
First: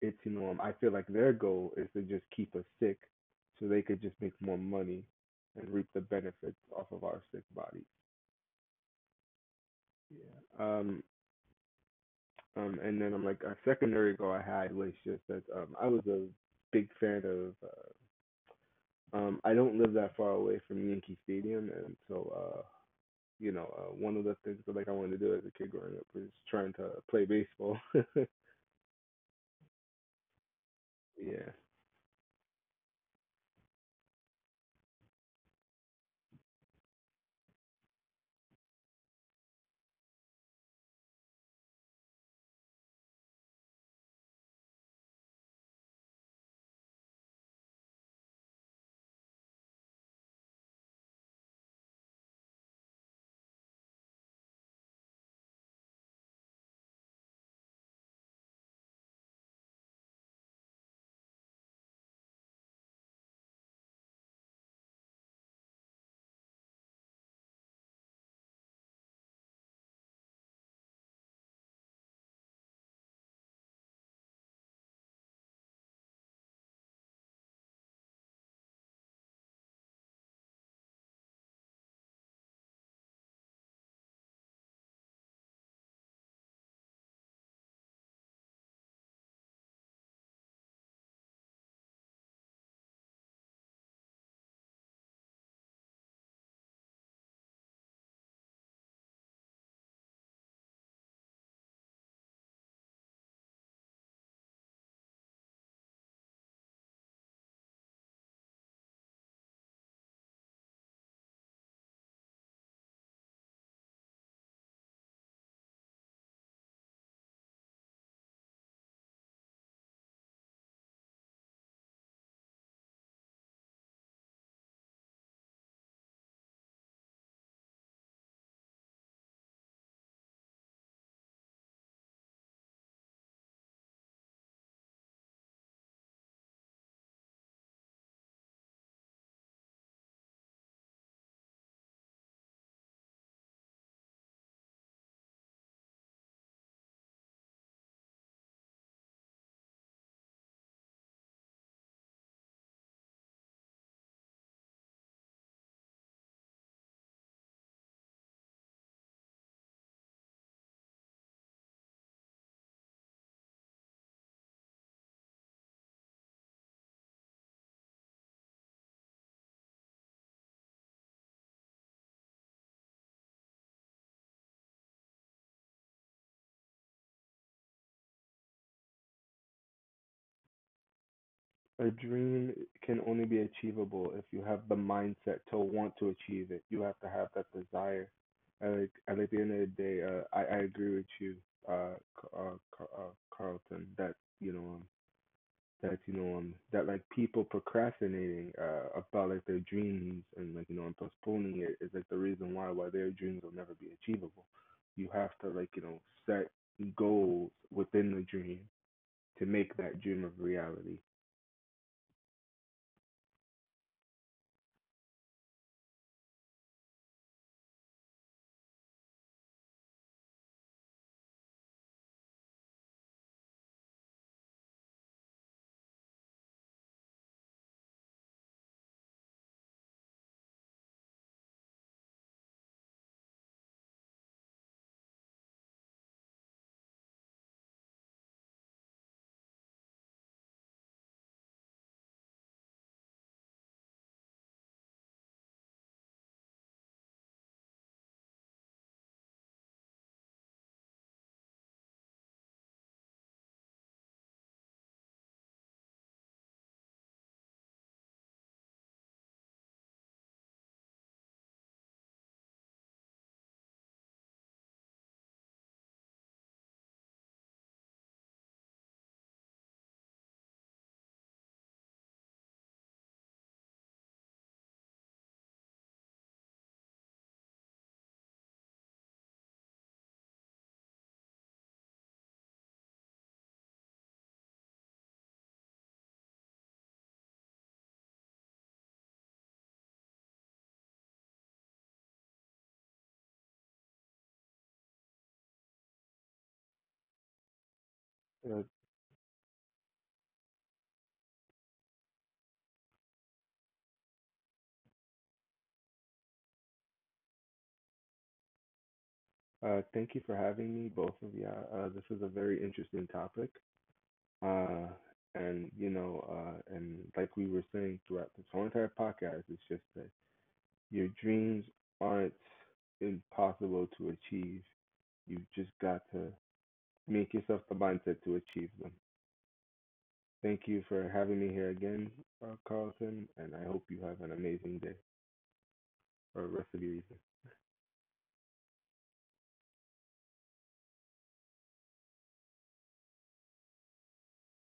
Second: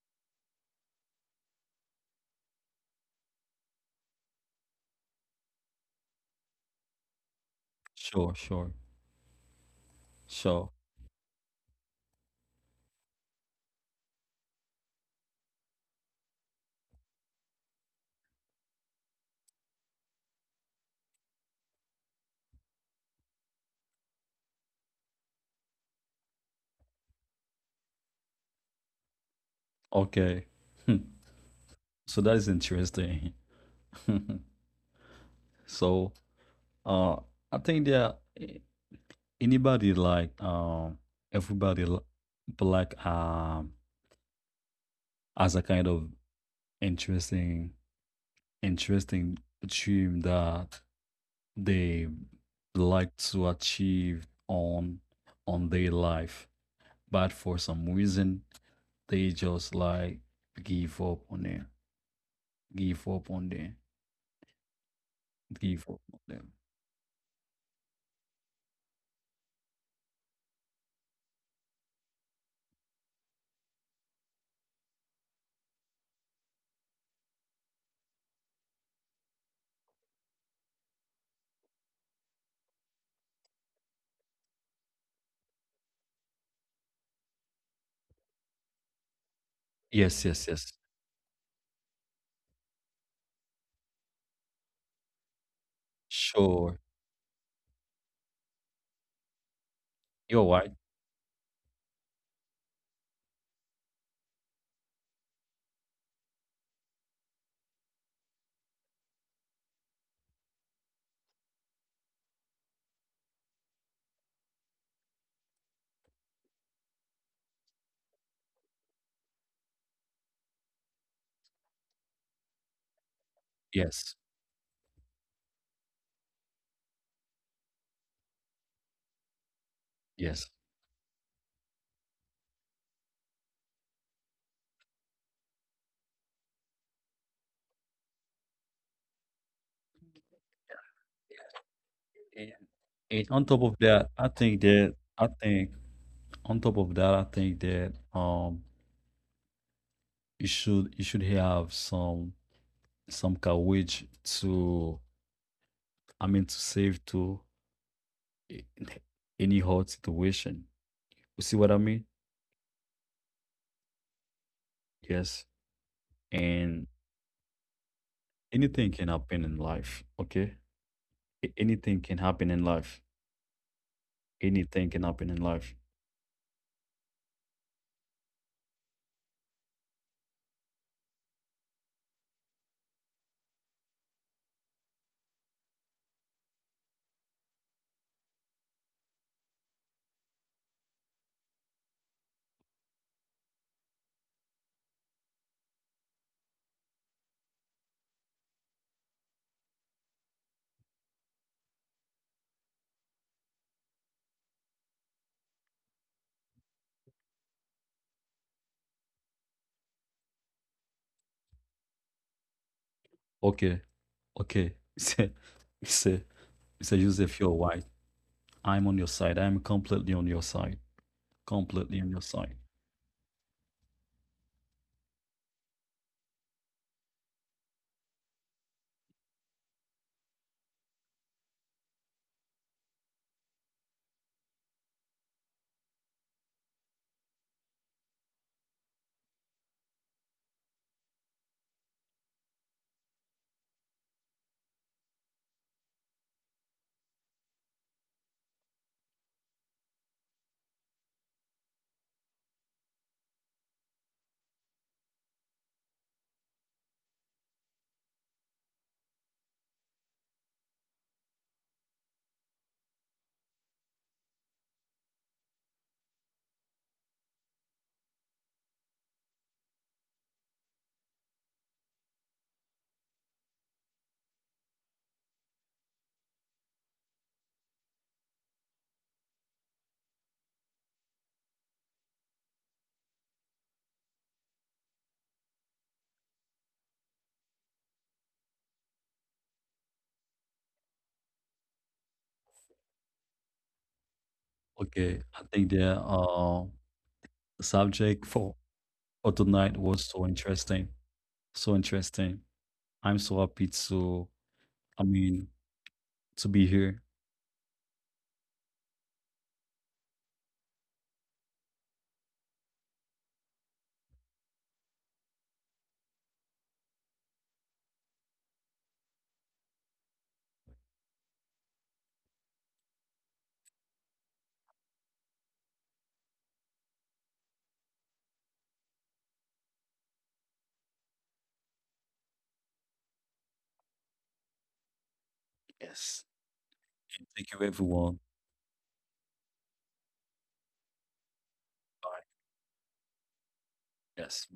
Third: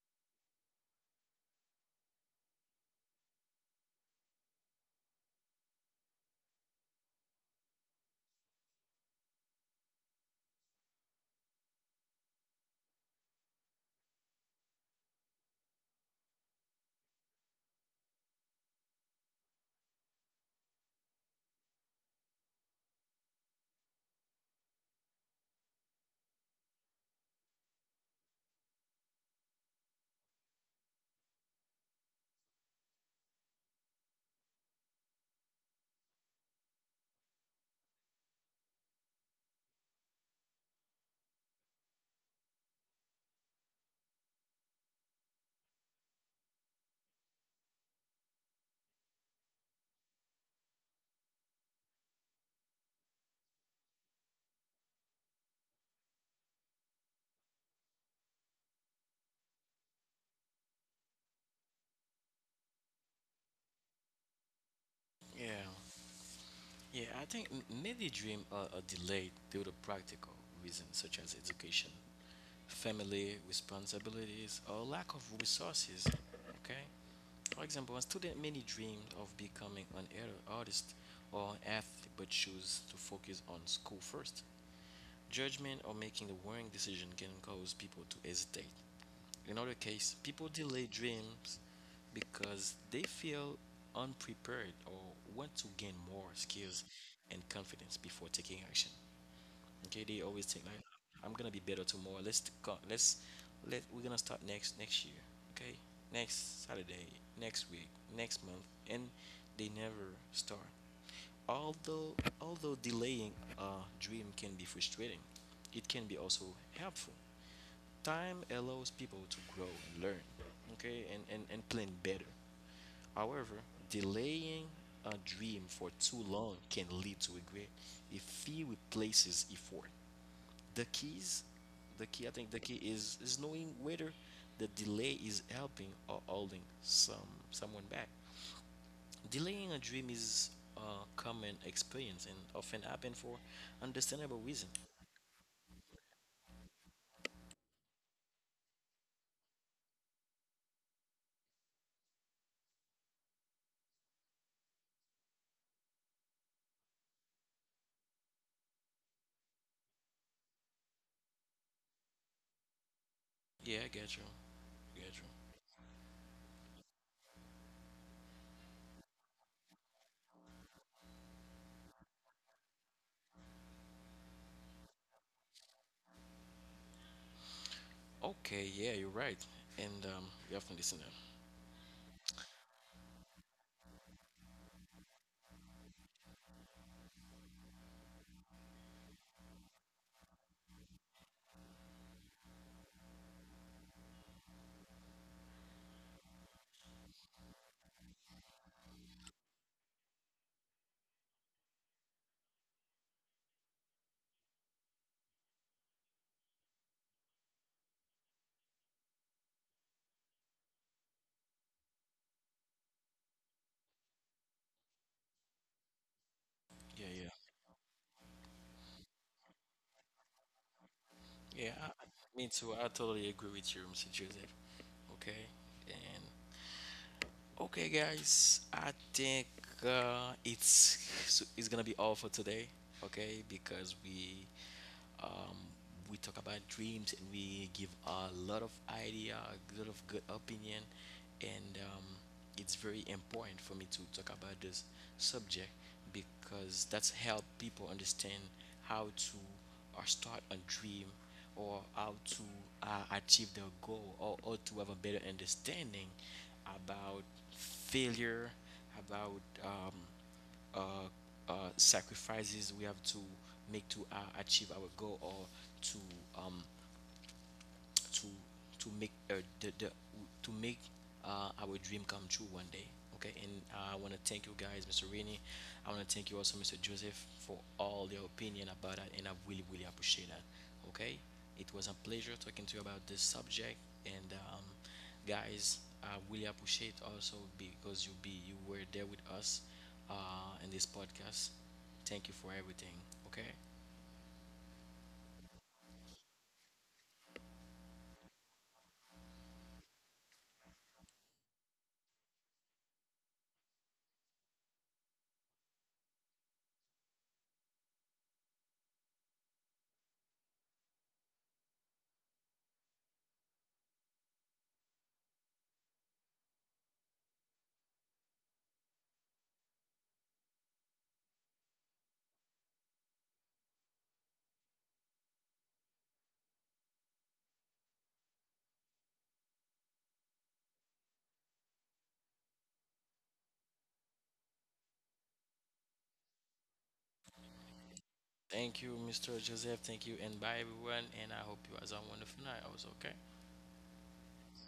C: it's you know I feel like their goal is to just keep us sick so they could just make more money and reap the benefits off of our sick bodies.
B: Sure, sure,
C: Yeah.
B: sure.
C: And then I'm like, a secondary goal I had was just that I was a big fan of I don't live that far away from Yankee Stadium, and so uh one of the things that like I wanted to do as a kid growing up was trying to play baseball.
B: Okay.
C: yeah.
B: So that is interesting. So Uh, I think that anybody like everybody li- black has a kind of interesting interesting dream that they like to achieve on their life, but for some reason they just like give up on them, give up on them,
A: Yeah.
B: give up on them.
A: Yeah, I think many dreams are delayed due to practical reasons such as education, family responsibilities, or lack of resources. Okay, for example, a student many dreamed of becoming an artist or an athlete, but choose to focus on school first. Judgment or making the wrong decision can cause people to hesitate. In other case,
B: Yes, yes,
A: people
B: yes.
A: delay dreams because they feel unprepared or want to gain more
B: Sure.
A: skills and confidence before taking action. Okay, they always
B: You're
A: think
B: right.
A: like, "I'm gonna be better tomorrow. Let's let we're gonna start next next year. Okay, next Saturday, next week, next month," and they never start. Although although delaying a dream can be frustrating, it can be also helpful. Time allows people to grow and learn, okay, and, and plan better. However,
B: Yes,
A: delaying a dream for too long can lead to regret if he replaces effort.
B: yes.
A: The keys, the key, I think the key is knowing whether the delay is helping or holding someone back. Delaying a dream is a common experience and often happen
B: And
A: for
B: on top of that, I
A: understandable reason.
B: think that I think that you should have some courage to, I mean to save to, a- any hard situation. You see what I mean?
A: Yeah, I get you. Get you.
B: Yes. And anything can happen in life, okay? Anything can happen in life. Anything can happen in life.
A: Okay, yeah, you're right. And you have to listen to them.
C: A dream can only be achievable if you have the mindset to want to achieve it. You have to have that desire. I like, and at the end of the day, I agree with you, uh, C- uh, Ca- uh, Carlton, that, you know, that, you know, that like people procrastinating, about like their dreams and like, you know, and postponing it is like the reason why their dreams will never be achievable. You have to like, you know, set goals within the dream to make that dream of reality.
B: Okay, okay. Mr. Mr.
A: Yeah, yeah.
B: Joseph, you're right. I'm on your side. I'm completely on your side.
A: Yeah,
B: Completely on your
A: me
B: side.
A: too. I totally agree with you, Mr. Joseph. Okay. And okay, guys, I think, it's it's gonna be all for today. Okay, because we, um, we talk about dreams and we give a lot of idea, a lot of good opinion, and it's very important for me to talk about this subject because that's help people understand how to or start a dream or how to uh, achieve their goal, or to have a better understanding about failure, about uh, sacrifices we have to make to achieve our goal, or to um, to to make the to make, our dream come true one day. Okay, and I want to thank you guys, Mr. Rainey. I want to thank you also, Mr. Joseph, for all your opinion about that, and I really, really appreciate that. Okay, it was a pleasure talking to you about this subject, and guys, I really appreciate also because you were there with us, in this podcast. Thank you for everything. Okay.
B: Okay, I think the subject for tonight was so interesting, so interesting. I'm so happy to, I mean, to be here.
C: Thank you for having me, both of you. This is a very interesting topic. Uh, and, you know, and like we were saying throughout this whole entire podcast, it's just that your dreams aren't impossible to achieve. You've just got to make yourself the mindset to achieve them. Thank you for having me here again, Carlton, and I hope you have an amazing day
B: Yes.
C: or rest of your evening.
B: Thank you, everyone.
A: Thank you, Mr. Joseph. Thank you, and bye, everyone. And I hope you guys have a
B: Bye.
A: wonderful night, also, okay?
B: Yes.